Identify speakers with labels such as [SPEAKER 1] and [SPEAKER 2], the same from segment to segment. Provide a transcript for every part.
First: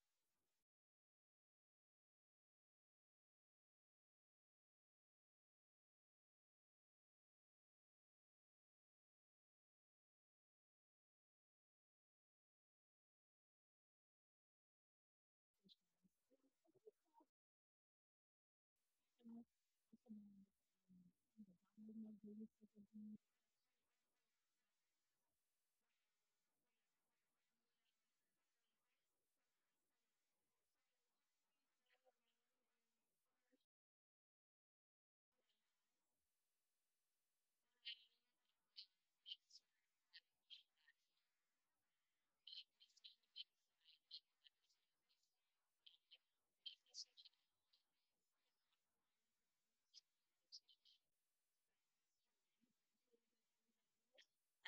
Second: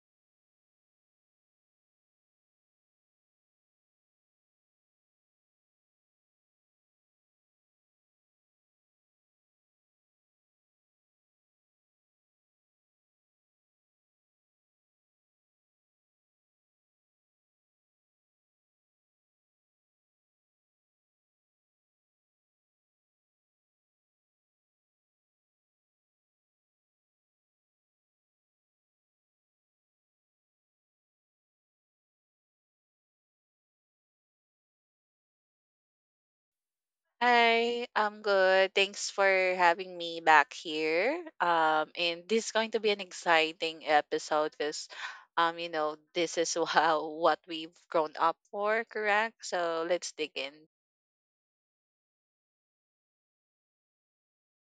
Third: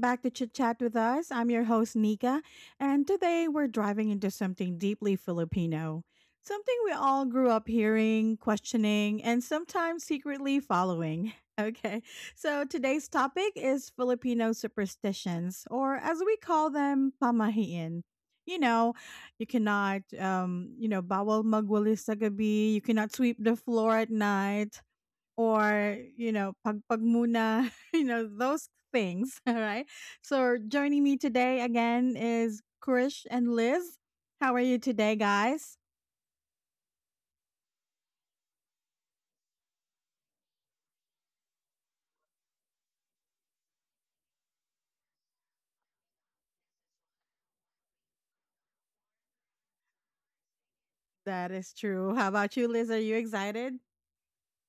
[SPEAKER 1] back to Chit Chat with Us. I'm your host, Nika, and today we're driving into something deeply Filipino. Something we all grew up hearing, questioning, and sometimes secretly following. Okay, so today's topic is Filipino superstitions, or as we call them, pamahiin. You know, you cannot, bawal magwalis sa gabi. You cannot sweep the floor at night or pagpag muna. You know those things. All right, so joining me today again is Krish and Liz. How are you today, guys?
[SPEAKER 2] Hi, I'm good. Thanks for having me back here. And this is going to be an exciting episode because, you know, this is how what we've grown up for, correct? So let's dig in.
[SPEAKER 1] That is true. How about you, Liz? Are you excited?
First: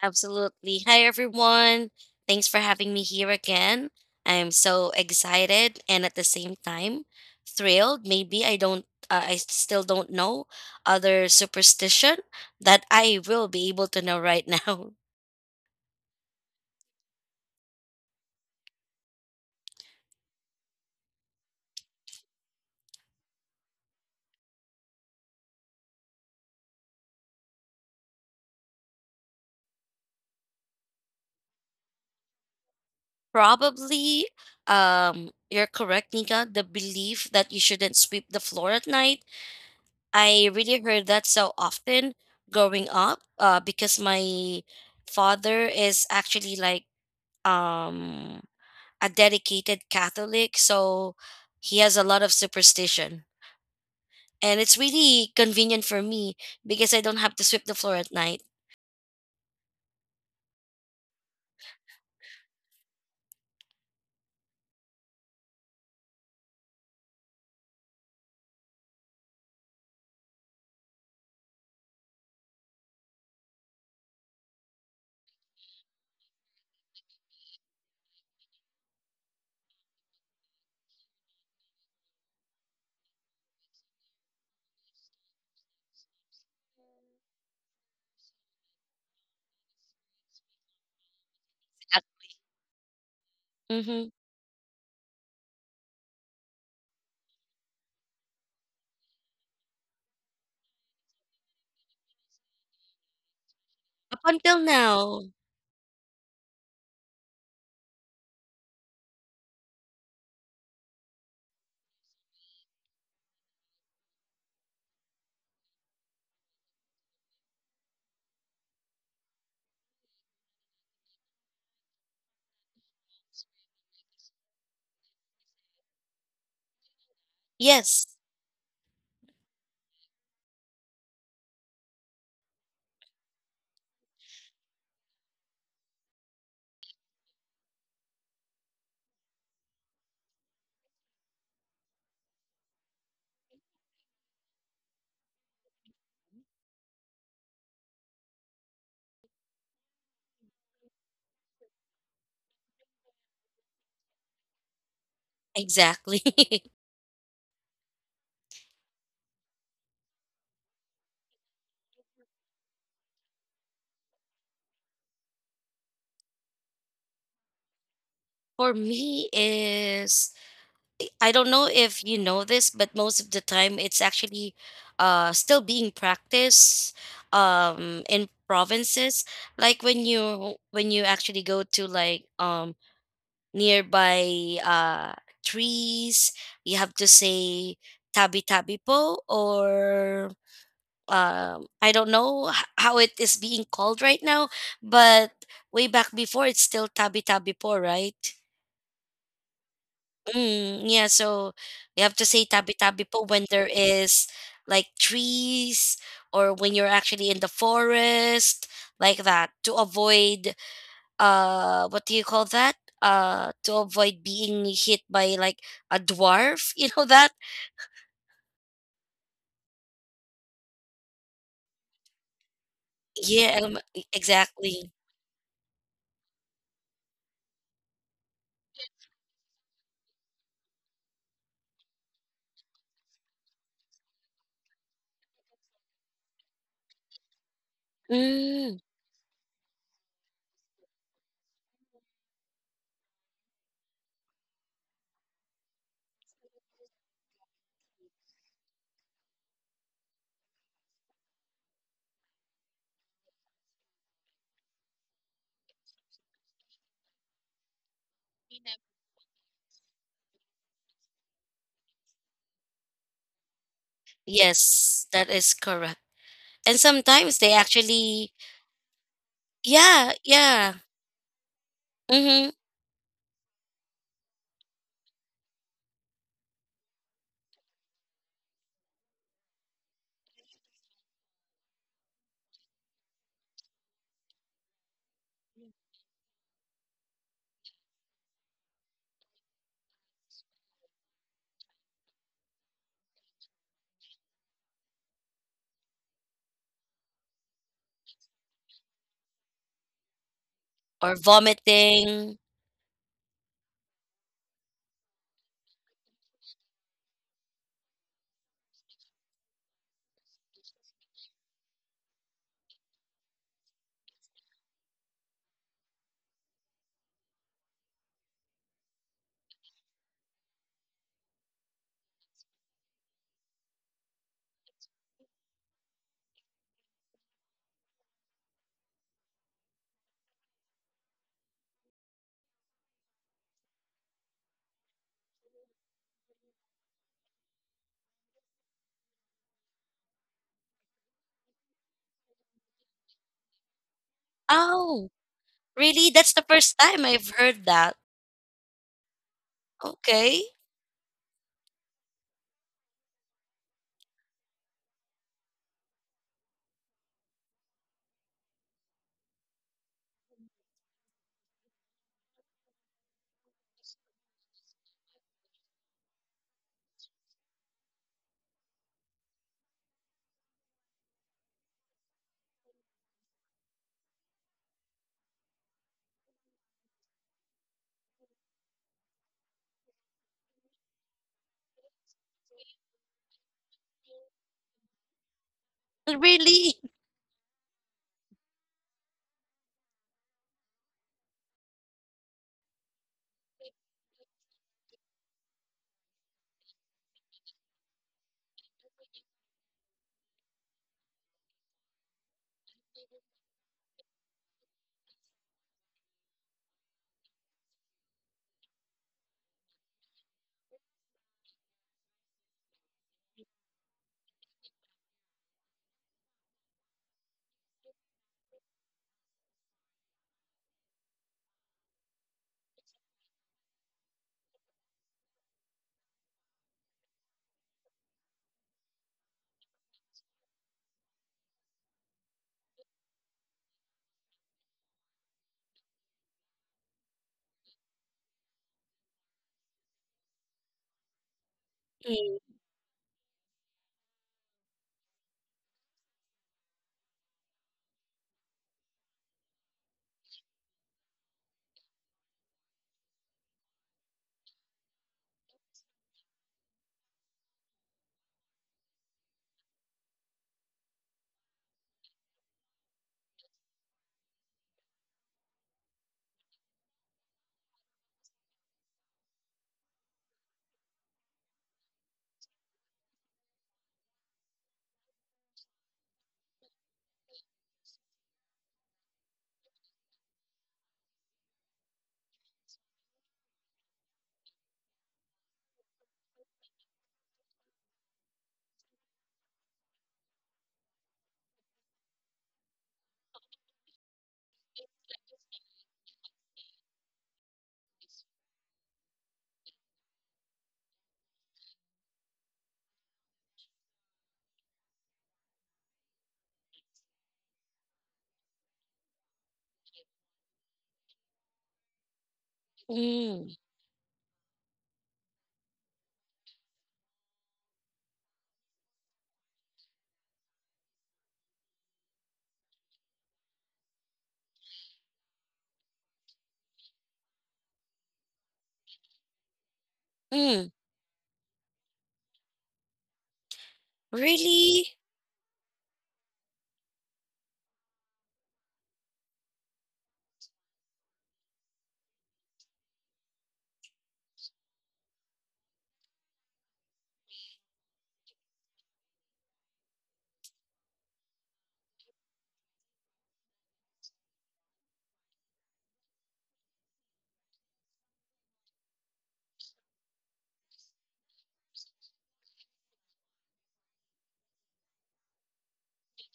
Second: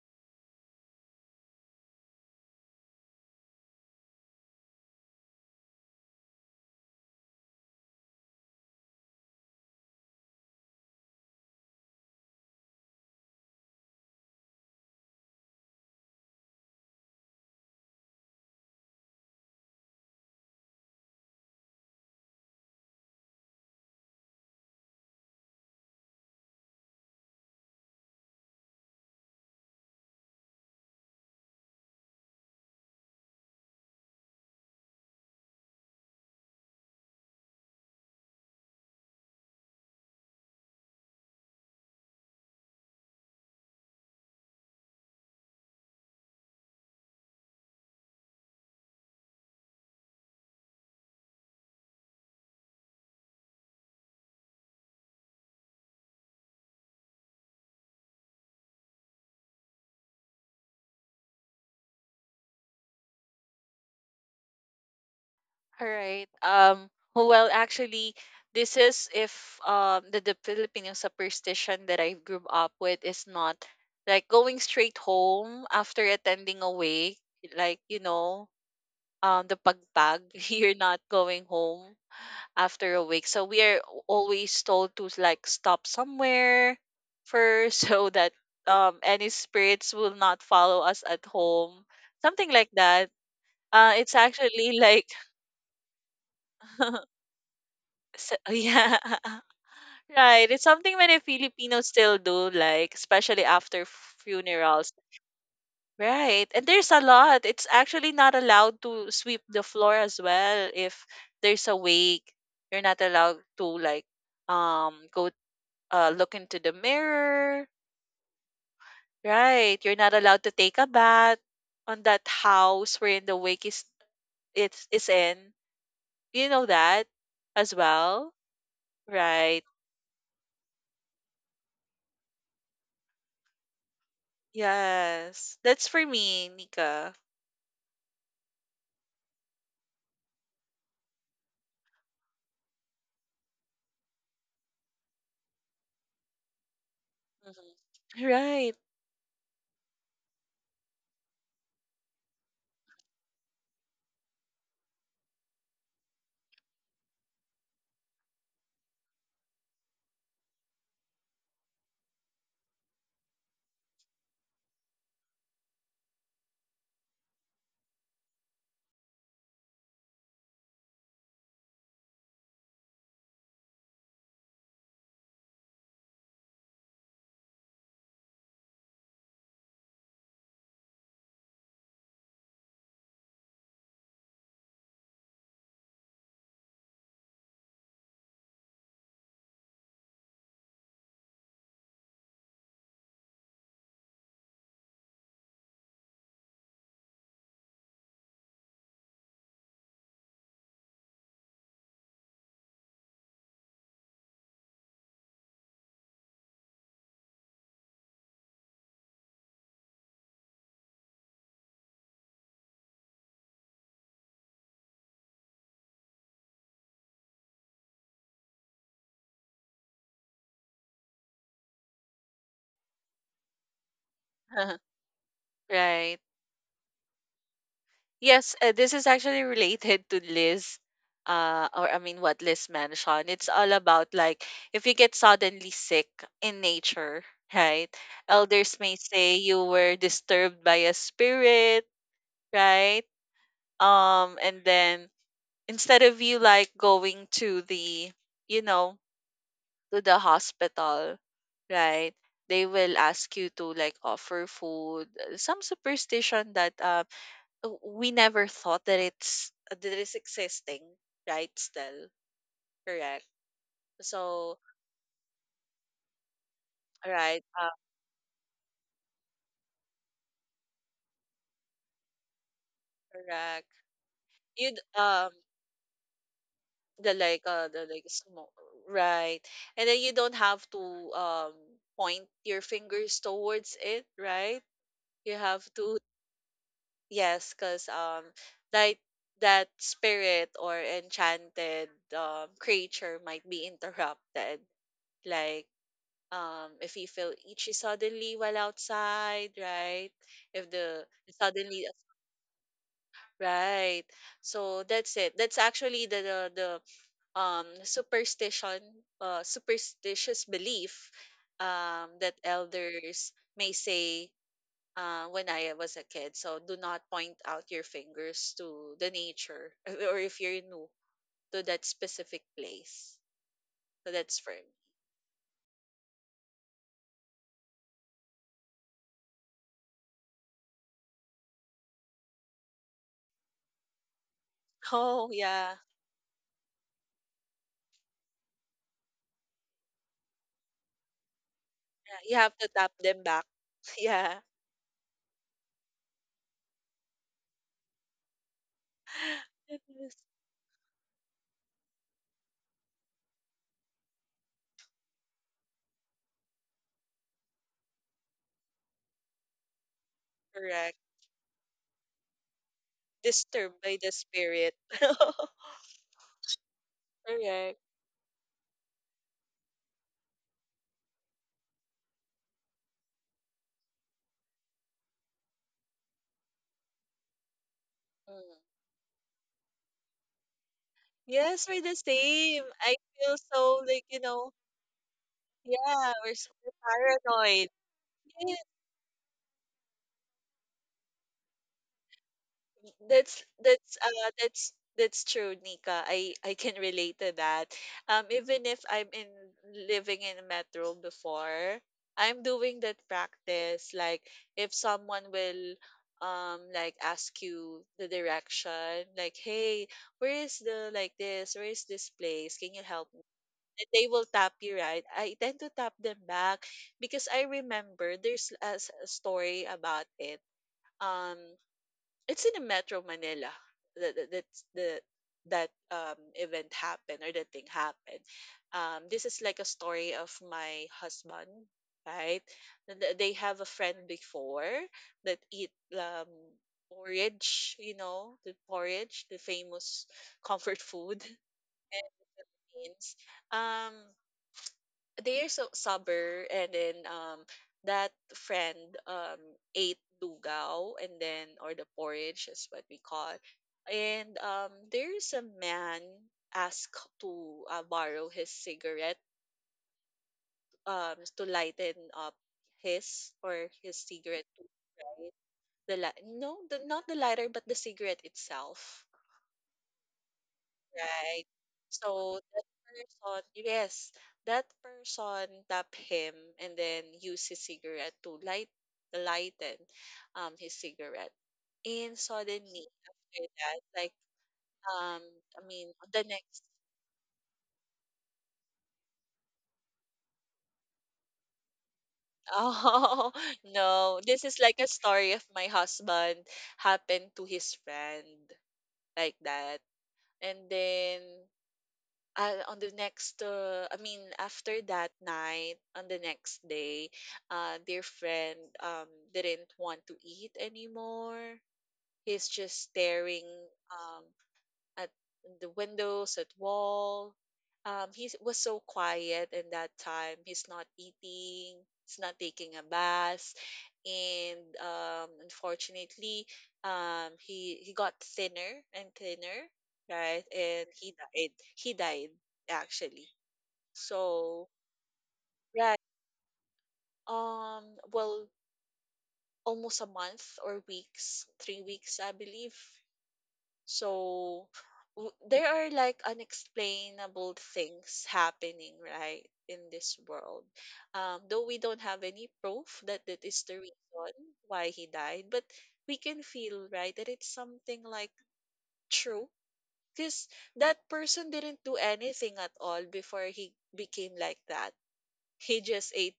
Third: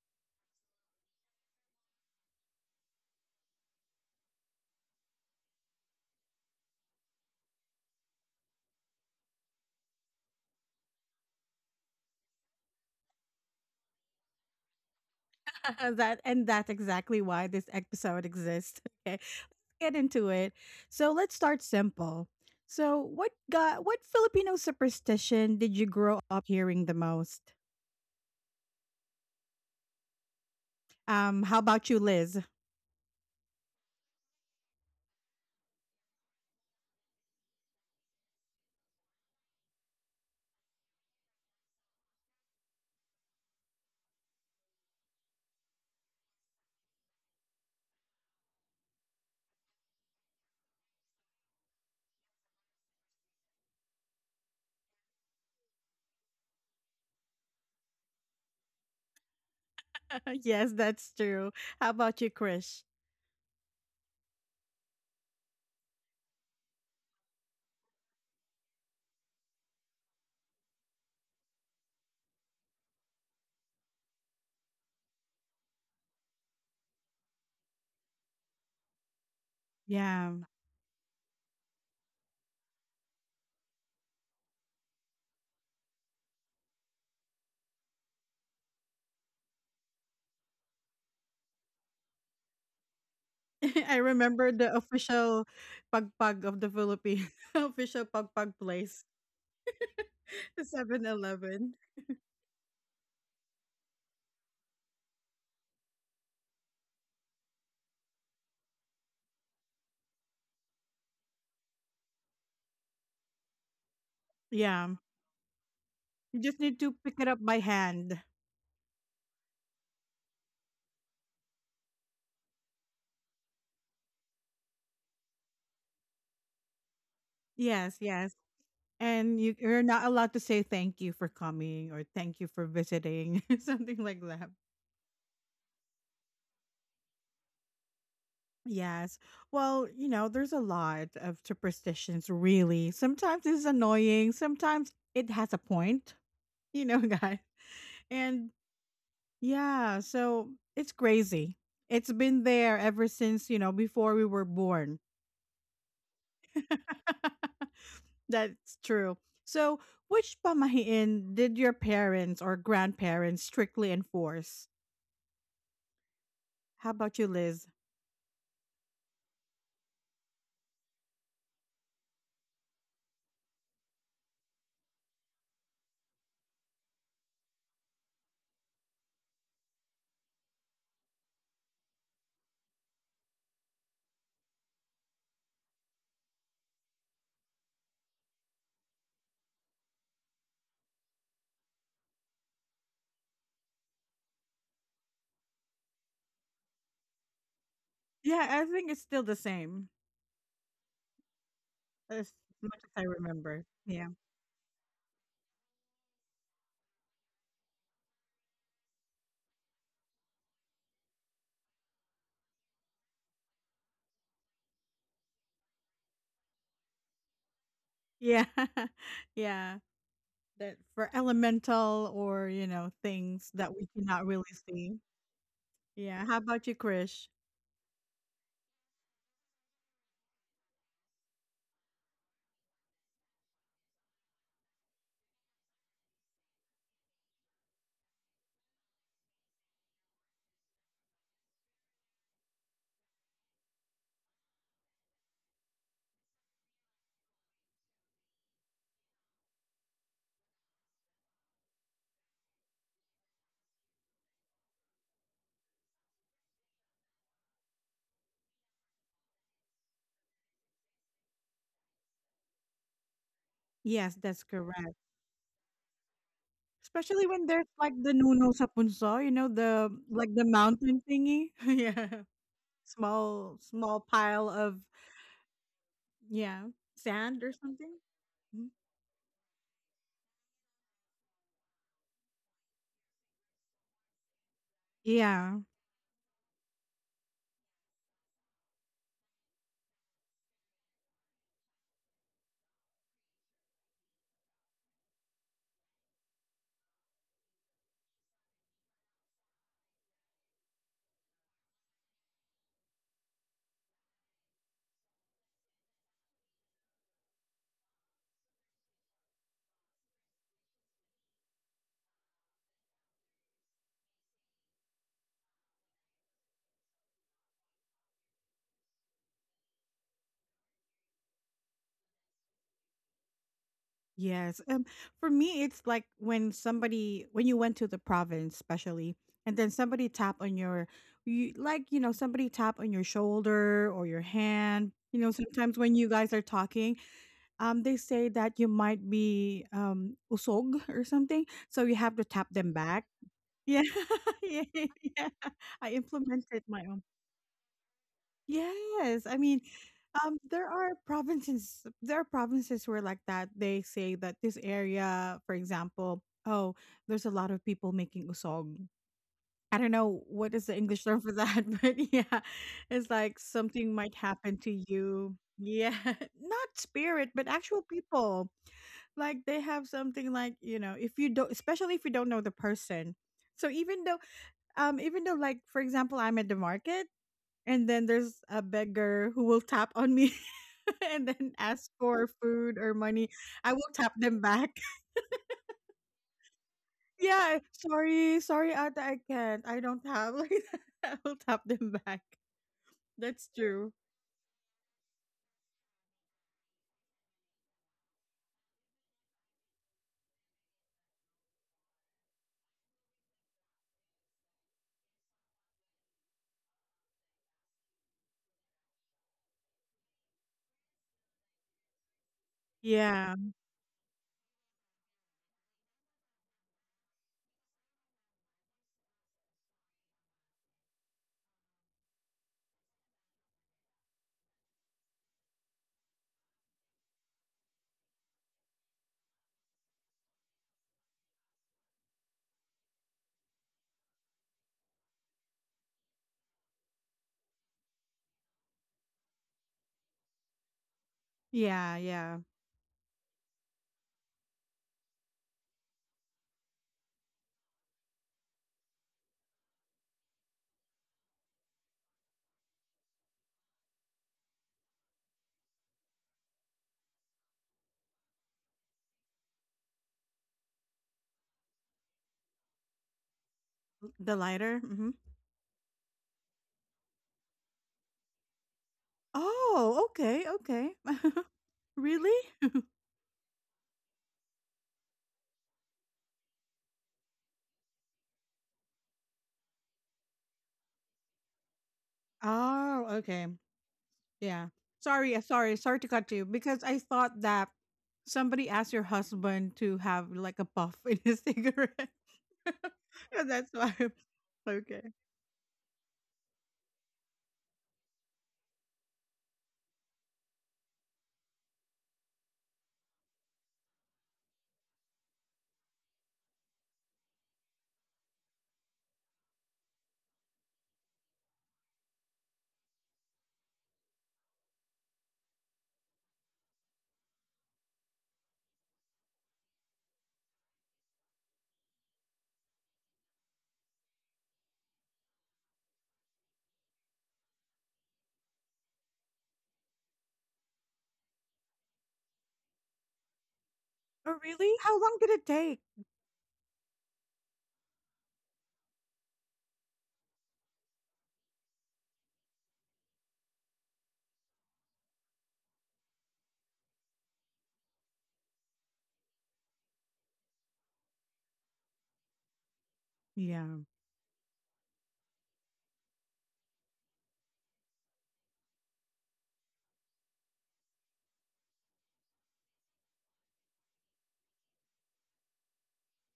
[SPEAKER 3] Absolutely. Hi, everyone. Thanks for having me here again. I'm so excited and at the same time thrilled. Maybe I don't, I still don't know other superstition that I will be able to know right now.
[SPEAKER 1] That, and that's exactly why this episode exists. Okay, let's get into it. So let's start simple. So what Filipino superstition did you grow up hearing the most? How about you, Liz?
[SPEAKER 3] Probably, you're correct, Nika. The belief that you shouldn't sweep the floor at night. I really heard that so often growing up, because my father is actually like, um, a dedicated Catholic, so he has a lot of superstition. And it's really convenient for me because I don't have to sweep the floor at night.
[SPEAKER 1] Yes, that's true. How about you, Krish?
[SPEAKER 2] All right. Well, actually, this is if the Filipino superstition that I grew up with is not like going straight home after attending a wake, like you know, the pagpag,
[SPEAKER 1] Yeah.
[SPEAKER 2] you're not going home after a week. So we are always told to like stop somewhere first so that any spirits will not follow us at home. Something like that.
[SPEAKER 1] I
[SPEAKER 3] Mm-hmm.
[SPEAKER 2] It's
[SPEAKER 1] remember the
[SPEAKER 2] actually like
[SPEAKER 1] official pagpag of the Philippines, official
[SPEAKER 2] so,
[SPEAKER 1] pagpag
[SPEAKER 2] yeah.
[SPEAKER 1] place,
[SPEAKER 2] Right.
[SPEAKER 1] the
[SPEAKER 2] It's something
[SPEAKER 1] 7
[SPEAKER 2] many
[SPEAKER 1] eleven.
[SPEAKER 2] Filipinos still do, like, especially after
[SPEAKER 3] Up until
[SPEAKER 2] funerals.
[SPEAKER 3] now,
[SPEAKER 2] Right. And there's a lot. It's actually not allowed to sweep the floor as well if there's a wake. You're not allowed to like
[SPEAKER 1] Yeah.
[SPEAKER 2] go look
[SPEAKER 1] You just
[SPEAKER 2] into the
[SPEAKER 1] need to pick it up by
[SPEAKER 2] mirror,
[SPEAKER 1] hand.
[SPEAKER 2] right? You're not allowed to take a bath on that house wherein the wake is it's is in. You know that as
[SPEAKER 1] Yes,
[SPEAKER 3] yes,
[SPEAKER 1] yes.
[SPEAKER 2] well,
[SPEAKER 1] And you,
[SPEAKER 2] right?
[SPEAKER 1] you're not allowed to say thank you for coming or thank you for visiting, something like that.
[SPEAKER 2] Yes, that's for me, Nika.
[SPEAKER 1] Yes. Well, there's a lot of superstitions, really. Sometimes it's annoying, sometimes it has a point, guys.
[SPEAKER 2] Mhm.
[SPEAKER 1] And,
[SPEAKER 2] Right,
[SPEAKER 1] yeah, so it's crazy. It's been there ever since, before we were born.
[SPEAKER 3] exactly.
[SPEAKER 1] That's true. So, which pamahiin did your parents or grandparents strictly enforce? How about you, Liz?
[SPEAKER 3] For me is, I don't know if you know this, but most of the time it's actually still being practiced in provinces. Like when you actually go to like nearby trees. You have to say tabi tabi po or I don't know how it is being called right now, but way back before it's still tabi tabi po, right?
[SPEAKER 1] Yeah, I think it's still the same
[SPEAKER 3] Mm, yeah, so you have to
[SPEAKER 1] as
[SPEAKER 3] say tabi
[SPEAKER 1] much as I
[SPEAKER 3] tabi po when
[SPEAKER 1] remember.
[SPEAKER 3] there
[SPEAKER 1] Yeah.
[SPEAKER 3] is like trees or when you're actually in the forest, like that, to avoid what do you call that, to avoid being hit by like a dwarf. You know that?
[SPEAKER 1] Yeah. yeah. That for elemental, or things
[SPEAKER 3] Yeah,
[SPEAKER 1] that we cannot really
[SPEAKER 3] exactly.
[SPEAKER 1] see.
[SPEAKER 2] right.
[SPEAKER 1] Yeah. How about you, Krish?
[SPEAKER 2] Yes, this is actually related to Liz, or I mean, what Liz mentioned. It's all about like if you get suddenly sick in nature, right?
[SPEAKER 3] Mm,
[SPEAKER 2] Elders may say you were disturbed by a spirit, right? And then instead of you like going to the, you know, to the hospital, right? They will ask you to like offer food, some superstition that we never thought that it's existing, right? Still, correct.
[SPEAKER 1] Yes, that's
[SPEAKER 2] So,
[SPEAKER 1] correct.
[SPEAKER 3] yes, that is correct, and
[SPEAKER 1] Especially
[SPEAKER 3] sometimes
[SPEAKER 2] right,
[SPEAKER 1] when
[SPEAKER 3] they
[SPEAKER 1] there's like the
[SPEAKER 3] actually,
[SPEAKER 1] Nuno sa punso, the
[SPEAKER 3] yeah,
[SPEAKER 1] like the
[SPEAKER 3] yeah,
[SPEAKER 1] mountain thingy. Yeah.
[SPEAKER 3] mm-hmm.
[SPEAKER 1] Small
[SPEAKER 2] correct.
[SPEAKER 1] small pile of,
[SPEAKER 2] You'd
[SPEAKER 1] yeah, sand or
[SPEAKER 2] the
[SPEAKER 1] something.
[SPEAKER 2] like smoke,
[SPEAKER 1] Mm.
[SPEAKER 2] right? And then you don't have to um point your fingers towards it, right? You
[SPEAKER 1] Yeah.
[SPEAKER 2] have to yes, cause like that spirit or enchanted creature might be interrupted like if you feel itchy suddenly while outside, right? If the
[SPEAKER 3] Or
[SPEAKER 2] suddenly
[SPEAKER 3] vomiting.
[SPEAKER 2] right, so that's it. That's actually the superstition, superstitious belief that elders may say when I was a kid, so do not point out your fingers to the nature, or if you're new to that specific place. So that's for
[SPEAKER 1] Yes.
[SPEAKER 2] me.
[SPEAKER 1] For me it's like when somebody when you went to the province, especially, and then somebody tap on your, you like, you know, somebody tap on your shoulder or your hand. You know,
[SPEAKER 2] Oh
[SPEAKER 1] sometimes
[SPEAKER 2] yeah,
[SPEAKER 1] when you guys are talking, they say that you might be, usog or something, so you have
[SPEAKER 2] yeah.
[SPEAKER 1] to
[SPEAKER 2] You
[SPEAKER 1] tap
[SPEAKER 2] have to
[SPEAKER 1] them
[SPEAKER 2] tap
[SPEAKER 1] back.
[SPEAKER 2] them back.
[SPEAKER 1] Yeah,
[SPEAKER 2] Yeah.
[SPEAKER 1] yeah,
[SPEAKER 3] Oh,
[SPEAKER 1] yeah. I
[SPEAKER 3] really? That's the
[SPEAKER 1] implemented
[SPEAKER 3] first
[SPEAKER 1] my own.
[SPEAKER 3] time I've heard that.
[SPEAKER 1] Yes, I mean,
[SPEAKER 2] That is
[SPEAKER 3] Okay.
[SPEAKER 1] there are provinces. There are provinces where like that. They say that this area, for example, oh, there's a lot of people making usog. I don't know what is the
[SPEAKER 2] correct.
[SPEAKER 1] English term for that, but yeah, it's like
[SPEAKER 2] Disturbed
[SPEAKER 1] something
[SPEAKER 2] by the
[SPEAKER 1] might happen to
[SPEAKER 2] spirit.
[SPEAKER 1] you. Yeah, not spirit, but
[SPEAKER 2] Correct.
[SPEAKER 1] actual people like they have something like, if you don't especially if you don't know the person. So even though, like, for example, I'm at the market, and then there's
[SPEAKER 2] Mm.
[SPEAKER 1] a beggar who will tap on me and then
[SPEAKER 2] Yes, we're
[SPEAKER 1] ask
[SPEAKER 2] the
[SPEAKER 1] for
[SPEAKER 2] same.
[SPEAKER 1] food or
[SPEAKER 2] I
[SPEAKER 1] money.
[SPEAKER 2] feel
[SPEAKER 1] I
[SPEAKER 2] so
[SPEAKER 1] will
[SPEAKER 2] like,
[SPEAKER 1] tap
[SPEAKER 2] you
[SPEAKER 1] them
[SPEAKER 2] know,
[SPEAKER 1] back.
[SPEAKER 2] yeah, we're super
[SPEAKER 3] Really.
[SPEAKER 1] Yeah,
[SPEAKER 2] paranoid.
[SPEAKER 1] sorry, sorry, Ata, I don't have, like that. I will tap them back.
[SPEAKER 2] That's
[SPEAKER 1] That's true.
[SPEAKER 2] that's uh that's that's true, Nika. I can relate to that. Even if I'm in living in metro before, I'm doing that practice. Like if someone will like ask you the direction, like, hey, where is the like this? Where is this place? Can you help me?
[SPEAKER 1] Yeah,
[SPEAKER 2] And they will tap you right. I tend to tap them back because I remember there's a story about it. Um it's in the Metro Manila that that that's the that event happened or that thing happened. This is like a story of my husband, right? And they have a friend before that eat porridge, you know, the porridge, the famous comfort food
[SPEAKER 1] yeah,
[SPEAKER 2] in the
[SPEAKER 1] yeah.
[SPEAKER 3] Mm.
[SPEAKER 2] Philippines. Um, they are so sober, and then that friend um ate dugao, and then or the porridge is what we call, and there's a man asked to borrow his cigarette to lighten up his or his
[SPEAKER 1] The
[SPEAKER 2] cigarette to
[SPEAKER 1] lighter. Hmm.
[SPEAKER 2] light the no the, not the lighter but the cigarette itself.
[SPEAKER 1] Oh, okay, okay.
[SPEAKER 2] Right. So
[SPEAKER 1] Really?
[SPEAKER 2] that person, yes, that person tap him and then use his cigarette to light lighten his cigarette. And suddenly
[SPEAKER 1] Oh,
[SPEAKER 2] after
[SPEAKER 1] okay.
[SPEAKER 2] that, like
[SPEAKER 1] Yeah.
[SPEAKER 2] um
[SPEAKER 1] Sorry, uh,
[SPEAKER 2] I
[SPEAKER 1] sorry,
[SPEAKER 2] mean
[SPEAKER 1] sorry to
[SPEAKER 2] the
[SPEAKER 1] cut you
[SPEAKER 2] next
[SPEAKER 1] because I thought that somebody asked your husband to have like a puff in his cigarette.
[SPEAKER 2] oh
[SPEAKER 1] And that's why.
[SPEAKER 2] no, this is like a
[SPEAKER 1] Okay.
[SPEAKER 2] story of my husband happened to his friend like that. And then On the next, I mean, after that night, on the next day, their friend didn't want to eat anymore. He's just staring
[SPEAKER 3] Mm.
[SPEAKER 2] um at the windows, at wall. He was so quiet in that time. He's not eating. He's not taking a bath, and unfortunately, he got thinner and thinner, right?
[SPEAKER 3] Mm.
[SPEAKER 2] And he died. He died actually.
[SPEAKER 1] Oh,
[SPEAKER 2] So
[SPEAKER 1] really?
[SPEAKER 3] Really.
[SPEAKER 1] How long did it take?
[SPEAKER 2] right. Um. Well, almost a month or weeks, 3 weeks, I believe. So there are like unexplainable things happening, right, in this world. Though we don't have any proof that that is the
[SPEAKER 1] Yeah.
[SPEAKER 2] reason why he died, but we can feel, right, that it's something like true. Because that person didn't do anything at all before he became like that. He just ate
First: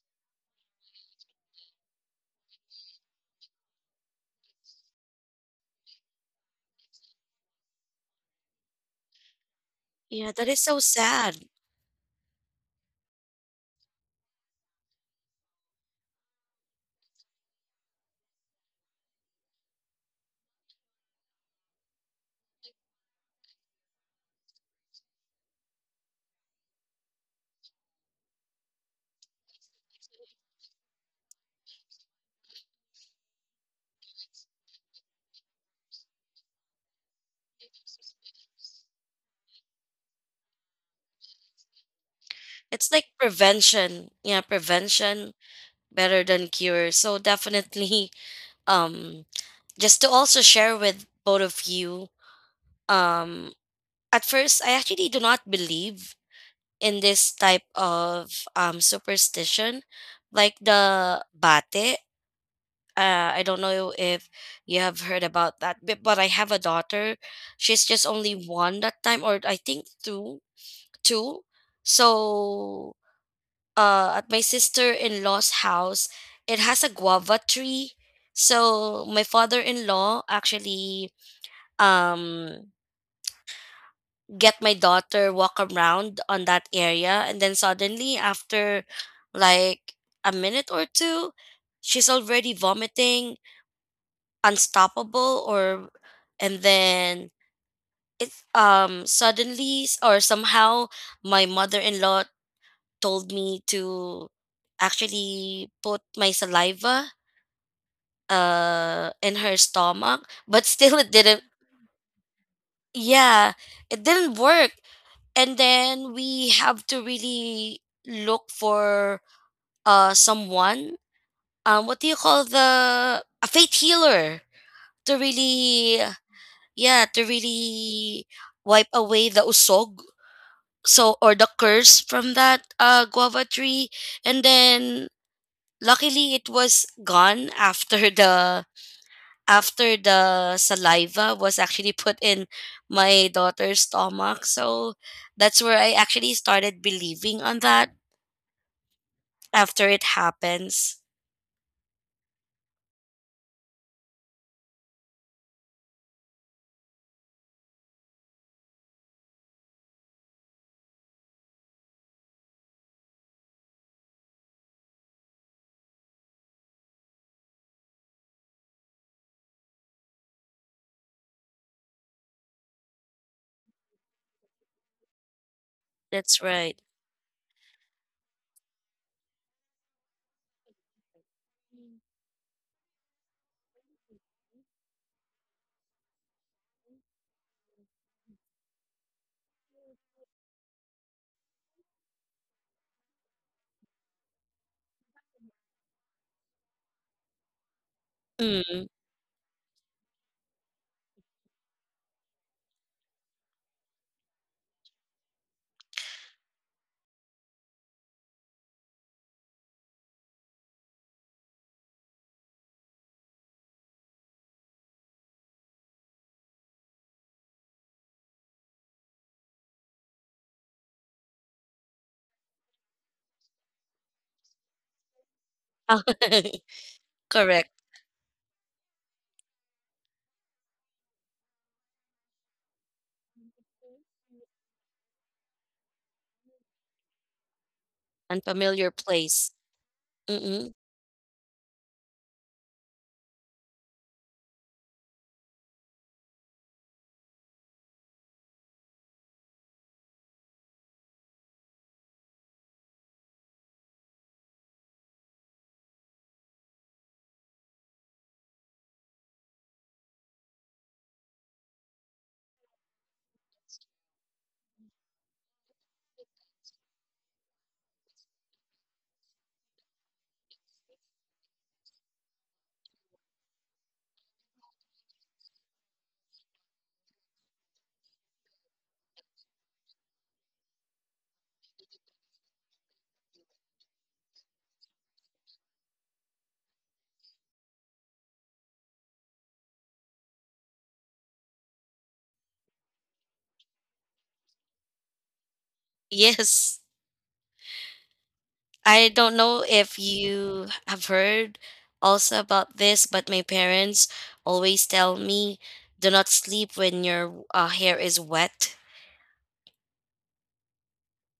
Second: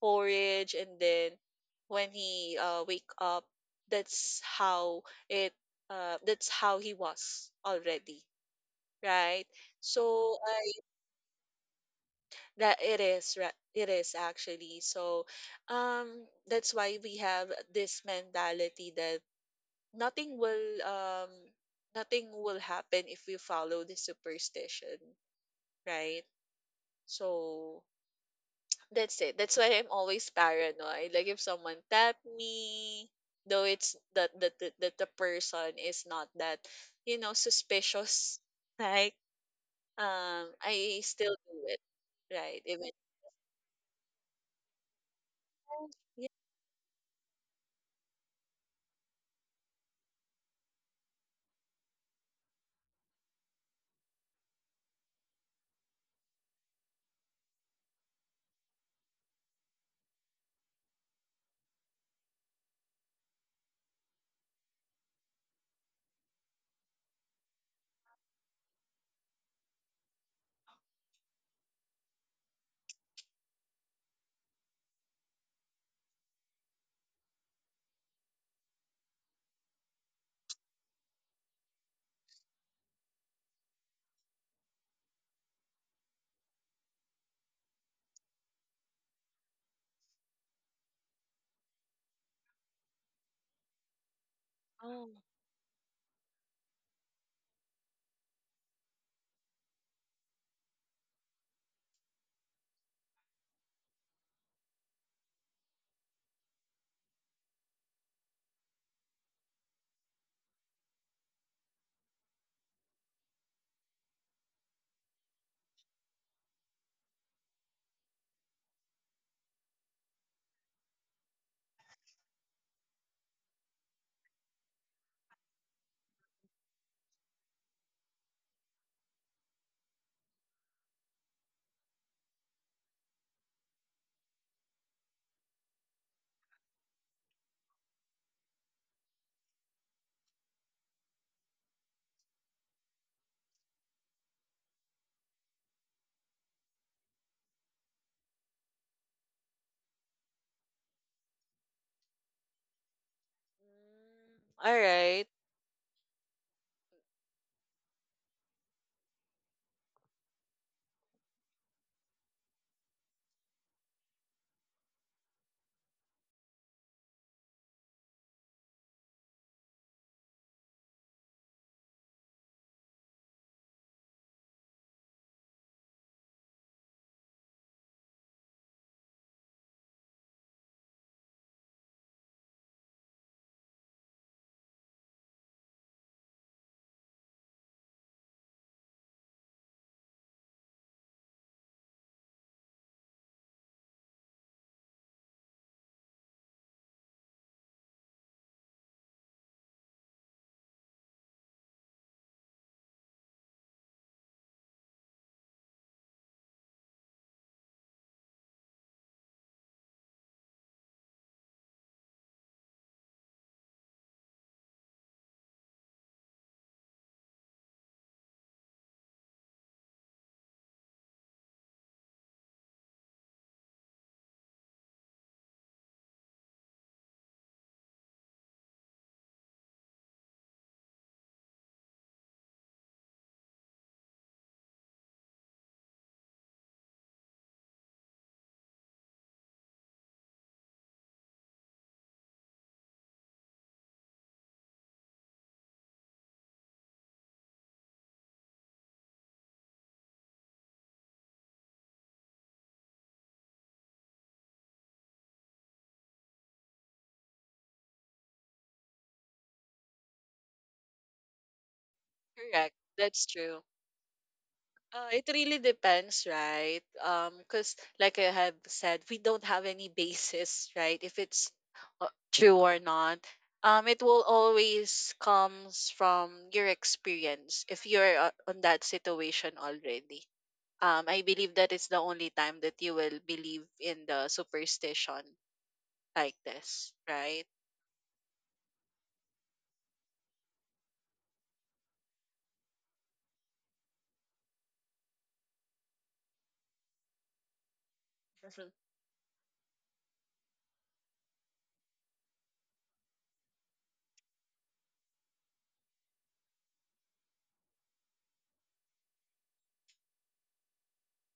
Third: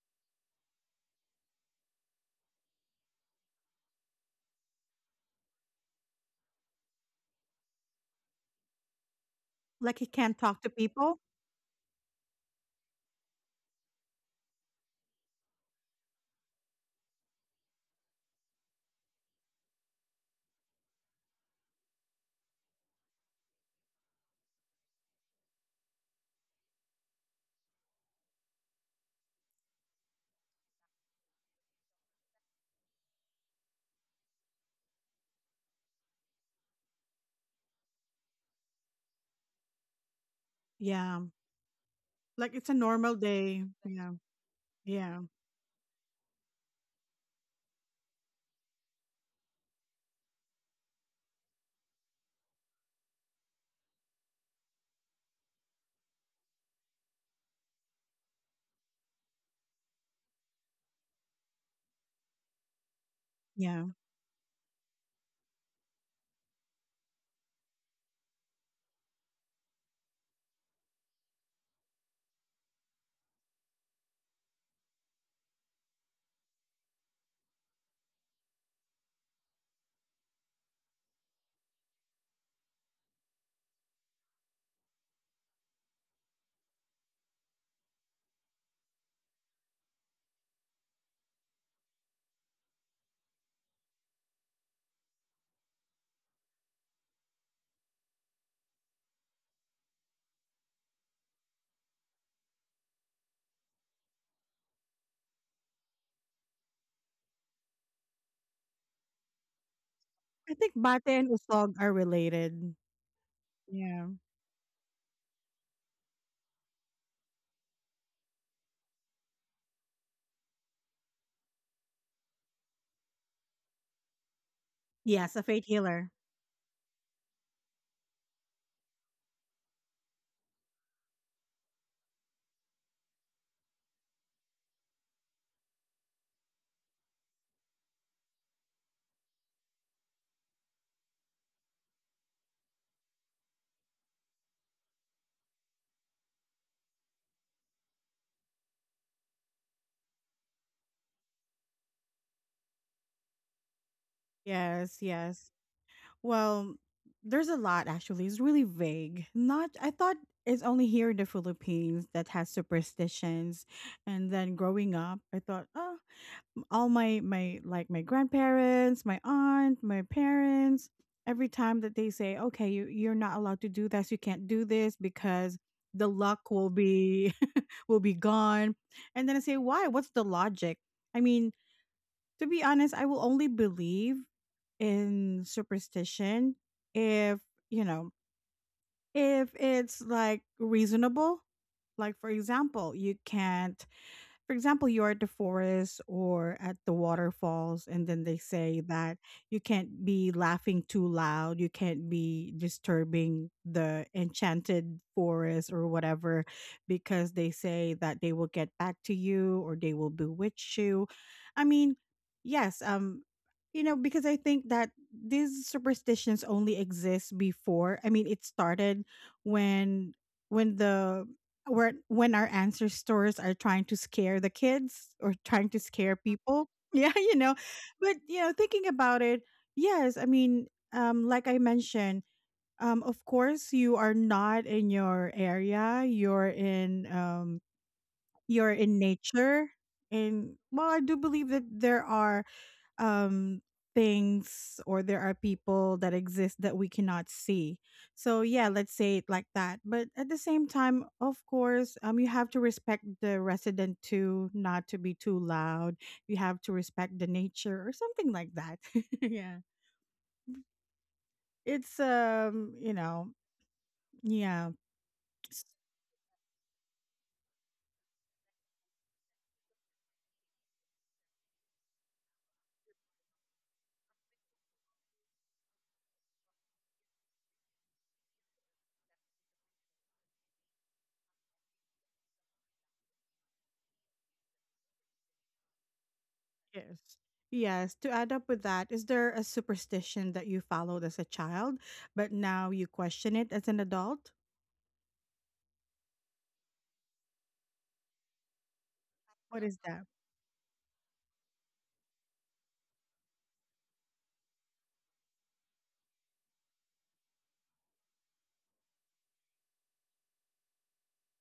[SPEAKER 2] porridge, and then when he wake up, that's how it that's how he was already, right.
[SPEAKER 1] Like he
[SPEAKER 3] Yeah,
[SPEAKER 2] So
[SPEAKER 1] can't
[SPEAKER 3] that
[SPEAKER 2] I
[SPEAKER 3] is
[SPEAKER 1] talk to
[SPEAKER 3] so
[SPEAKER 1] people?
[SPEAKER 3] sad.
[SPEAKER 2] that it is right, it is actually so um that's why we have this mentality that nothing will nothing will happen if we follow the superstition, right? So that's it. That's why I'm always paranoid. Like if someone tap me, though it's that the person is not that, you know, suspicious. Like I
[SPEAKER 1] Yeah.
[SPEAKER 2] still do it.
[SPEAKER 1] Like
[SPEAKER 2] Right.
[SPEAKER 1] it's a
[SPEAKER 2] Even
[SPEAKER 3] It's like
[SPEAKER 1] normal day.
[SPEAKER 3] prevention,
[SPEAKER 1] Yeah.
[SPEAKER 3] yeah,
[SPEAKER 1] Yeah.
[SPEAKER 3] prevention better
[SPEAKER 2] yeah.
[SPEAKER 3] than cure. So definitely, um, just to also share with both of you, um, at first I actually do not believe in this type of superstition, like the bate. I don't
[SPEAKER 1] Yeah.
[SPEAKER 3] know if you have heard about that, but I have a daughter. She's just only one that time, or I think two, two. So at my sister-in-law's house. It has a guava tree. So my father-in-law actually um get my daughter walk around on that area and then suddenly after like a minute or two she's already vomiting
[SPEAKER 2] Oh.
[SPEAKER 3] unstoppable, or and then it suddenly or somehow my mother-in-law told me to actually put my saliva in her stomach,
[SPEAKER 1] I
[SPEAKER 3] but
[SPEAKER 1] think
[SPEAKER 3] still
[SPEAKER 1] Bate
[SPEAKER 3] it
[SPEAKER 1] and
[SPEAKER 3] didn't,
[SPEAKER 1] Usog are related.
[SPEAKER 3] yeah, it
[SPEAKER 1] Yeah.
[SPEAKER 3] didn't work, and then we have to really look for someone, what do you call, the a faith healer to
[SPEAKER 1] Yes, a fate
[SPEAKER 3] really,
[SPEAKER 1] healer.
[SPEAKER 3] yeah, to really wipe away the usog so, or the curse from that guava tree, and then luckily it was gone after the after the saliva was actually put in my daughter's stomach. So that's where I actually started believing on that after it happens.
[SPEAKER 2] Mm, all
[SPEAKER 1] Yes,
[SPEAKER 2] right.
[SPEAKER 1] yes. Well, there's a lot actually. It's really vague. Not, I thought it's only here in the Philippines that has superstitions. And then growing up, I thought, oh, all my grandparents, my aunt, my parents, every time that they say, "Okay, you're not allowed to do this. You can't do this because the
[SPEAKER 3] That's
[SPEAKER 1] luck will
[SPEAKER 3] right.
[SPEAKER 1] be will be gone." And then I say, "Why? What's the logic?" I mean, to be honest, I will only believe in superstition if, you know, if it's like reasonable. Like, for example, you can't for example, you're at the forest or at the waterfalls, and then they say
[SPEAKER 3] Mm.
[SPEAKER 1] that you can't be laughing too loud, you can't be disturbing the enchanted forest or whatever, because they say that they will get back to you or they will bewitch you. I mean, yes, because I think that these superstitions only exist before. I mean, it started when when the where when our answer stores are trying to scare the kids or trying to scare people. Yeah, you know.
[SPEAKER 3] Correct.
[SPEAKER 1] But, thinking about it, yes, I mean, like I mentioned, of course you are not in your area. You're in um you're
[SPEAKER 3] Unfamiliar
[SPEAKER 1] in
[SPEAKER 3] place.
[SPEAKER 1] nature. And
[SPEAKER 3] Mm-mm.
[SPEAKER 1] well, I do believe that there are um things or there are people that exist that we cannot see, so yeah, let's say it like that. But at the same time, of course, you have to respect the resident too, not to be too loud. You have to respect the nature or something like that. Yeah. It's,
[SPEAKER 2] Correct. That's true.
[SPEAKER 1] yeah.
[SPEAKER 2] It really depends, right? Because like I have said, we don't have any basis, right? If it's true or not. It will always comes from your experience if you're on that situation already. I believe that it's the only time that you will believe in the superstition like this,
[SPEAKER 1] Yes.
[SPEAKER 2] right?
[SPEAKER 1] Yes, to add up with that, is there a superstition that you followed as a child but now you question it as an adult?
[SPEAKER 3] Yes. I don't
[SPEAKER 1] What
[SPEAKER 3] know
[SPEAKER 1] is
[SPEAKER 3] if
[SPEAKER 1] that?
[SPEAKER 3] you have heard also about this, but my parents always tell me, do not sleep when your hair is wet.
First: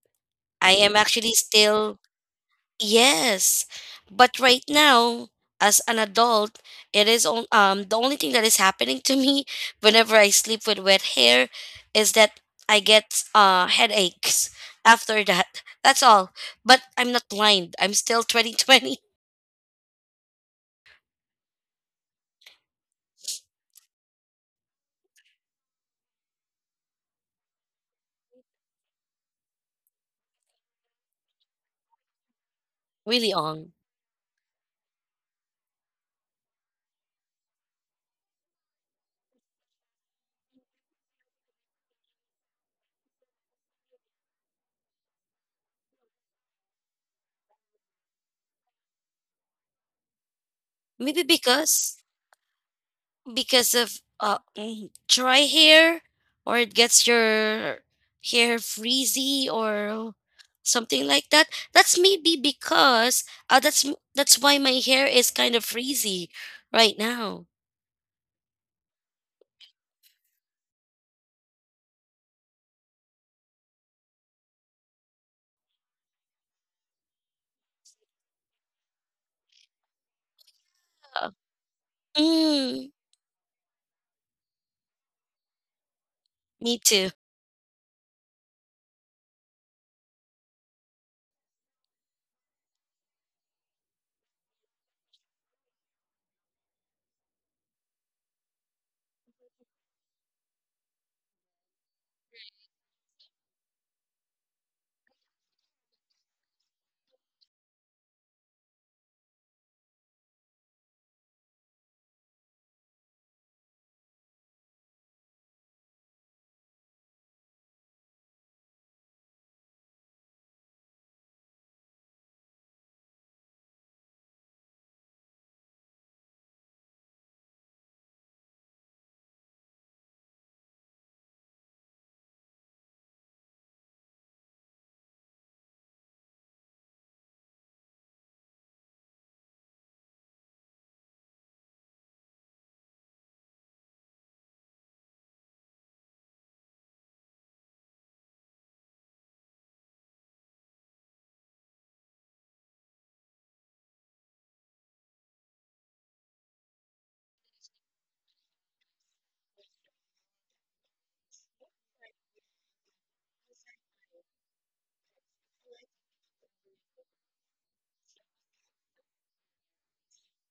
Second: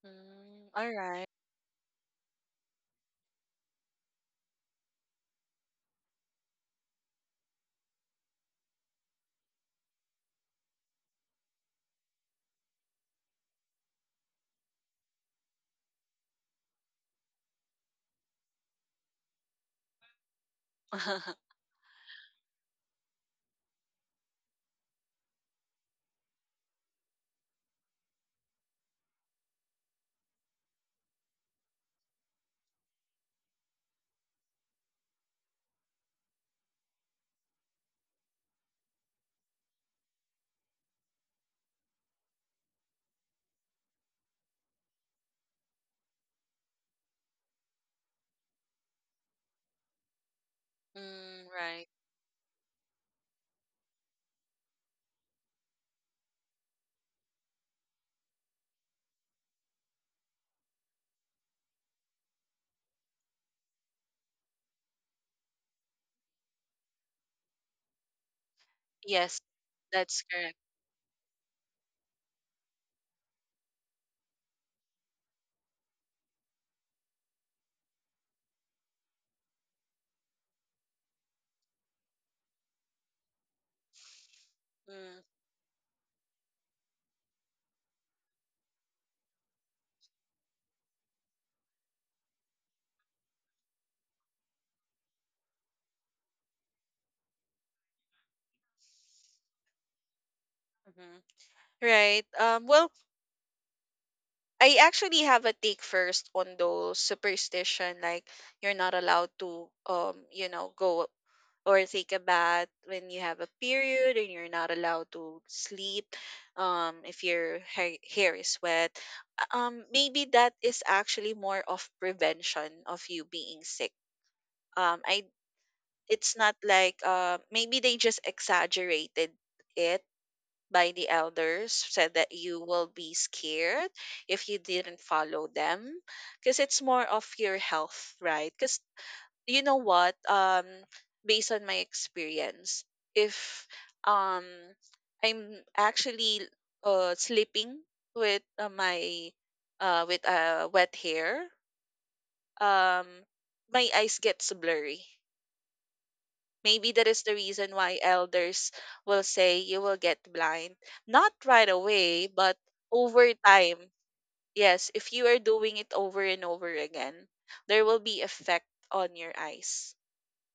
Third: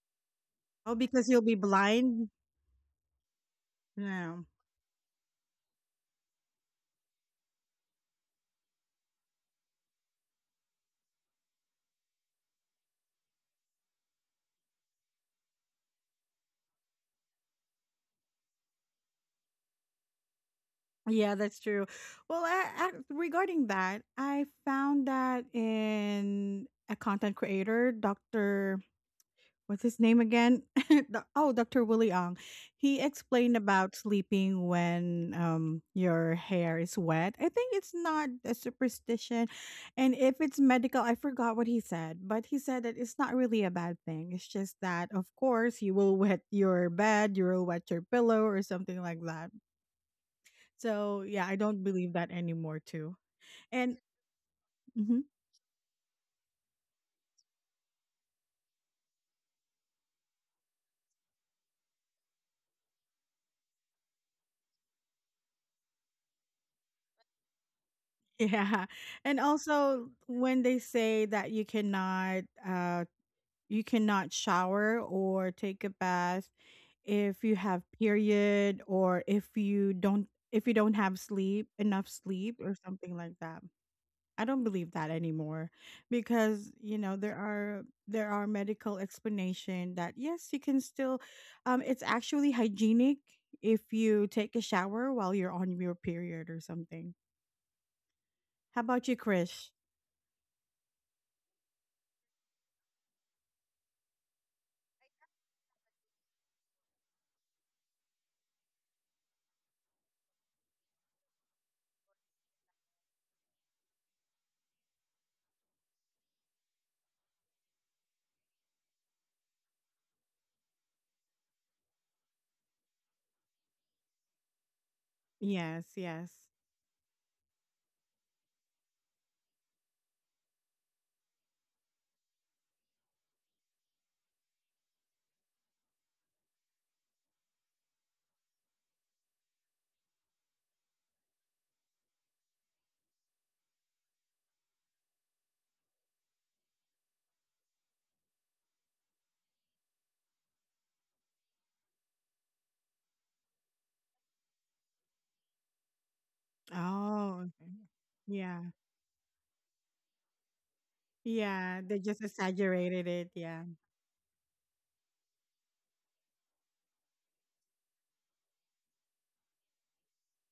[SPEAKER 2] Mm,
[SPEAKER 3] I
[SPEAKER 2] all
[SPEAKER 1] Oh,
[SPEAKER 3] am
[SPEAKER 2] right.
[SPEAKER 1] because
[SPEAKER 3] actually
[SPEAKER 1] you'll be
[SPEAKER 3] still,
[SPEAKER 1] blind.
[SPEAKER 3] yes, but
[SPEAKER 1] Yeah.
[SPEAKER 3] right now, as an adult, it is on, the only thing that is happening to me whenever I sleep with wet hair is that I get headaches after that. That's all. But I'm not blind. I'm still 2020.
[SPEAKER 1] Yeah, that's true. Well, I, regarding that, I found that in a content creator, Dr. What's his name again? Oh, Dr. Willie Ong. He
[SPEAKER 3] Really
[SPEAKER 1] explained
[SPEAKER 3] on.
[SPEAKER 1] about sleeping when your hair is wet. I think it's not a superstition. And if it's medical, I forgot what he said, but he said that it's not really a bad thing. It's just that, of course, you will wet your bed, you will wet your pillow, or something like that. So
[SPEAKER 3] Maybe
[SPEAKER 1] yeah,
[SPEAKER 2] mm,
[SPEAKER 1] I don't
[SPEAKER 2] right.
[SPEAKER 3] because
[SPEAKER 1] believe that anymore too.
[SPEAKER 3] because
[SPEAKER 1] And
[SPEAKER 3] of
[SPEAKER 1] mhm,
[SPEAKER 3] dry hair or it gets your hair frizzy or something like that. That's maybe because that's why my hair is kind of frizzy right now.
[SPEAKER 1] yeah,
[SPEAKER 2] Yes,
[SPEAKER 1] and also
[SPEAKER 2] that's correct.
[SPEAKER 1] when they say that you cannot shower or take a bath if you have period or if you don't have
[SPEAKER 3] Uh,
[SPEAKER 1] sleep enough sleep or
[SPEAKER 3] mm,
[SPEAKER 1] something like that. I don't believe that
[SPEAKER 2] Mm,
[SPEAKER 1] anymore because
[SPEAKER 3] me too.
[SPEAKER 1] there are medical explanation that yes you can still, it's actually hygienic if you take a shower while you're on your period or something. How about you, Krish?
[SPEAKER 2] mhm. Right. Well, I actually have a take first on those superstition like you're not allowed to you know go or take a bath when you have a period, and you're not allowed to sleep if your hair is wet. Maybe that is actually more of prevention of you being sick i
[SPEAKER 1] Yes, yes.
[SPEAKER 2] it's not like maybe they just exaggerated it by the elders said that you will be scared if you didn't follow them, because it's more of your health, right? Because you know what, based on my experience, if um I'm actually sleeping with my with wet hair, um my eyes gets blurry. Maybe that is the
[SPEAKER 1] Oh, okay,
[SPEAKER 2] reason why
[SPEAKER 1] yeah.
[SPEAKER 2] elders will say you will get blind. Not right
[SPEAKER 1] Yeah, they just
[SPEAKER 2] away, but
[SPEAKER 1] exaggerated
[SPEAKER 2] over
[SPEAKER 1] it. Yeah.
[SPEAKER 2] time. Yes, if you are doing it over and over again, there will be effect on your eyes.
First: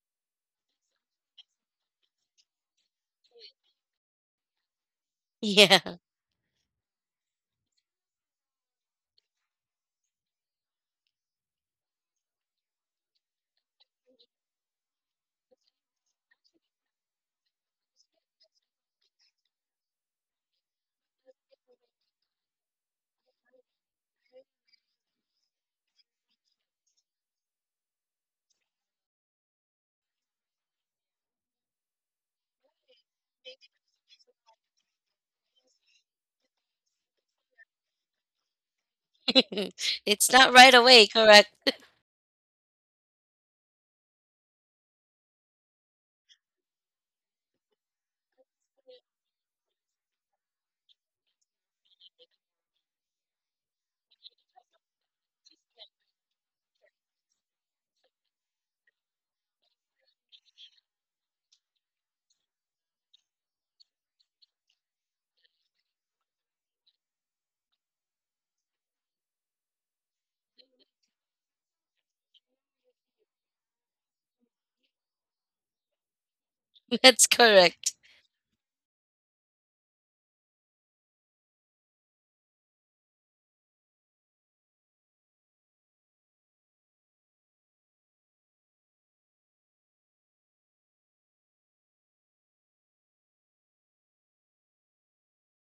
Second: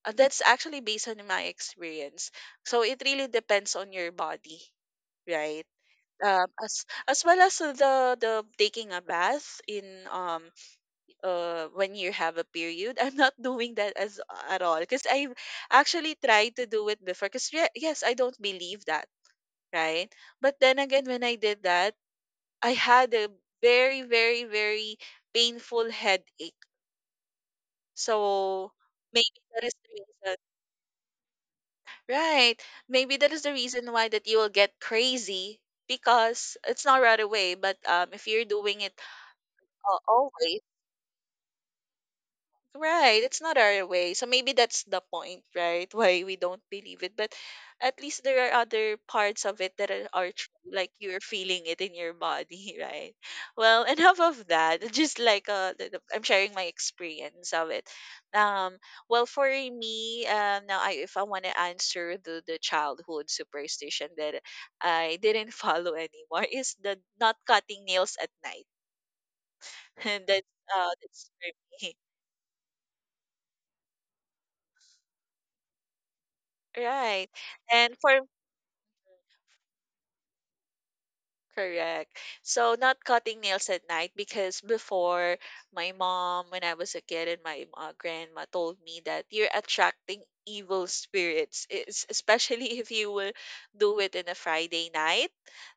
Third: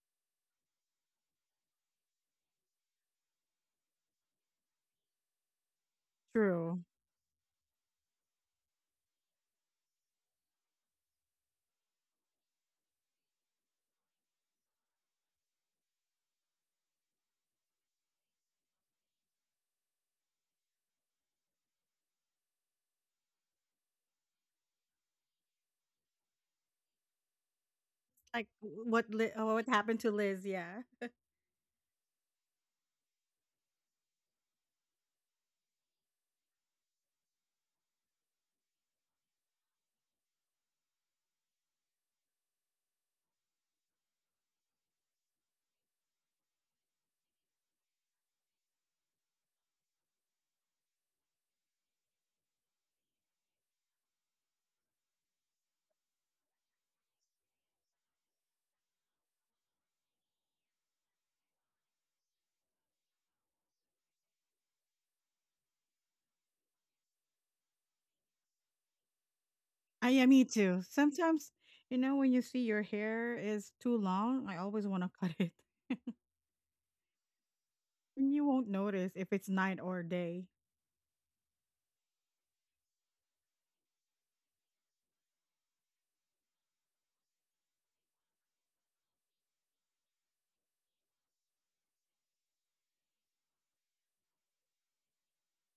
[SPEAKER 2] That's actually based on my experience. So it really depends on your body, right?
[SPEAKER 3] Yeah.
[SPEAKER 2] Um,
[SPEAKER 1] True.
[SPEAKER 2] as as well as the taking a bath in when you have a period. I'm not doing that as at all because I actually tried to do it before. Because yes, I don't believe that, right? But then again, when I did that, I had a very, very, very painful headache.
[SPEAKER 1] Like
[SPEAKER 2] So maybe
[SPEAKER 1] oh,
[SPEAKER 2] that
[SPEAKER 1] what
[SPEAKER 2] is the
[SPEAKER 1] happened to
[SPEAKER 2] reason,
[SPEAKER 1] Liz? Yeah.
[SPEAKER 2] right? Maybe that is the reason why that you will get crazy because it's not right away. But if you're doing it
[SPEAKER 3] It's not
[SPEAKER 2] always.
[SPEAKER 3] right away, correct.
[SPEAKER 2] Right, it's not our way. So maybe that's the point, right? Why we don't believe it. But at least there are other parts of it that are true, like you're feeling it in your body, right? Well, enough of that. Just like I'm sharing my experience of it. Um, well, for me, now if I want to answer the childhood superstition that I didn't follow anymore is the not cutting nails at night,
[SPEAKER 1] Ah,
[SPEAKER 2] and
[SPEAKER 1] yeah, me too.
[SPEAKER 2] that's
[SPEAKER 1] Sometimes,
[SPEAKER 2] for me.
[SPEAKER 1] when you see your hair is too long, I always want to cut it.
[SPEAKER 3] That's
[SPEAKER 2] Right.
[SPEAKER 3] correct.
[SPEAKER 2] And for
[SPEAKER 1] And you won't notice if it's night or day.
[SPEAKER 2] Correct. So not cutting nails at night because before my mom, when I was a kid, and my grandma told me that you're attracting evil spirits, it's, especially if you will do it in a Friday night.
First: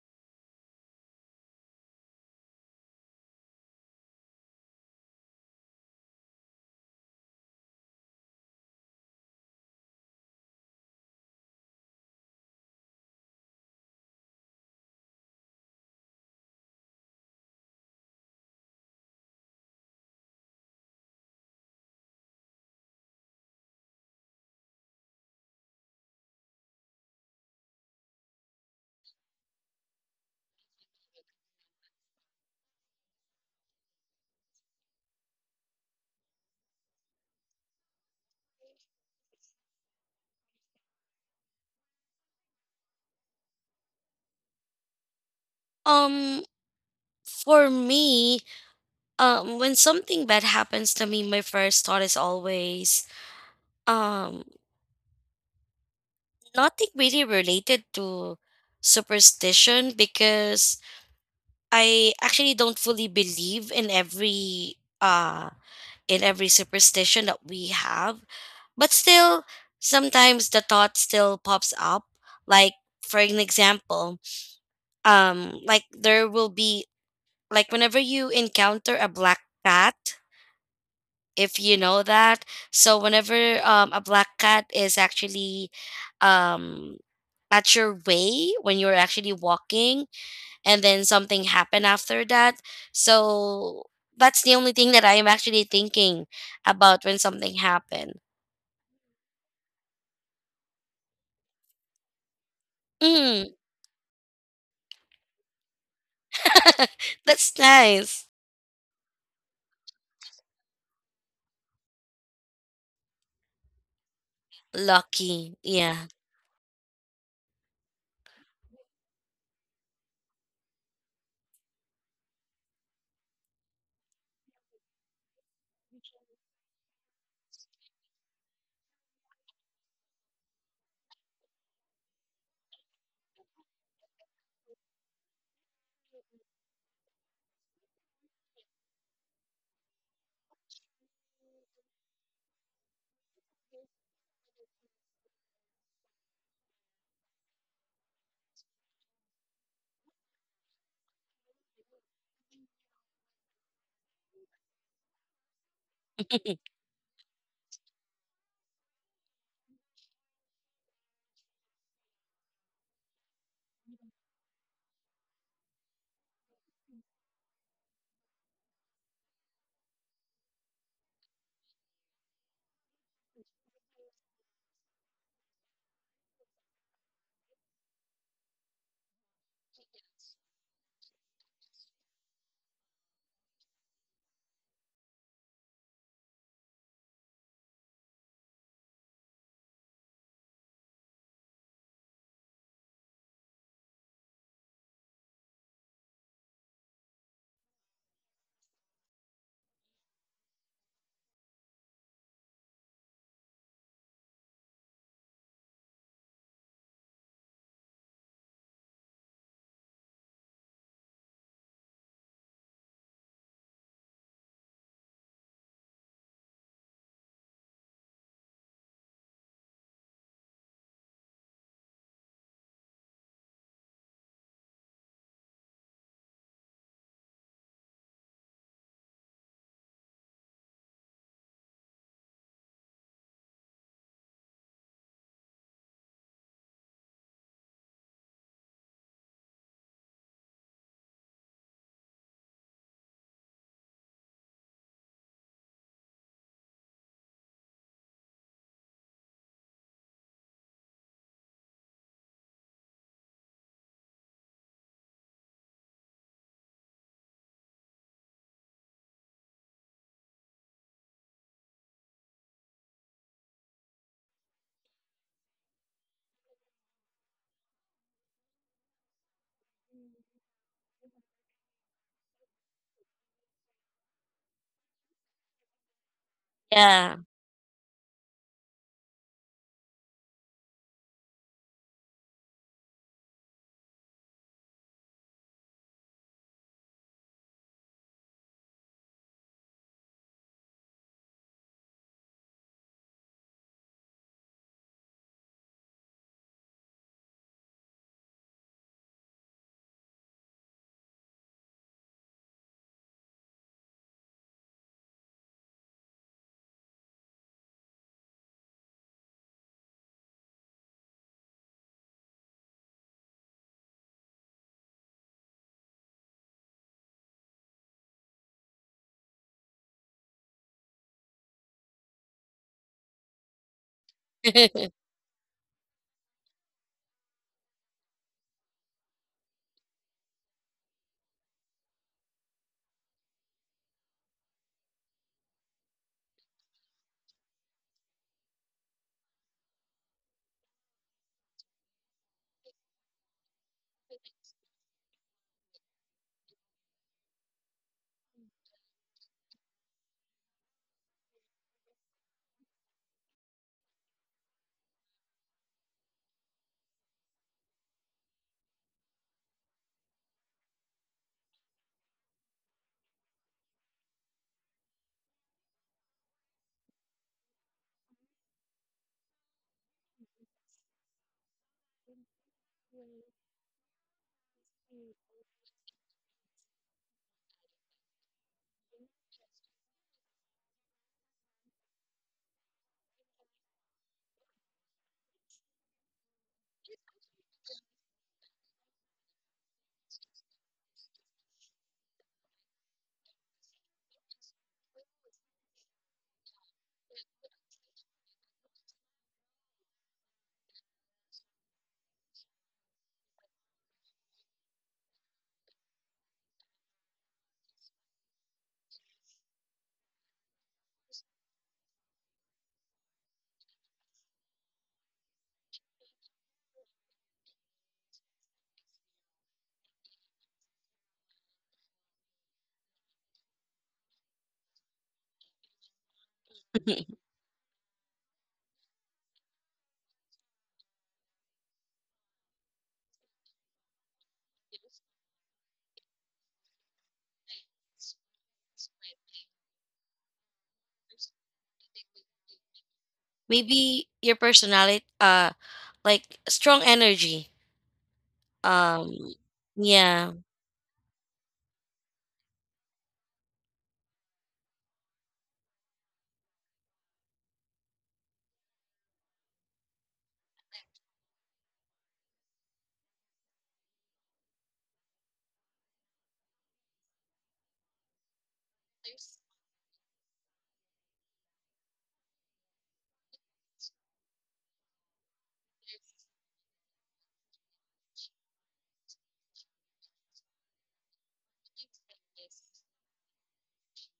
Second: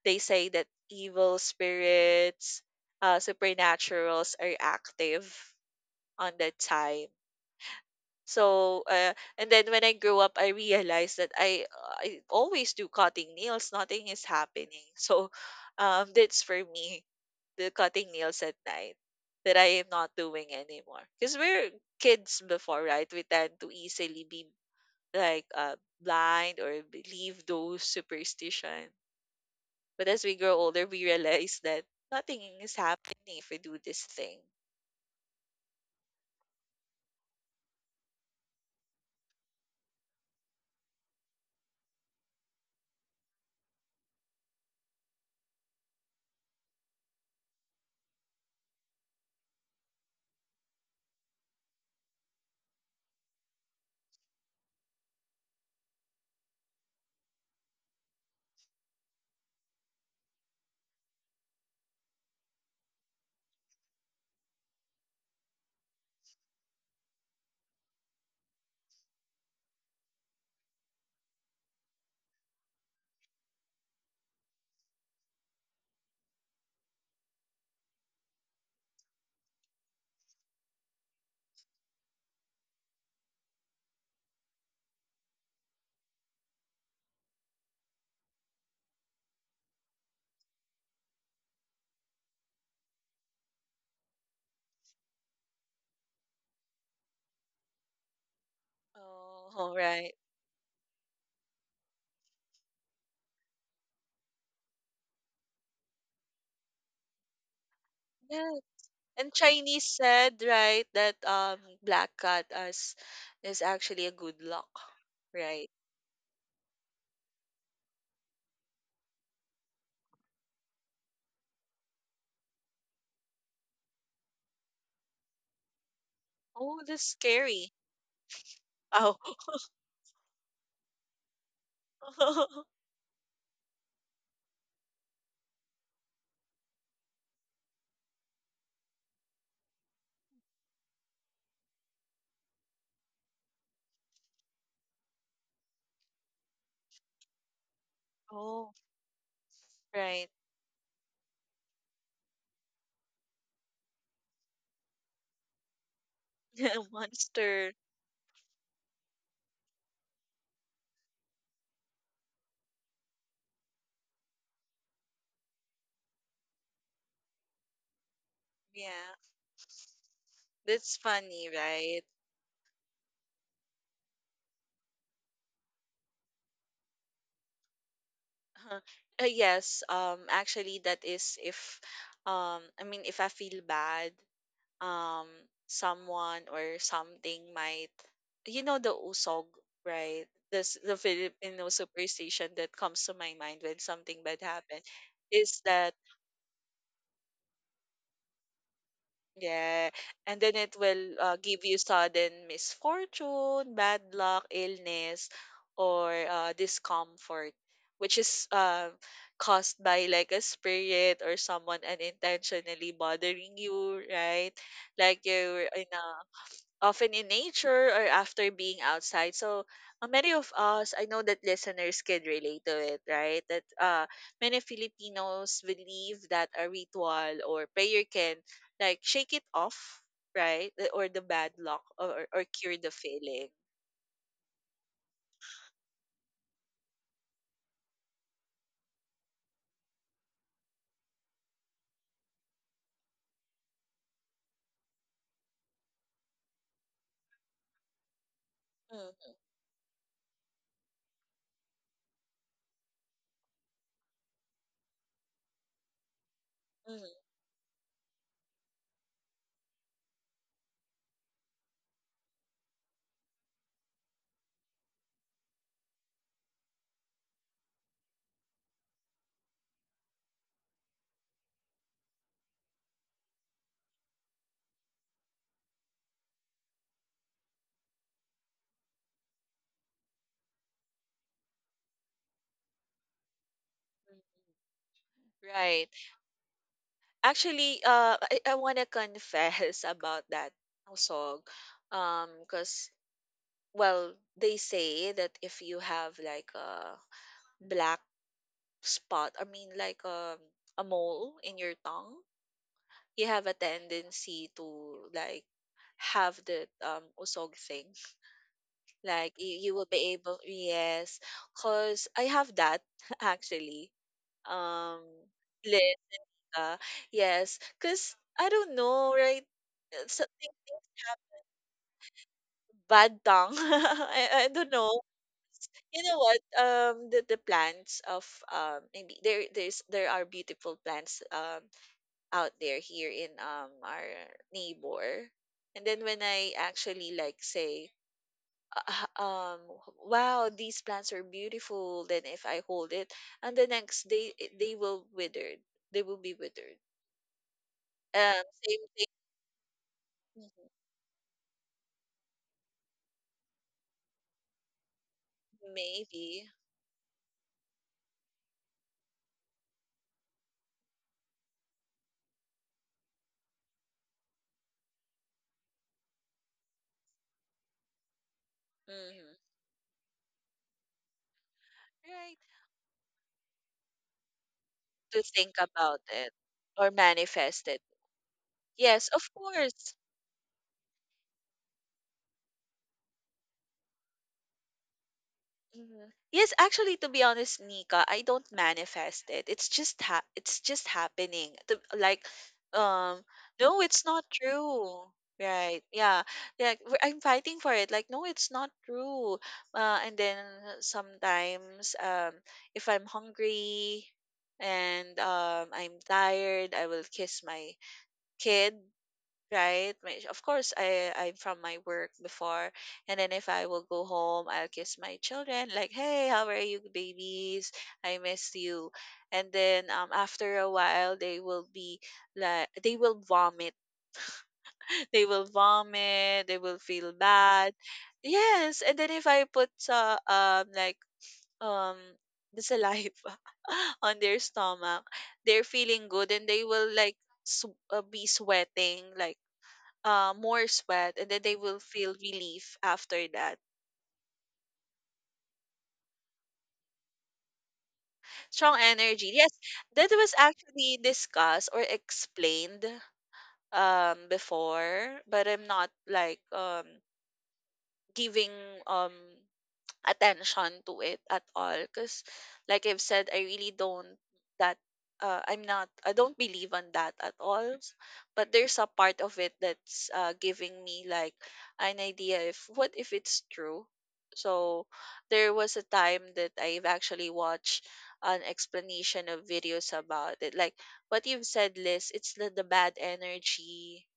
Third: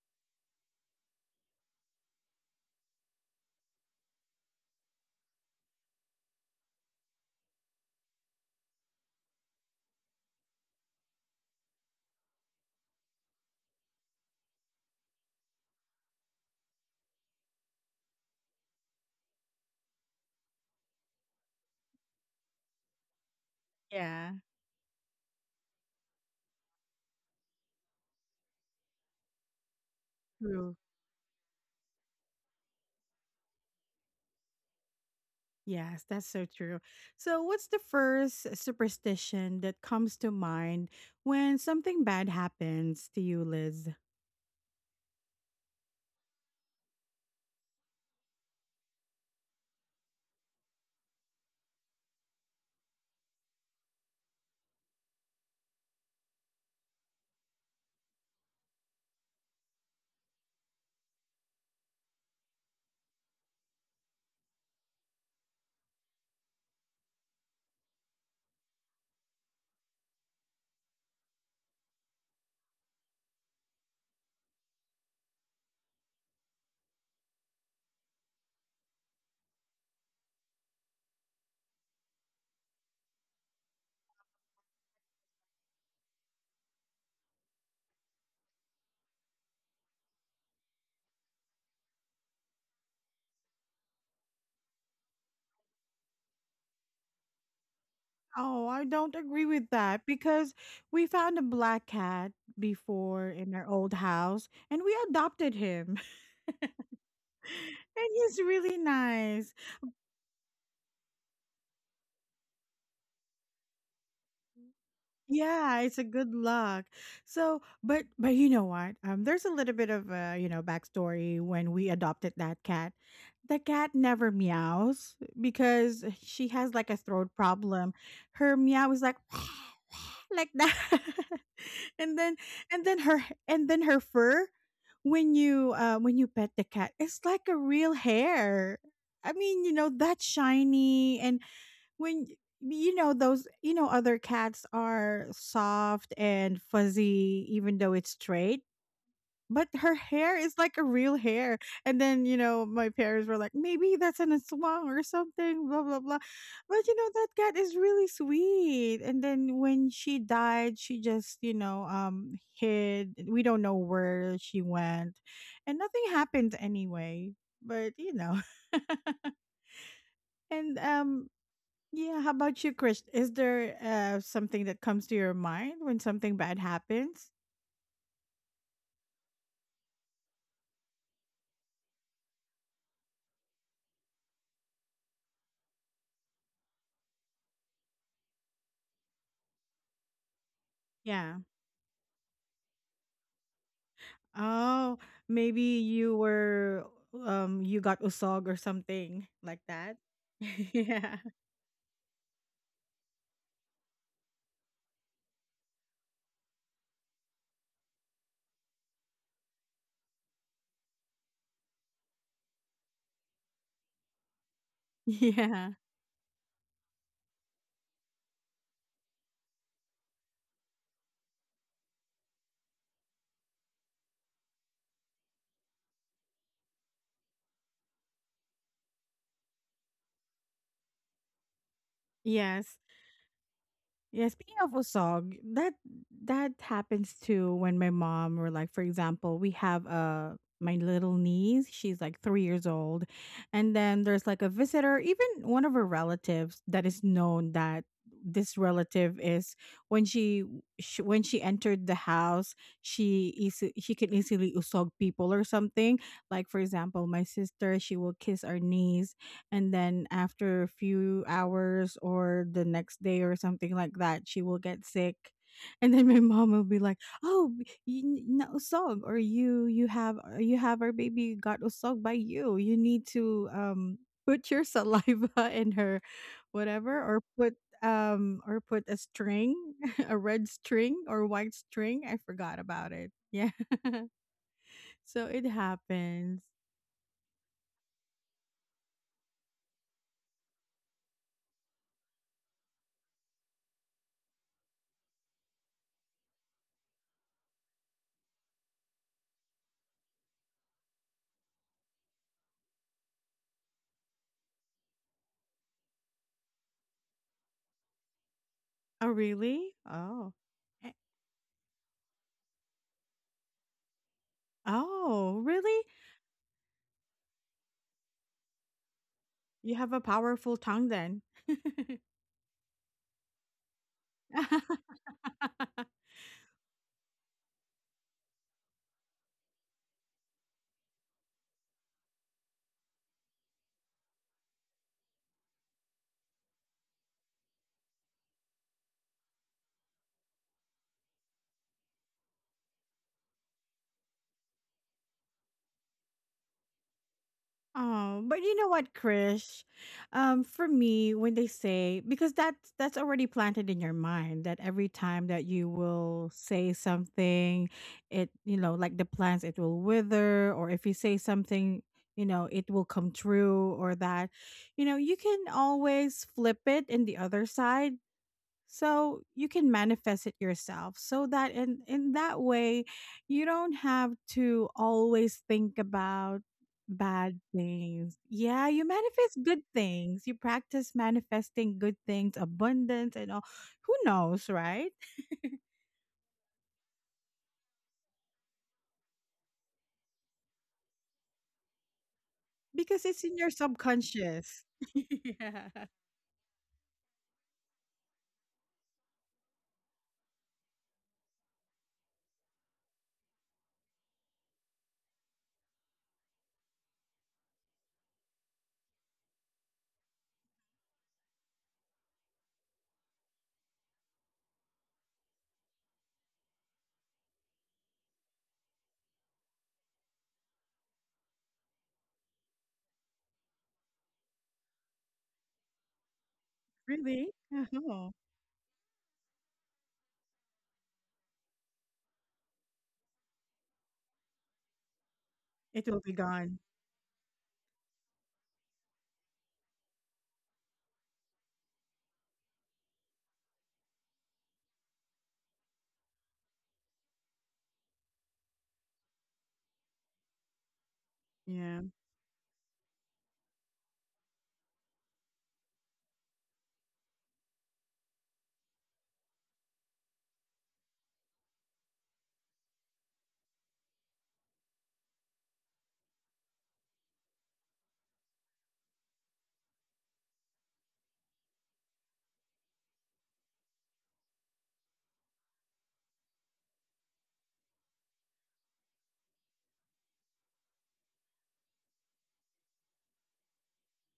[SPEAKER 2] They say that evil spirits, supernaturals are active on that time. So, and then when I grew up, I realized that I always do cutting nails. Nothing is happening. So, that's for me the cutting nails at night that I am not doing anymore. Because we're kids before, right? We tend to easily
[SPEAKER 1] Yeah.
[SPEAKER 2] be like blind or believe those superstition. But as we grow
[SPEAKER 1] True.
[SPEAKER 2] older, we realize that nothing is happening if we do this thing.
[SPEAKER 1] Yes, that's so true. So, what's the first superstition that comes to mind when something bad happens to you, Liz?
[SPEAKER 3] um for me, when something bad happens to me my first thought is always um nothing really related to superstition because I actually don't fully believe in every superstition that we have. But still sometimes the thought still pops up. Like for an example, like there will be, like whenever you encounter a black cat, if you know that. So whenever a black cat is actually um at your way when you're actually walking, and then something happened after that, so that's the only thing that I am actually thinking about when something happened.
[SPEAKER 1] Oh, I don't agree with
[SPEAKER 2] Oh,
[SPEAKER 1] that
[SPEAKER 2] right.
[SPEAKER 1] because we found a black cat before in
[SPEAKER 3] Mm.
[SPEAKER 1] our old house and we adopted him,
[SPEAKER 3] That's
[SPEAKER 1] and
[SPEAKER 3] nice.
[SPEAKER 1] he's
[SPEAKER 2] Yeah.
[SPEAKER 1] really
[SPEAKER 2] And
[SPEAKER 1] nice.
[SPEAKER 2] Chinese said, right, that black cat as is actually a good luck,
[SPEAKER 3] Lucky,
[SPEAKER 2] right?
[SPEAKER 1] Yeah, it's a
[SPEAKER 3] yeah.
[SPEAKER 1] good luck. So, but you know what? There's a little bit of a backstory when we adopted that cat. The cat never meows because she has
[SPEAKER 2] Oh,
[SPEAKER 1] like a
[SPEAKER 2] that's
[SPEAKER 1] throat
[SPEAKER 2] scary.
[SPEAKER 1] problem. Her meow is like
[SPEAKER 2] Oh.
[SPEAKER 1] like that, and then and then her fur when you pet the cat, it's like a real hair. I mean, that's shiny and when y you know those other cats are soft and fuzzy even though it's straight,
[SPEAKER 2] Oh,
[SPEAKER 1] but her
[SPEAKER 2] right.
[SPEAKER 1] hair is like a real hair. And then, my parents were like, "Maybe that's an aswang or something, blah blah blah." But you know that cat is
[SPEAKER 2] Monster.
[SPEAKER 1] really sweet. And then when she died, she just, hid. We don't know where she went. And nothing happened anyway. But, you know.
[SPEAKER 2] Yeah.
[SPEAKER 1] And
[SPEAKER 2] That's funny, right?
[SPEAKER 1] yeah, how about you, Chris? Is there something that comes to your mind when something bad happens?
[SPEAKER 2] Yes, actually that is if I mean if I feel bad, um someone or something might, you know, the usog, right? This the
[SPEAKER 1] Yeah.
[SPEAKER 2] Filipino superstition that comes to my mind when something bad happened
[SPEAKER 1] Oh, maybe
[SPEAKER 2] is that.
[SPEAKER 1] you got usog or something like
[SPEAKER 2] Yeah,
[SPEAKER 1] that.
[SPEAKER 2] and then it
[SPEAKER 1] Yeah.
[SPEAKER 2] will give you sudden misfortune, bad luck, illness or discomfort, which is caused by like a spirit or someone unintentionally bothering you, right? Like, you're
[SPEAKER 1] Yeah.
[SPEAKER 2] in a often in nature or after being outside. So many of us, I know that listeners can relate to it, right? That many Filipinos believe that a ritual or prayer can like shake it off, right? Or the bad luck, or
[SPEAKER 1] Yes.
[SPEAKER 2] cure the feeling.
[SPEAKER 1] Yeah, speaking of usog, that happens too when my mom or, like, for example, we have my little niece, she's like 3 years old, and then there's like a visitor, even one of her relatives that is known that this relative
[SPEAKER 2] Mhm,
[SPEAKER 1] is, when she, when she entered the house, she can easily usog people or something. Like for example, my
[SPEAKER 2] mhm,
[SPEAKER 1] sister, she will kiss our niece and then after a few hours or the next day or something like that she will get sick and then my mom will be like oh b- you n- na usog or you have or you have our baby got usog by you. You need to put your saliva in her whatever,
[SPEAKER 3] Yeah.
[SPEAKER 1] or put a string, a red string or white string. I forgot about it, yeah.
[SPEAKER 2] mhm.
[SPEAKER 1] So it
[SPEAKER 2] Right.
[SPEAKER 1] happens.
[SPEAKER 2] Actually, I want to confess about that song. Because, well, they say that if you have like a black spot, I mean like, a mole in your tongue, you have a tendency to like have the usog thing.
[SPEAKER 1] Oh,
[SPEAKER 2] Like you,
[SPEAKER 1] really?
[SPEAKER 2] you will be
[SPEAKER 1] Oh.
[SPEAKER 2] able, yes, cause I have that actually. Um
[SPEAKER 1] Oh, really?
[SPEAKER 2] Linda. Yes. Cause I don't know, right?
[SPEAKER 1] You have a
[SPEAKER 2] It's something
[SPEAKER 1] powerful tongue then.
[SPEAKER 2] bad tongue. I don't know, you know what, the plants of, maybe there are beautiful plants out there, here in our neighbor, and then when I actually like say, "Ah, ah, um wow, these plants are beautiful," then if I hold it, and the next day they will withered. They will be withered.
[SPEAKER 1] Oh, but you know
[SPEAKER 2] Same
[SPEAKER 1] what,
[SPEAKER 2] thing.
[SPEAKER 1] Krish? For
[SPEAKER 2] Mhm.
[SPEAKER 1] me, when they say, because that's already planted in your mind that every time that you will
[SPEAKER 2] Maybe.
[SPEAKER 1] say something, it, you know, like the plants, it will wither, or if you say something, you know, it will come true, or that, you know, you can always flip it in the other side so
[SPEAKER 2] Hmm.
[SPEAKER 1] you can manifest it yourself so that in
[SPEAKER 2] Right.
[SPEAKER 1] that way you don't have to
[SPEAKER 2] To
[SPEAKER 1] always
[SPEAKER 2] think
[SPEAKER 1] think
[SPEAKER 2] about it
[SPEAKER 1] about
[SPEAKER 2] or
[SPEAKER 1] bad
[SPEAKER 2] manifest it.
[SPEAKER 1] things. Yeah, you
[SPEAKER 2] Yes, of
[SPEAKER 1] manifest good
[SPEAKER 2] course.
[SPEAKER 1] things. You practice manifesting good things, abundance and all. Who knows, right?
[SPEAKER 2] Mhm. Yes, actually, to be honest, Nika, I don't manifest it. It's just happening. To, like,
[SPEAKER 1] Because it's
[SPEAKER 2] um,
[SPEAKER 1] in your
[SPEAKER 2] no, it's not
[SPEAKER 1] subconscious.
[SPEAKER 2] true.
[SPEAKER 1] Yeah.
[SPEAKER 2] Right? Yeah. Like I'm fighting for it. Like, no, it's not true. And then sometimes, if I'm hungry and, I'm tired, I will kiss my kid. Right? Of course, I'm from my work before. And then if I will go home, I'll kiss my children, like, hey, how are you, babies? I miss you. And then, after a while, they will be like, they will vomit. They will vomit. They will feel
[SPEAKER 1] Really.
[SPEAKER 2] bad.
[SPEAKER 1] Uh-huh.
[SPEAKER 2] Yes. And then if I put, like, um, the saliva on their stomach, they're
[SPEAKER 1] It will
[SPEAKER 2] feeling
[SPEAKER 1] be
[SPEAKER 2] good and
[SPEAKER 1] gone.
[SPEAKER 2] they will like, be sweating, like, more sweat, and then they will feel relief after that.
[SPEAKER 3] Maybe your personality, like strong energy.
[SPEAKER 2] Strong
[SPEAKER 3] Um,
[SPEAKER 2] energy. Yes, that
[SPEAKER 3] yeah.
[SPEAKER 2] was actually discussed
[SPEAKER 1] Yeah.
[SPEAKER 2] or explained, before, but I'm not like giving um attention to it at all, because like I've said, I really don't. That, I don't believe on that at all, but there's a part of it that's giving me like an idea, if what if it's true. So there was a time that I've actually watched an explanation of videos about it, like what you've said, Liz. It's the bad energy,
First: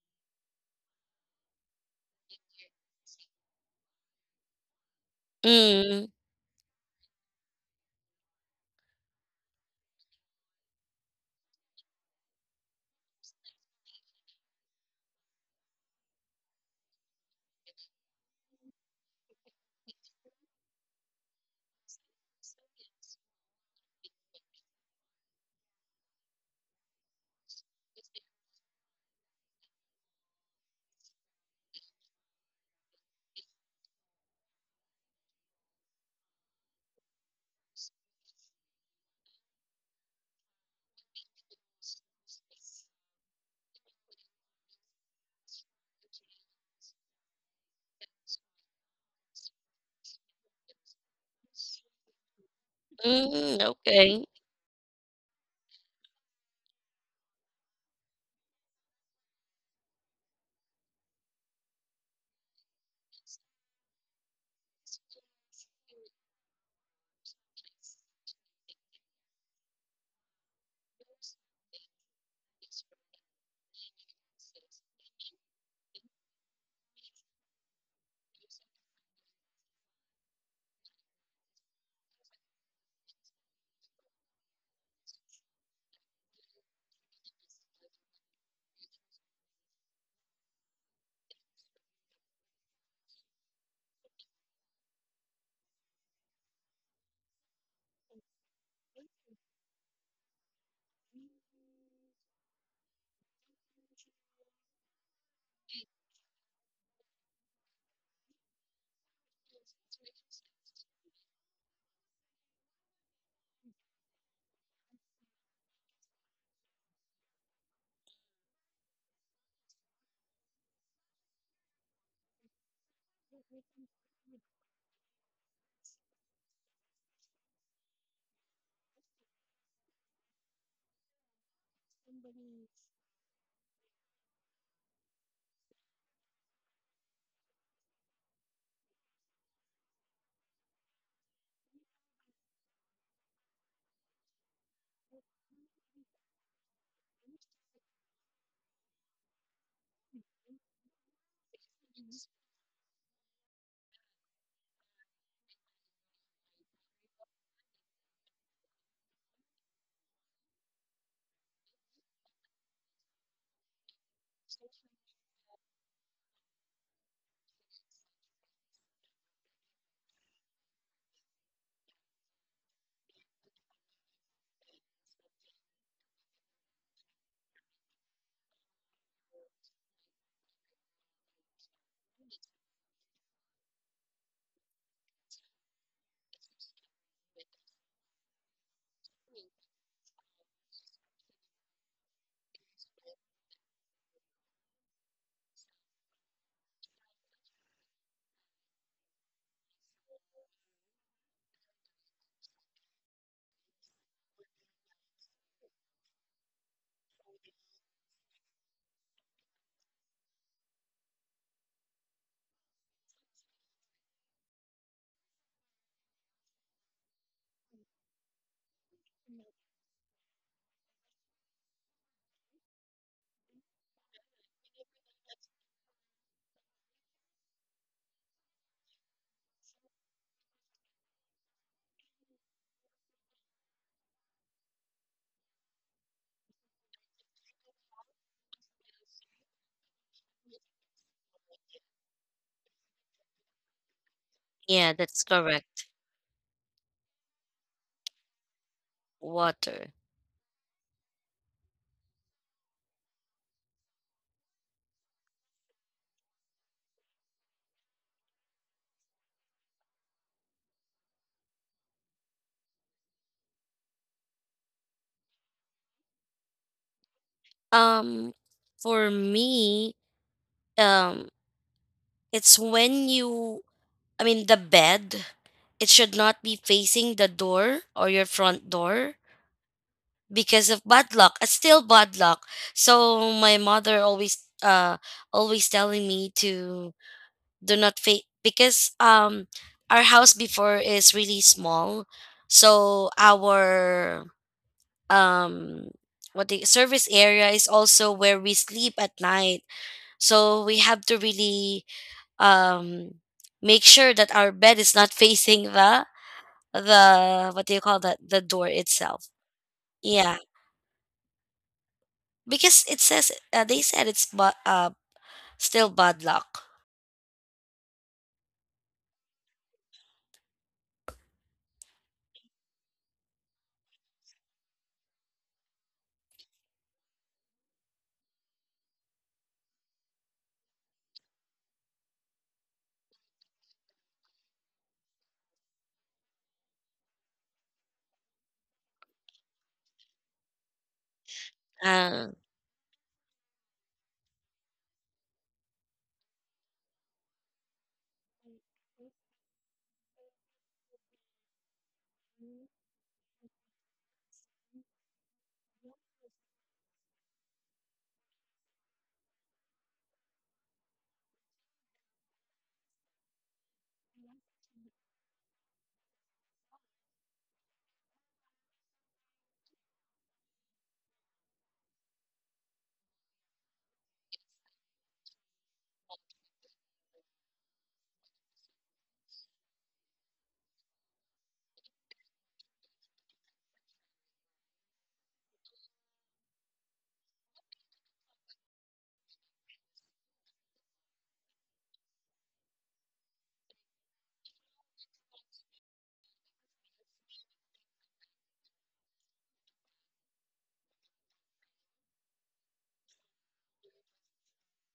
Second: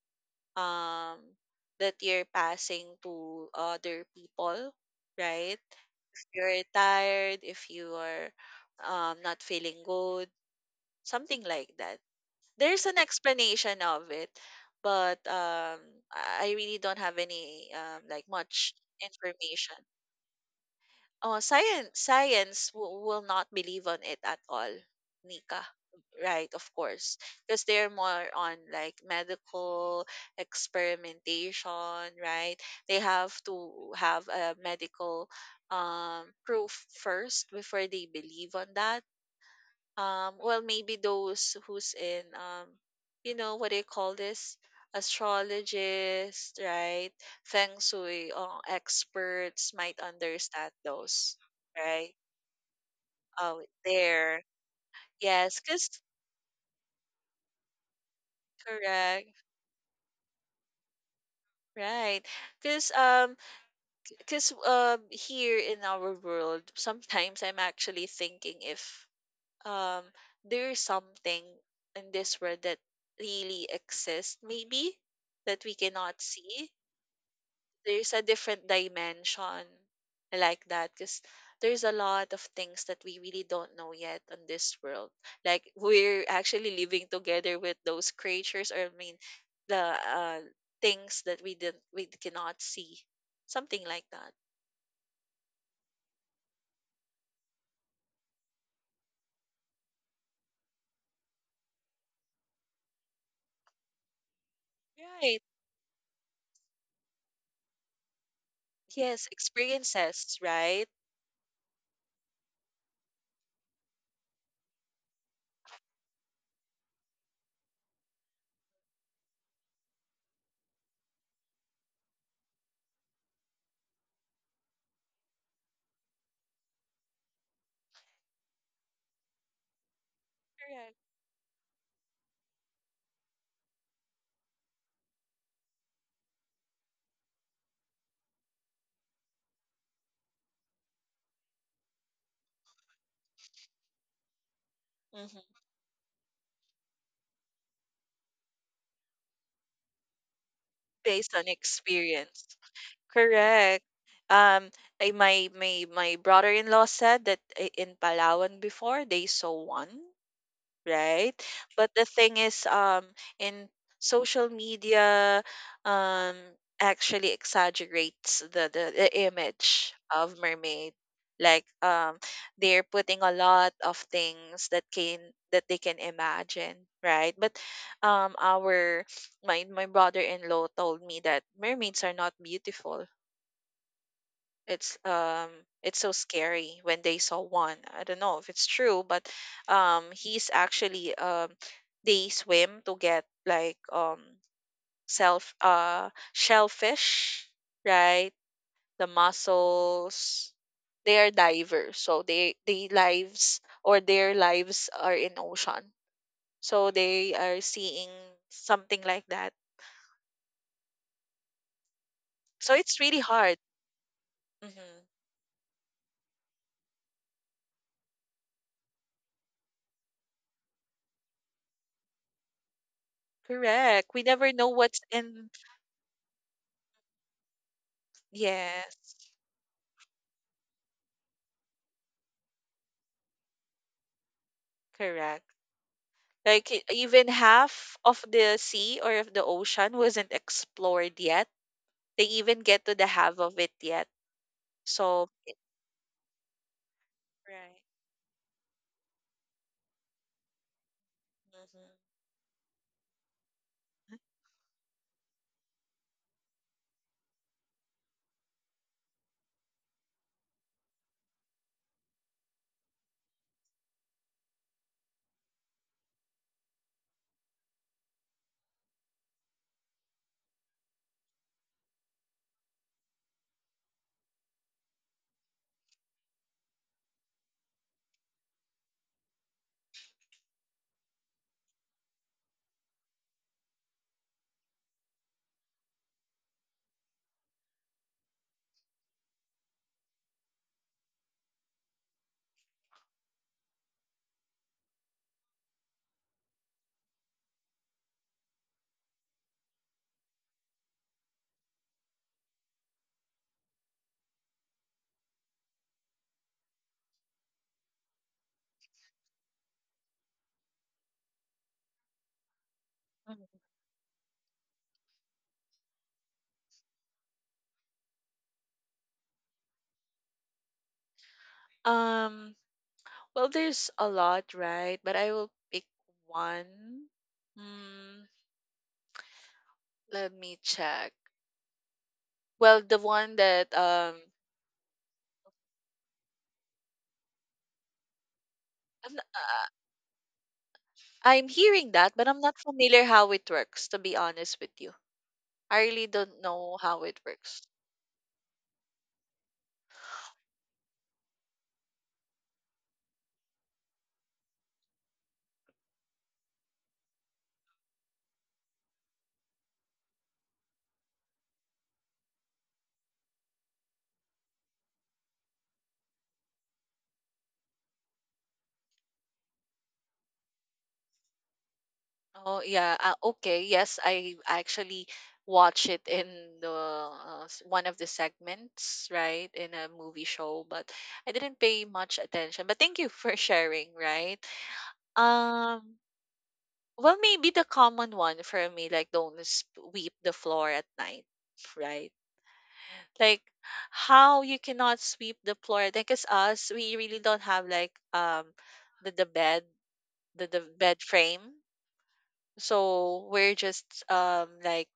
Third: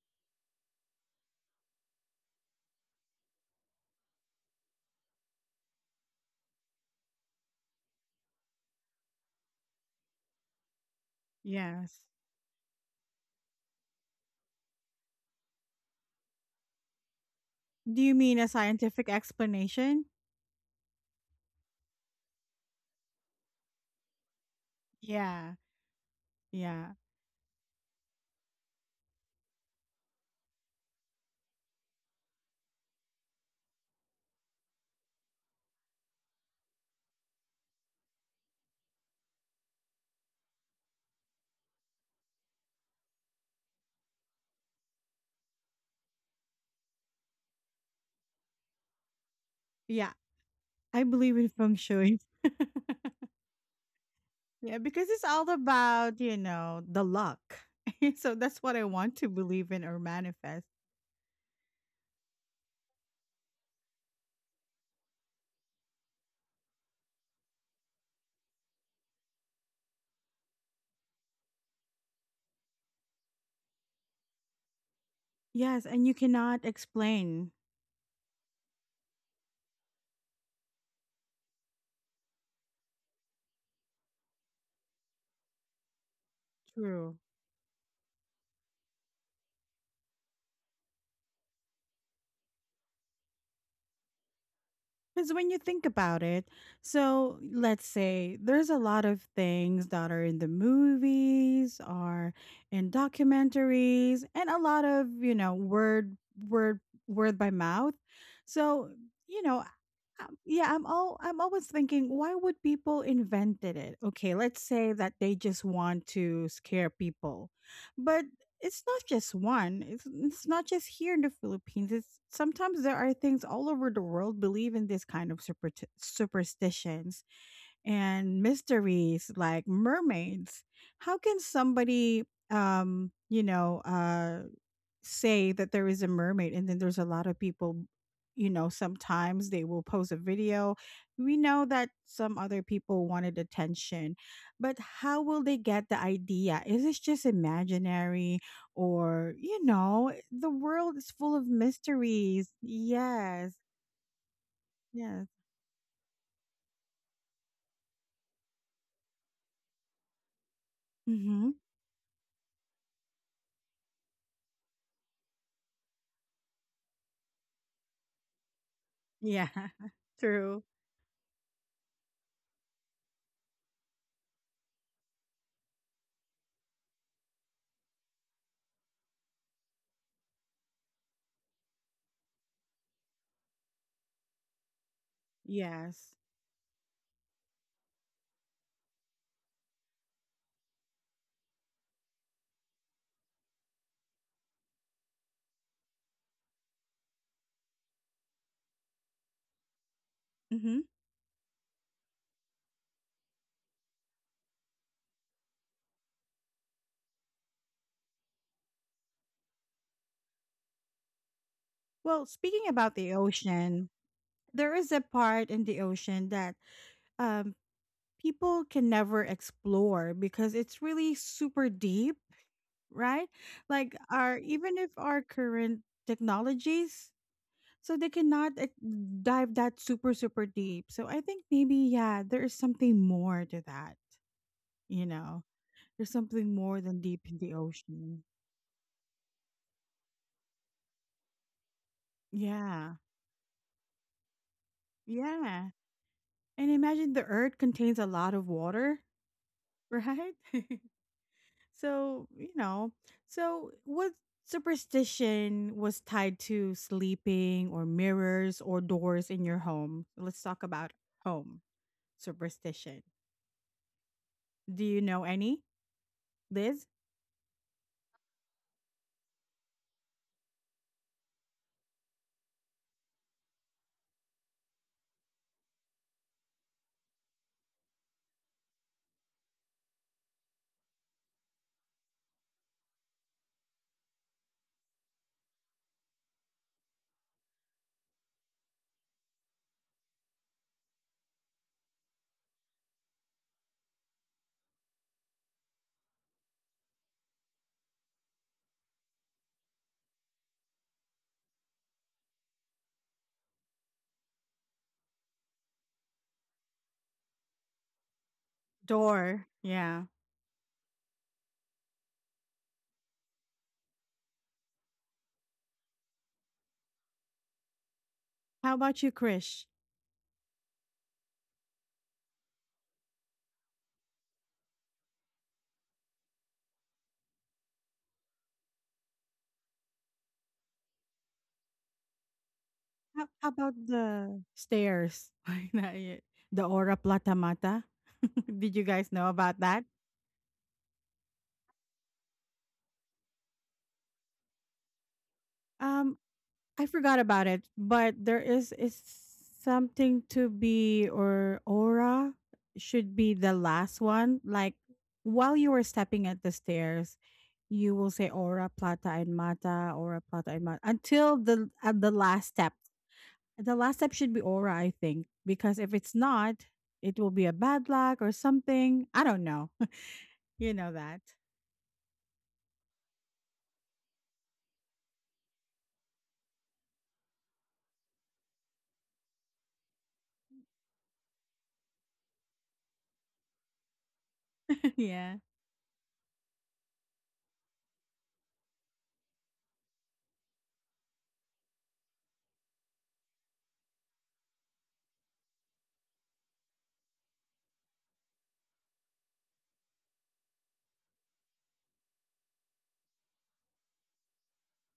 [SPEAKER 2] um that you're passing to other people, right?
[SPEAKER 3] Mm,
[SPEAKER 2] You're tired, if you are not feeling good, something like that.
[SPEAKER 1] Yes.
[SPEAKER 2] There's an explanation of it, but I really don't have any,
[SPEAKER 1] Do you
[SPEAKER 2] like
[SPEAKER 1] mean a
[SPEAKER 2] much
[SPEAKER 1] scientific
[SPEAKER 2] information.
[SPEAKER 1] explanation?
[SPEAKER 2] Oh, science will not believe on it at all,
[SPEAKER 1] Yeah.
[SPEAKER 2] Nika. Right, of
[SPEAKER 1] Yeah.
[SPEAKER 2] course, because they're more on like medical experimentation, right? They have to have a medical proof first before they believe on that. Well, maybe those who's in, you know what do you call this, astrologist, right? Feng shui experts might
[SPEAKER 1] Yeah,
[SPEAKER 2] understand
[SPEAKER 1] I believe
[SPEAKER 2] those.
[SPEAKER 1] in feng
[SPEAKER 2] Right.
[SPEAKER 1] shui.
[SPEAKER 3] mm,
[SPEAKER 2] Oh,
[SPEAKER 3] okay.
[SPEAKER 2] there.
[SPEAKER 1] Yeah, because it's all
[SPEAKER 2] Yes, because.
[SPEAKER 1] about, you know, the luck. So that's what I want to
[SPEAKER 2] Correct.
[SPEAKER 1] believe in or manifest.
[SPEAKER 2] Right. Because because here in our world, sometimes I'm actually thinking if um there's something in this world that really exists, maybe, that we
[SPEAKER 1] Yes, and you
[SPEAKER 2] cannot
[SPEAKER 1] cannot
[SPEAKER 2] see.
[SPEAKER 1] explain.
[SPEAKER 2] There's a different dimension like that, because there's a lot of things that we really don't know yet on this world. Like we're actually living
[SPEAKER 1] True.
[SPEAKER 2] together with those creatures, or I mean the uh things that we cannot see, something like that,
[SPEAKER 1] Because when you think about it, so let's say there's a lot of things that are in the movies or in documentaries and a lot of, you
[SPEAKER 2] right?
[SPEAKER 1] know, word word by mouth. So,
[SPEAKER 2] Yes,
[SPEAKER 1] you know,
[SPEAKER 2] experiences,
[SPEAKER 1] yeah,
[SPEAKER 2] right?
[SPEAKER 1] I'm always thinking, why would people invented it? Okay, let's say that they just want to scare people. But it's not just one. It's not just here in the Philippines. It's sometimes there are things all over the world believe in this kind of superstitions and mysteries like mermaids.
[SPEAKER 2] Correct.
[SPEAKER 1] How can somebody you know, say that there is a mermaid, and then there's a lot of people, you know, sometimes they will post a video. We know that some other people wanted attention, but how
[SPEAKER 2] Hmm.
[SPEAKER 1] will they get the idea? Is this just imaginary, or, you know, the world is
[SPEAKER 2] Based
[SPEAKER 1] full of
[SPEAKER 2] on
[SPEAKER 1] mysteries?
[SPEAKER 2] experience.
[SPEAKER 1] Yes.
[SPEAKER 2] Correct. um
[SPEAKER 1] Yes.
[SPEAKER 2] my brother-in-law said that, in Palawan before, they saw one, right?
[SPEAKER 1] Mhm.
[SPEAKER 2] But the thing is, in social media, um, actually exaggerates the
[SPEAKER 1] Yeah.
[SPEAKER 2] image of
[SPEAKER 1] True.
[SPEAKER 2] mermaid. Like, they're putting a lot of things that they can imagine, right? But, our my my brother-in-law told me that mermaids are not beautiful. it's um it's so
[SPEAKER 1] Yes.
[SPEAKER 2] scary when they saw one. I don't know if it's true, but he's actually, they swim to get like, self shellfish, right? The mussels.
[SPEAKER 1] Mhm.
[SPEAKER 2] They are divers, so they lives or their lives are in ocean. So they are seeing something like that.
[SPEAKER 1] Well, speaking
[SPEAKER 2] So
[SPEAKER 1] about
[SPEAKER 2] it's
[SPEAKER 1] the
[SPEAKER 2] really hard.
[SPEAKER 1] ocean, there is a
[SPEAKER 2] Hmm.
[SPEAKER 1] part in the ocean that um people can never explore because it's really super deep, right? Like
[SPEAKER 2] Correct. We
[SPEAKER 1] our,
[SPEAKER 2] never know
[SPEAKER 1] even if
[SPEAKER 2] what's
[SPEAKER 1] our
[SPEAKER 2] in.
[SPEAKER 1] current technologies, so they cannot
[SPEAKER 2] Yes.
[SPEAKER 1] dive that super super deep. So I think maybe, yeah, there is something more to that, you know.
[SPEAKER 2] Correct.
[SPEAKER 1] There's something
[SPEAKER 2] Like
[SPEAKER 1] more than deep
[SPEAKER 2] even
[SPEAKER 1] in the
[SPEAKER 2] half
[SPEAKER 1] ocean.
[SPEAKER 2] of the sea or of the ocean wasn't explored yet. They even get
[SPEAKER 1] Yeah.
[SPEAKER 2] to the half of it yet.
[SPEAKER 3] Yeah,
[SPEAKER 2] So
[SPEAKER 3] that's
[SPEAKER 1] Yeah.
[SPEAKER 3] correct.
[SPEAKER 1] And imagine the earth
[SPEAKER 2] right.
[SPEAKER 1] contains a lot of water,
[SPEAKER 3] Water.
[SPEAKER 1] right? So, you know, so what
[SPEAKER 2] Mhm.
[SPEAKER 1] superstition was tied to sleeping or mirrors or doors in your home? Let's talk about home superstition. Do you know any? Liz?
[SPEAKER 3] Um, for me, um, it's when you, I mean, the bed, it should not be facing the door or your front door because of bad luck. It's still bad luck. So my mother always, always telling me to do not face because our house before is really small, so our um, what, the service area is also where we sleep at night. So we have to really um, make sure that our bed is not facing the what do you call that, the door itself.
[SPEAKER 1] Door. Yeah.
[SPEAKER 3] Yeah, because it says
[SPEAKER 2] Mhm.
[SPEAKER 3] they said it's but still bad luck.
[SPEAKER 1] How about you, Krish?
[SPEAKER 2] Um. Well, there's a lot, right? But I will pick one. Hmm. Let me check. Well, the one
[SPEAKER 1] How
[SPEAKER 2] that
[SPEAKER 1] about the stairs? Why not yet? The Ora Plata Mata? Did you guys
[SPEAKER 2] I'm, n-
[SPEAKER 1] know about
[SPEAKER 2] uh,
[SPEAKER 1] that?
[SPEAKER 2] I'm hearing that, but
[SPEAKER 3] Uh,
[SPEAKER 2] I'm not familiar how it works. To be honest with you, I really
[SPEAKER 1] Um,
[SPEAKER 2] don't know
[SPEAKER 1] I
[SPEAKER 2] how
[SPEAKER 1] forgot
[SPEAKER 2] it
[SPEAKER 1] about it,
[SPEAKER 2] works.
[SPEAKER 1] but there is something to be, or aura should be the last one. Like while you were stepping at the stairs, you will say aura plata and mata, aura plata and mata until the at the last step. The last step should be aura, I think, because if it's not, it will be a bad luck or something. I don't know. You know that.
[SPEAKER 2] Oh yeah, okay. Yes, I actually watch it in one of the segments, right, in a movie show, but I didn't pay much attention. But thank you for sharing, right?
[SPEAKER 1] Yeah.
[SPEAKER 2] Um, well, maybe the common one for me, like don't sweep the floor at night, right? Like how you cannot sweep the floor, because us, we really don't have like, the the bed the bed frame, so we're just, like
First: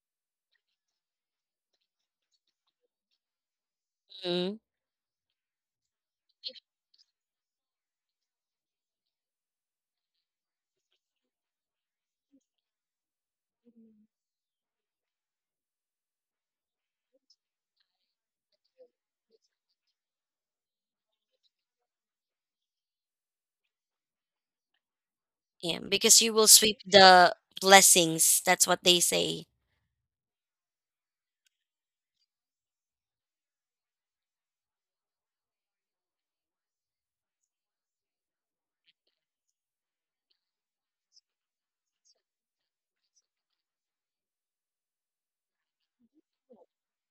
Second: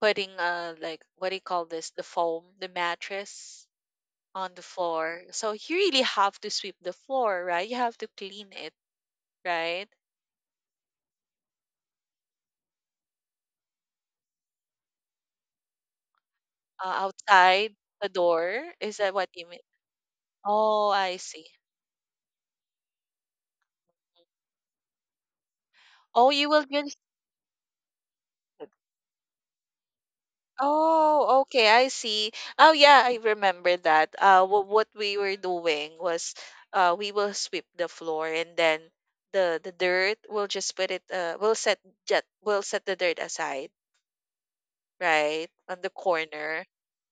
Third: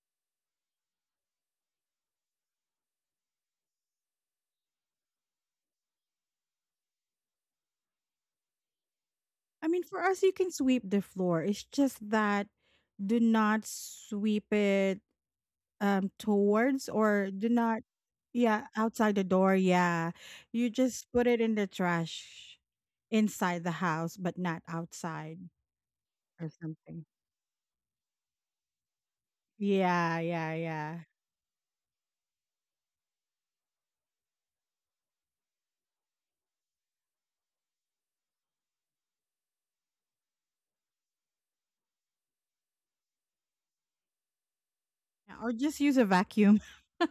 [SPEAKER 2] putting, like what do you call this, the foam, the mattress on
[SPEAKER 3] mm,
[SPEAKER 2] the floor, so you really have to sweep the floor, right? You have to clean it,
[SPEAKER 1] I mean,
[SPEAKER 2] right?
[SPEAKER 1] for us, you can sweep the floor. It's just that do not sweep it towards, or do
[SPEAKER 2] Outside
[SPEAKER 1] not.
[SPEAKER 2] the door,
[SPEAKER 1] Yeah,
[SPEAKER 2] is that
[SPEAKER 1] outside the
[SPEAKER 2] what you
[SPEAKER 1] door,
[SPEAKER 2] mean?
[SPEAKER 1] yeah. You
[SPEAKER 2] Oh,
[SPEAKER 1] just
[SPEAKER 2] I
[SPEAKER 1] put it
[SPEAKER 2] see.
[SPEAKER 1] in the trash inside the house but not outside.
[SPEAKER 3] yeah, because
[SPEAKER 2] Oh,
[SPEAKER 3] you will
[SPEAKER 2] you
[SPEAKER 1] Or
[SPEAKER 2] will
[SPEAKER 3] sweep
[SPEAKER 2] just.
[SPEAKER 1] something.
[SPEAKER 3] the blessings. That's what they say.
[SPEAKER 1] Yeah, yeah, yeah.
[SPEAKER 2] Oh, okay, I see. Oh yeah, I remember that. What we were doing was, we will sweep the floor, and then the dirt, we'll just put it, we'll set, jet we'll set the dirt aside,
[SPEAKER 1] Yeah,
[SPEAKER 2] right?
[SPEAKER 1] or
[SPEAKER 2] On
[SPEAKER 1] just
[SPEAKER 2] the
[SPEAKER 1] use a vacuum.
[SPEAKER 2] corner,
[SPEAKER 1] I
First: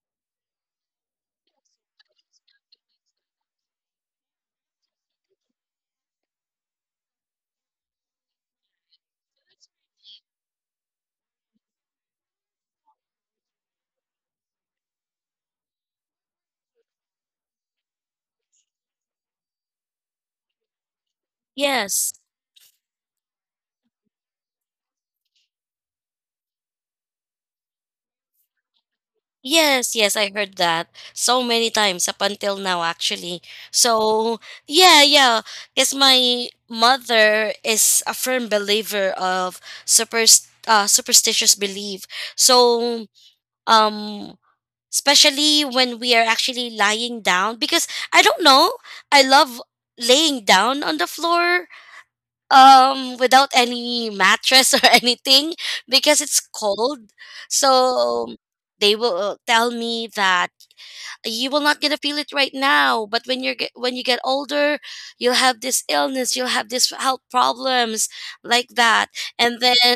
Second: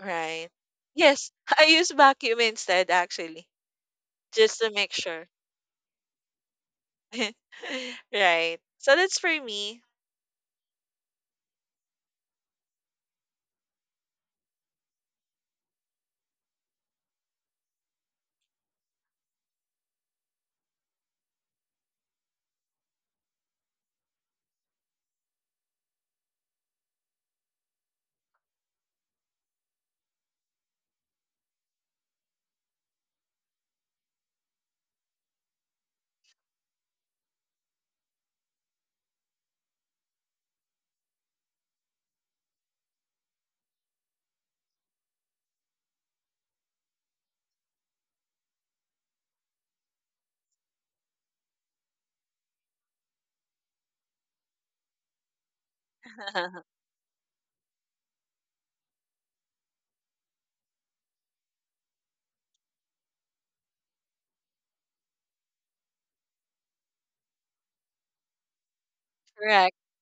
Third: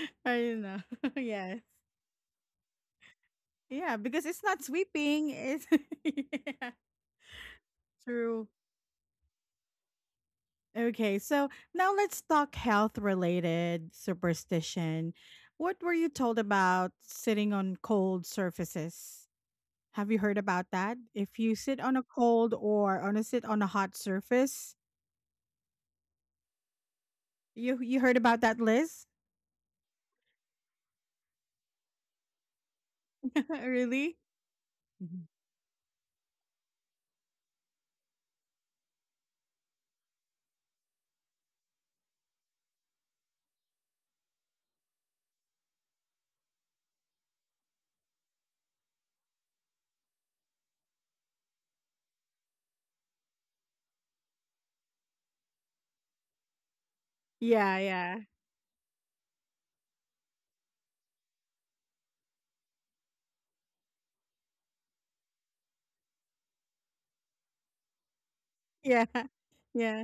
[SPEAKER 2] right?
[SPEAKER 1] don't know.
[SPEAKER 2] Yes,
[SPEAKER 1] Yes.
[SPEAKER 2] I use vacuum instead, actually,
[SPEAKER 1] Yeah, because it's
[SPEAKER 2] just
[SPEAKER 1] not
[SPEAKER 2] to make sure.
[SPEAKER 1] sweeping, it's yeah. True.
[SPEAKER 2] Right. So that's for me.
[SPEAKER 1] Okay, so now let's talk health related superstition. What were you told about sitting on cold surfaces? Have you heard about that? If you sit on a
[SPEAKER 3] Yes.
[SPEAKER 1] cold, or on a sit on a hot surface, you heard about that, Liz?
[SPEAKER 3] Yes, yes, I heard that so many times up until now, actually.
[SPEAKER 1] Really?
[SPEAKER 3] So, yeah,
[SPEAKER 1] Mhm.
[SPEAKER 3] yeah, because my mother is a firm believer of super, superstitious belief. So, um, especially when we are actually lying down, because I don't know, I love laying down on the floor without any mattress or anything because it's cold,
[SPEAKER 1] Yeah, yeah,
[SPEAKER 3] so they will, tell me that you will not gonna feel it right now, but when when you get older you'll have this illness, you'll have this health problems like
[SPEAKER 1] yeah,
[SPEAKER 3] that, and
[SPEAKER 2] Correct.
[SPEAKER 3] then
[SPEAKER 1] yeah.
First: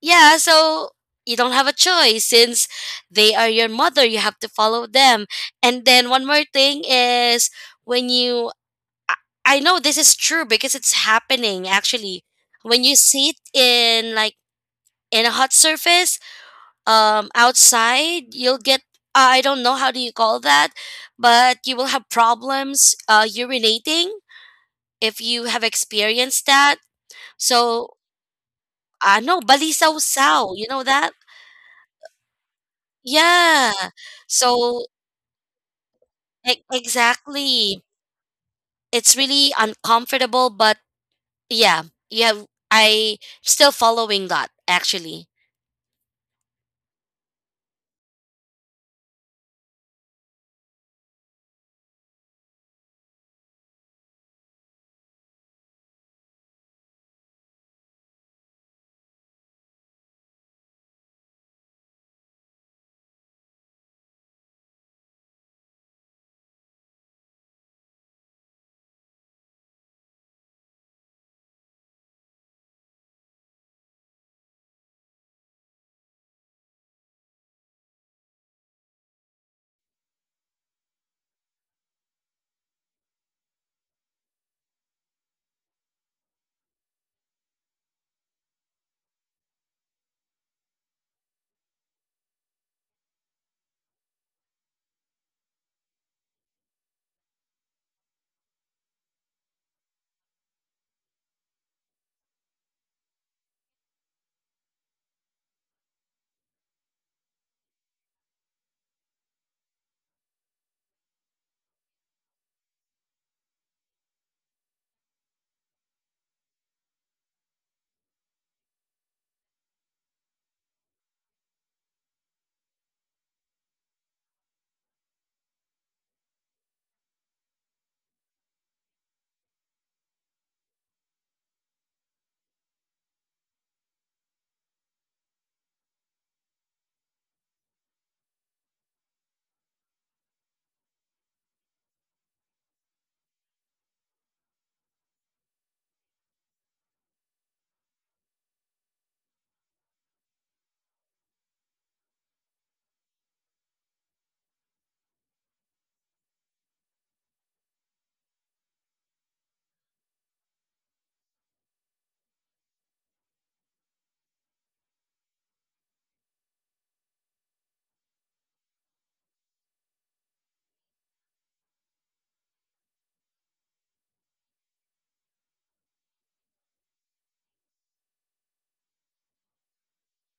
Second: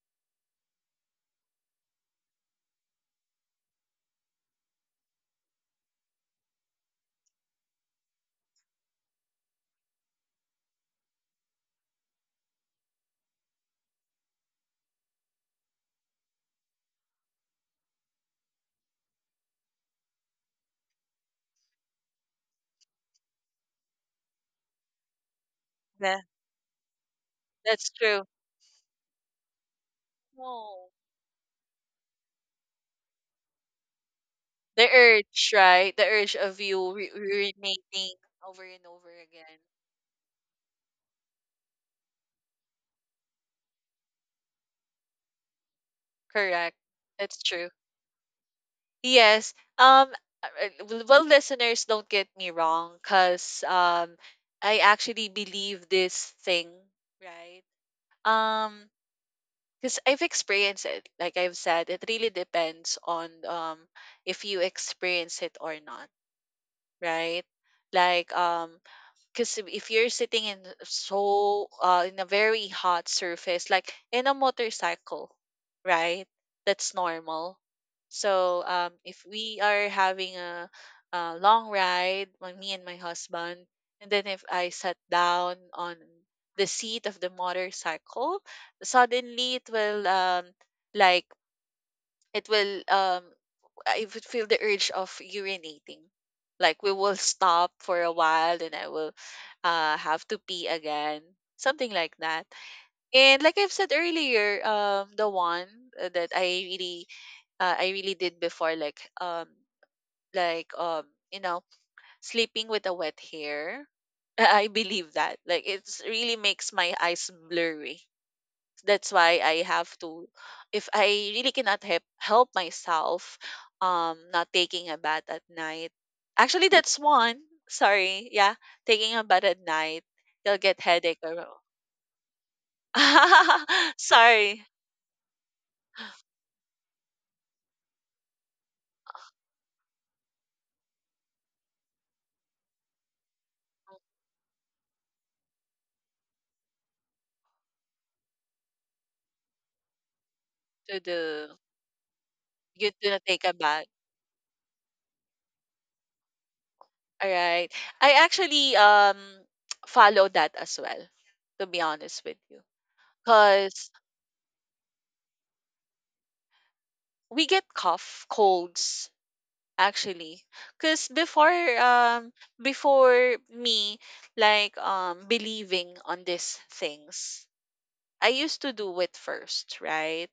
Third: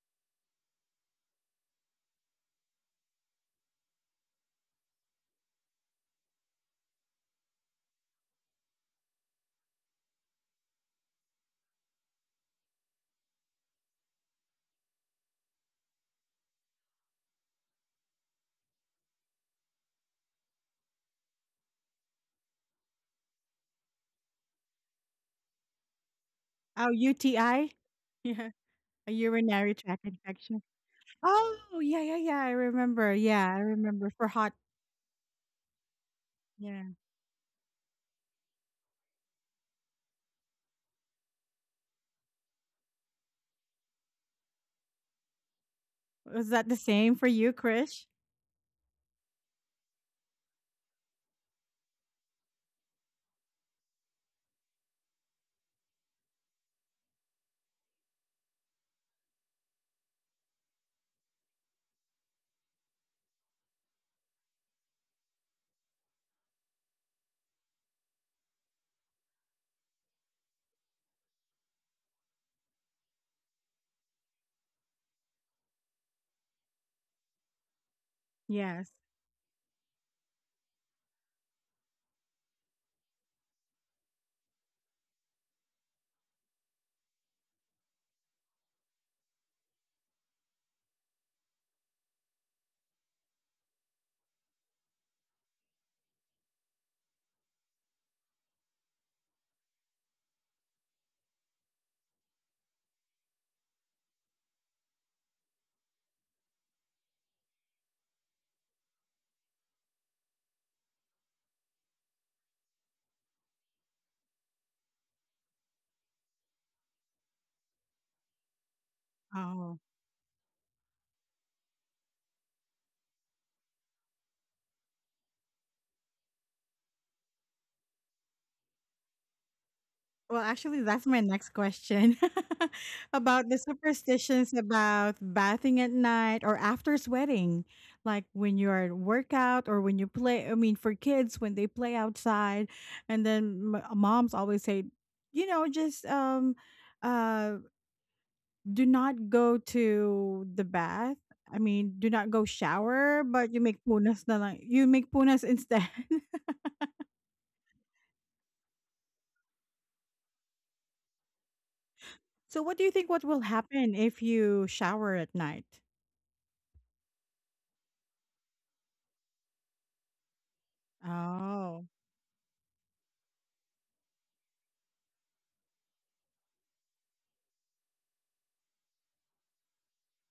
[SPEAKER 3] yeah, so you don't have a choice since they are your mother, you have to follow them. And then one more thing is when you, I I know this is true because it's happening actually. When you sit in like in a hot surface, outside, you'll get, I don't know how do you call that, but you will have problems urinating if you have
[SPEAKER 2] Tha-
[SPEAKER 3] experienced that.
[SPEAKER 1] Oh, UTI.
[SPEAKER 3] So
[SPEAKER 2] That's true.
[SPEAKER 1] Yeah, a
[SPEAKER 3] I know
[SPEAKER 1] urinary
[SPEAKER 3] balisaw
[SPEAKER 1] tract
[SPEAKER 3] sao, you
[SPEAKER 1] infection.
[SPEAKER 3] know
[SPEAKER 2] No.
[SPEAKER 3] that?
[SPEAKER 1] Oh, yeah, yeah, yeah. I remember. Yeah, I
[SPEAKER 3] Yeah.
[SPEAKER 1] remember for hot.
[SPEAKER 3] So
[SPEAKER 2] The urge, right? The urge of
[SPEAKER 1] Yeah,
[SPEAKER 2] you
[SPEAKER 3] exactly,
[SPEAKER 2] urinating over and
[SPEAKER 3] it's
[SPEAKER 2] over
[SPEAKER 3] really
[SPEAKER 2] again.
[SPEAKER 3] uncomfortable, but yeah, yeah, I still following that actually.
[SPEAKER 1] was that
[SPEAKER 2] Correct.
[SPEAKER 1] the same for
[SPEAKER 2] That's
[SPEAKER 1] you,
[SPEAKER 2] true.
[SPEAKER 1] Krish?
[SPEAKER 2] Yes. Um. Well, listeners, don't get me wrong, cause I actually believe this thing, right? Um. Because I've experienced it. Like I've said, it really depends on if you experience it or not, right? Like, because if you're sitting in, in a very hot surface, like in a motorcycle, right? That's normal. So,
[SPEAKER 1] Yes.
[SPEAKER 2] if we are having a long ride, like me and my husband, and then if I sat down on the seat of the motorcycle, suddenly it will, like it will, I would feel the urge of urinating. Like we will stop for a while and I will have to pee again. Something like that. And like I've said earlier, the one that I really did before, like, like um you know, sleeping with a wet hair. I believe that. Like it's really makes my eyes blurry, that's why I
[SPEAKER 1] Oh.
[SPEAKER 2] have to, if I really cannot help myself, not taking a bath at night. Actually that's one. Sorry. Yeah. Taking a bath at night,
[SPEAKER 1] Well,
[SPEAKER 2] you'll get
[SPEAKER 1] actually, that's
[SPEAKER 2] headache
[SPEAKER 1] my
[SPEAKER 2] or
[SPEAKER 1] next question about the superstitions
[SPEAKER 2] sorry
[SPEAKER 1] about bathing at night or after sweating, like when you're at workout or when you play. I mean, for kids, when they play outside, and then m- moms always say, you know, just uh, do not go to the
[SPEAKER 2] to
[SPEAKER 1] bath.
[SPEAKER 2] do
[SPEAKER 1] I mean, do not go
[SPEAKER 2] you do not
[SPEAKER 1] shower,
[SPEAKER 2] take a
[SPEAKER 1] but you make
[SPEAKER 2] bath.
[SPEAKER 1] punas na lang. You make punas instead.
[SPEAKER 2] All right. I actually follow that as well, to be honest with you.
[SPEAKER 1] So what do you think what will
[SPEAKER 2] Cause
[SPEAKER 1] happen if you shower at night?
[SPEAKER 2] we get cough, colds, actually, because before,
[SPEAKER 1] Oh,
[SPEAKER 2] um before me, like believing on these things, I used to do it first, right?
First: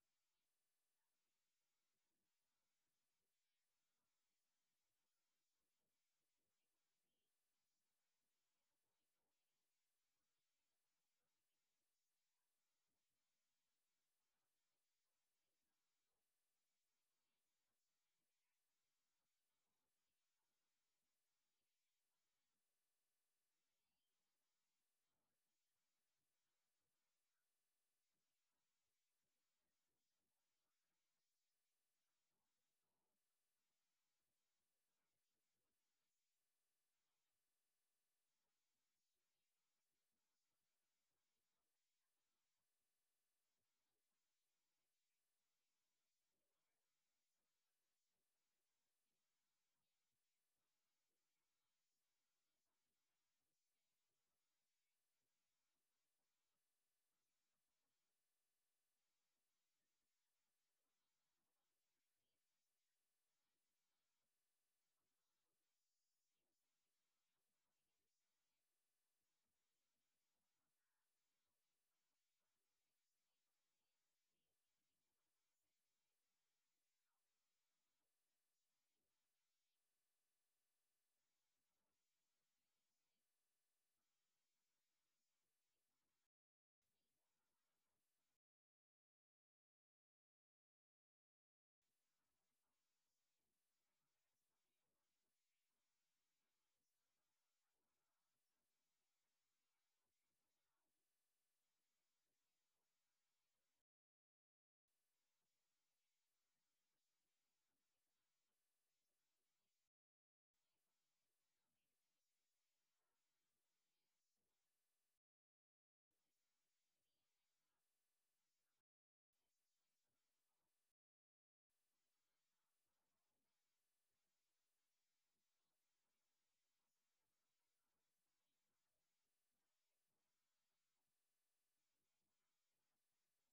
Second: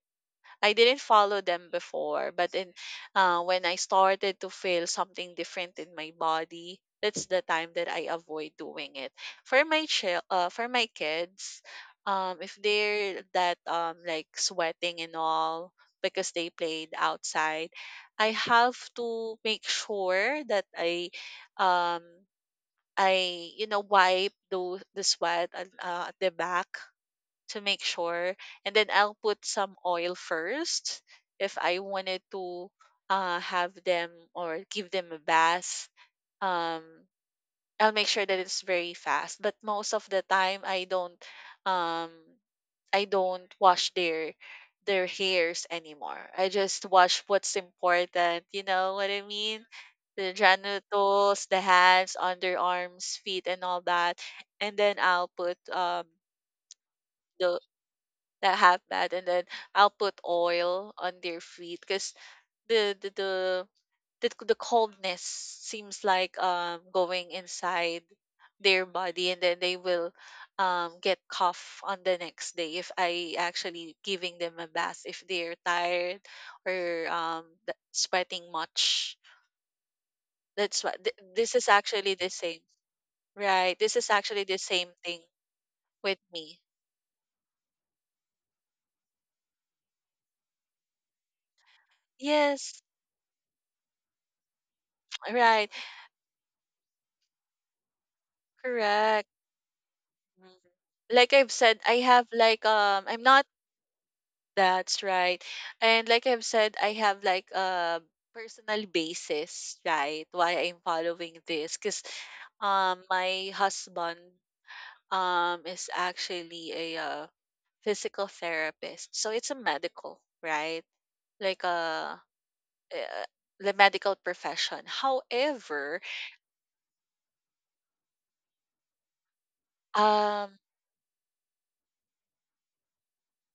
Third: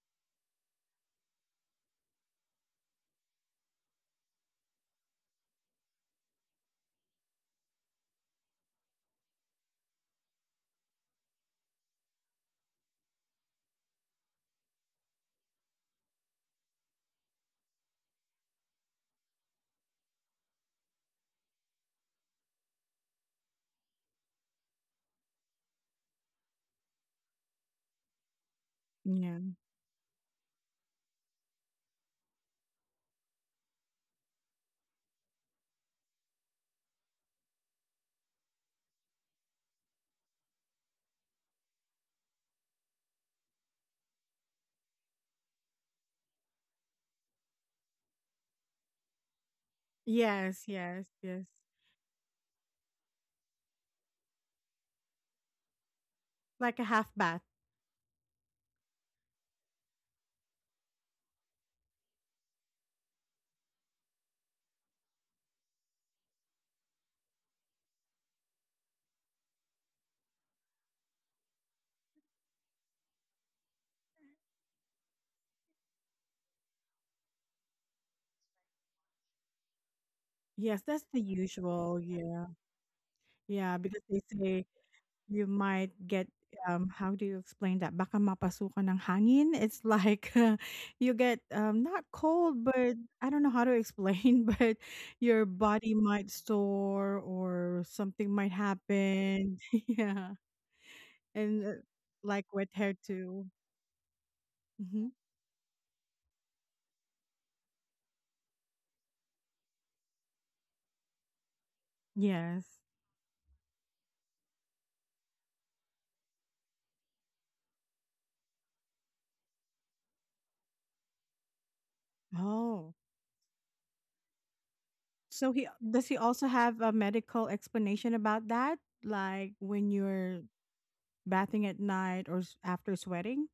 [SPEAKER 2] I didn't follow them before, but in when I started to feel something different in my body, that's the time that I avoid doing it. For my kids, if they're that, like sweating and all, because they played outside, I have to make sure that um I wipe those, the sweat at the back, to make sure. And then I'll put
[SPEAKER 1] yeah.
[SPEAKER 2] some oil first if I wanted to have them or give them a bath. Um, I'll make sure that it's very fast. But most of the time, um, I don't wash their hairs anymore. I just wash what's important. You know what I mean? The
[SPEAKER 1] Yes, yes, yes.
[SPEAKER 2] genitals, the hands, underarms, feet, and all that. And then I'll put,
[SPEAKER 1] Like a half bath.
[SPEAKER 2] the that have that and then I'll put oil on their feet, because the, the the the coldness seems like going inside their body, and then they will get cough on the next day if I actually giving them a bath, if they're tired or sweating much.
[SPEAKER 1] Yes,
[SPEAKER 2] That's what
[SPEAKER 1] that's the
[SPEAKER 2] this is
[SPEAKER 1] usual.
[SPEAKER 2] actually the
[SPEAKER 1] Yeah.
[SPEAKER 2] same.
[SPEAKER 1] Yeah,
[SPEAKER 2] Right. This
[SPEAKER 1] because
[SPEAKER 2] is
[SPEAKER 1] they
[SPEAKER 2] actually the
[SPEAKER 1] say
[SPEAKER 2] same thing
[SPEAKER 1] you might
[SPEAKER 2] with
[SPEAKER 1] get
[SPEAKER 2] me.
[SPEAKER 1] how do you explain that? Baka mapasukan ng hangin. It's like you get not cold,
[SPEAKER 2] Yes.
[SPEAKER 1] but I don't know how to explain, but your
[SPEAKER 2] Right.
[SPEAKER 1] body might store or something might
[SPEAKER 2] Correct.
[SPEAKER 1] happen. Yeah.
[SPEAKER 2] Mm. Like I've
[SPEAKER 1] And
[SPEAKER 2] said, I have
[SPEAKER 1] like
[SPEAKER 2] like,
[SPEAKER 1] wet hair
[SPEAKER 2] I'm not.
[SPEAKER 1] too.
[SPEAKER 2] That's
[SPEAKER 1] Mm-hmm.
[SPEAKER 2] right. And like I've said, I have like a personal basis, right? Why I'm following this cuz
[SPEAKER 1] Yes.
[SPEAKER 2] my husband is actually a physical therapist. So it's a medical, right? Like a
[SPEAKER 1] Oh.
[SPEAKER 2] uh, the medical profession.
[SPEAKER 1] So he
[SPEAKER 2] However,
[SPEAKER 1] does, he also have a medical explanation about that? Like when you're
[SPEAKER 2] um
[SPEAKER 1] bathing at night or s- after sweating?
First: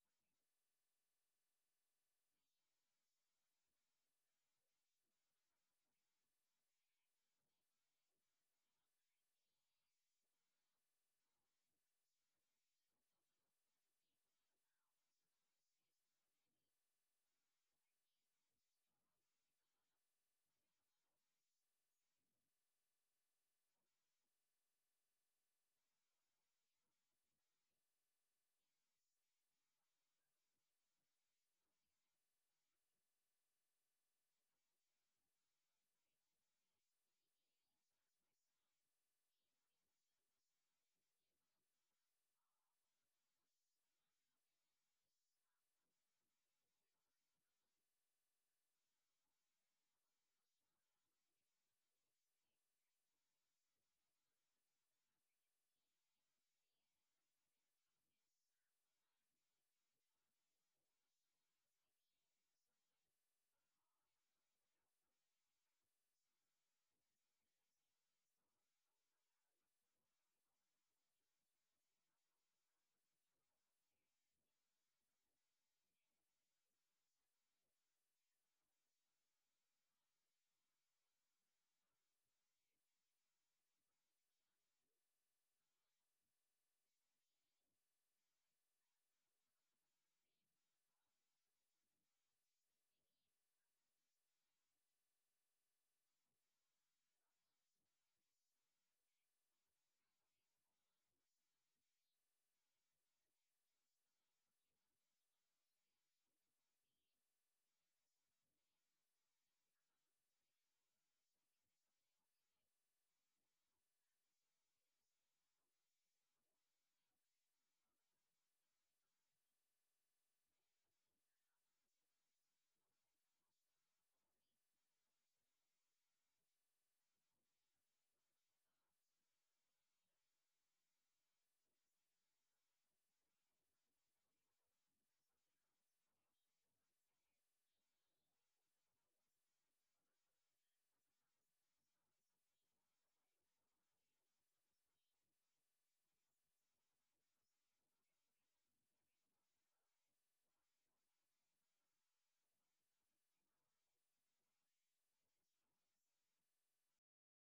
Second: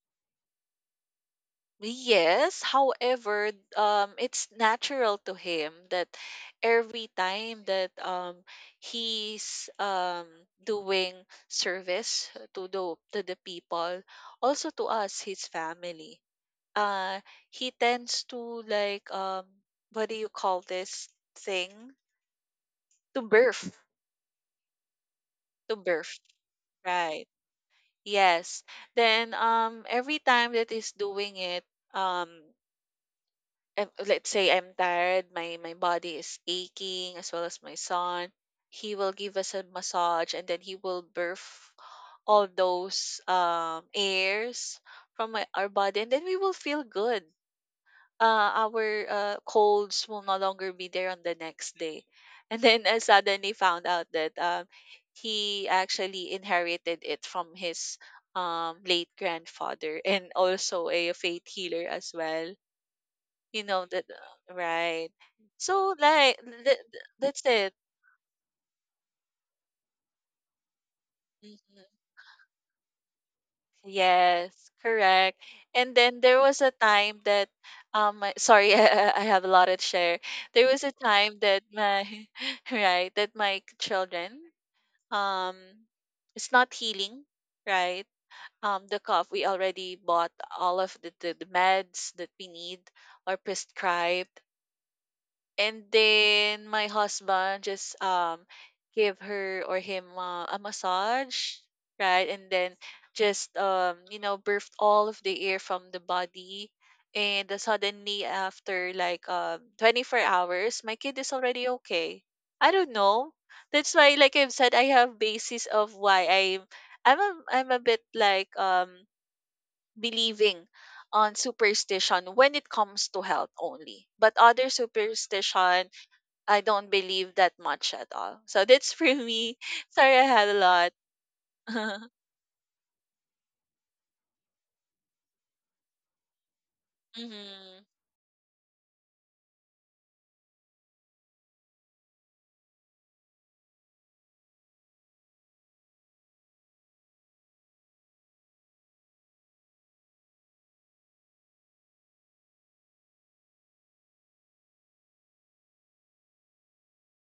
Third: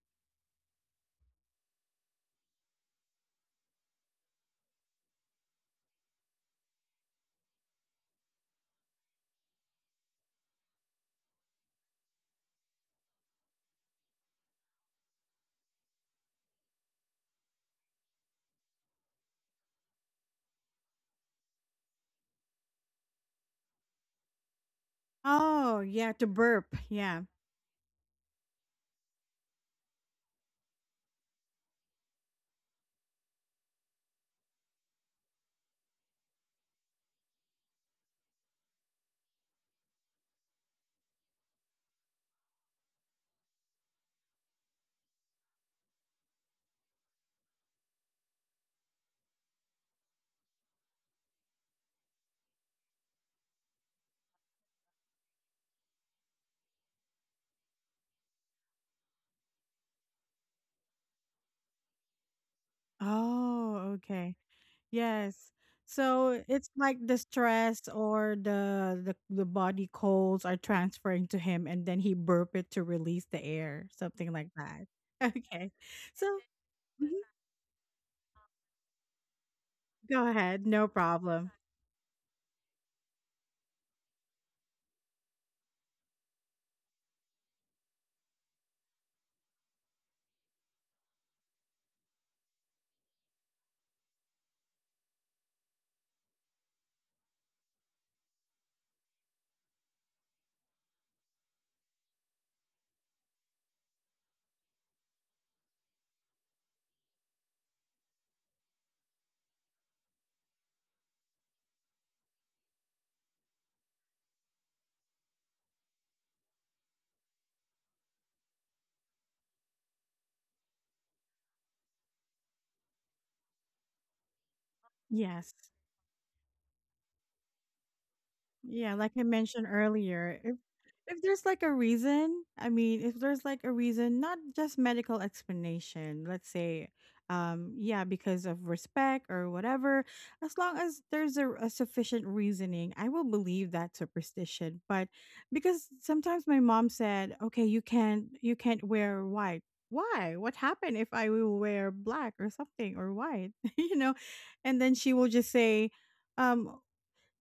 [SPEAKER 2] yes, however, it's natural to him that every time that he's doing service to the people, also to us, his family, uh, he tends to like what do you call this thing? To birth, to
[SPEAKER 1] Oh, yeah,
[SPEAKER 2] birth,
[SPEAKER 1] to burp. Yeah.
[SPEAKER 2] right? Yes. Then every time that he's doing it, um let's say I'm tired, my body is aching as well as my son, he will give us a massage and then he will birth all those airs from my, our body and then we will feel good. Our colds will no longer be there on the next day. And then I suddenly found out that he actually inherited it from his late grandfather and also a faith healer as well, you know
[SPEAKER 1] Oh,
[SPEAKER 2] that,
[SPEAKER 1] okay.
[SPEAKER 2] right?
[SPEAKER 1] Yes.
[SPEAKER 2] So
[SPEAKER 1] So
[SPEAKER 2] like
[SPEAKER 1] it's like the
[SPEAKER 2] that's it.
[SPEAKER 1] stress or the body colds are transferring to him and
[SPEAKER 2] Mhm.
[SPEAKER 1] then he burp it to release the air, something like
[SPEAKER 2] Yes,
[SPEAKER 1] that.
[SPEAKER 2] correct.
[SPEAKER 1] Okay.
[SPEAKER 2] And then
[SPEAKER 1] So
[SPEAKER 2] there was a
[SPEAKER 1] mhm,
[SPEAKER 2] time that my, sorry, I have a lot to share.
[SPEAKER 1] go ahead,
[SPEAKER 2] There was
[SPEAKER 1] no
[SPEAKER 2] a time
[SPEAKER 1] problem.
[SPEAKER 2] that my right, that my children um it's not healing, right? The cough, we already bought all of the meds that we need or prescribed. And then my husband just give her or him a massage, right? And then just you know birthed all of the air from the body. And then suddenly after like 24 hours, my kid is already okay. I don't know. That's why like I've said, I have basis of why I'm a, I'm a bit like believing on superstition when it comes to health only. But other
[SPEAKER 1] Yes.
[SPEAKER 2] superstition, I don't believe that much at all. So that's
[SPEAKER 1] Yeah, like
[SPEAKER 2] for
[SPEAKER 1] I
[SPEAKER 2] me.
[SPEAKER 1] mentioned
[SPEAKER 2] Sorry, I
[SPEAKER 1] earlier,
[SPEAKER 2] had a lot.
[SPEAKER 1] if there's like a
[SPEAKER 2] Mm-hmm.
[SPEAKER 1] reason, I mean, if there's like a reason, not just medical explanation, let's say, yeah, because of respect or whatever, as long as there's a sufficient reasoning, I will believe that superstition. But because sometimes my mom said, okay, you can't wear white. Why? What happened if I will wear black or something or white? You know, and then she will just say, um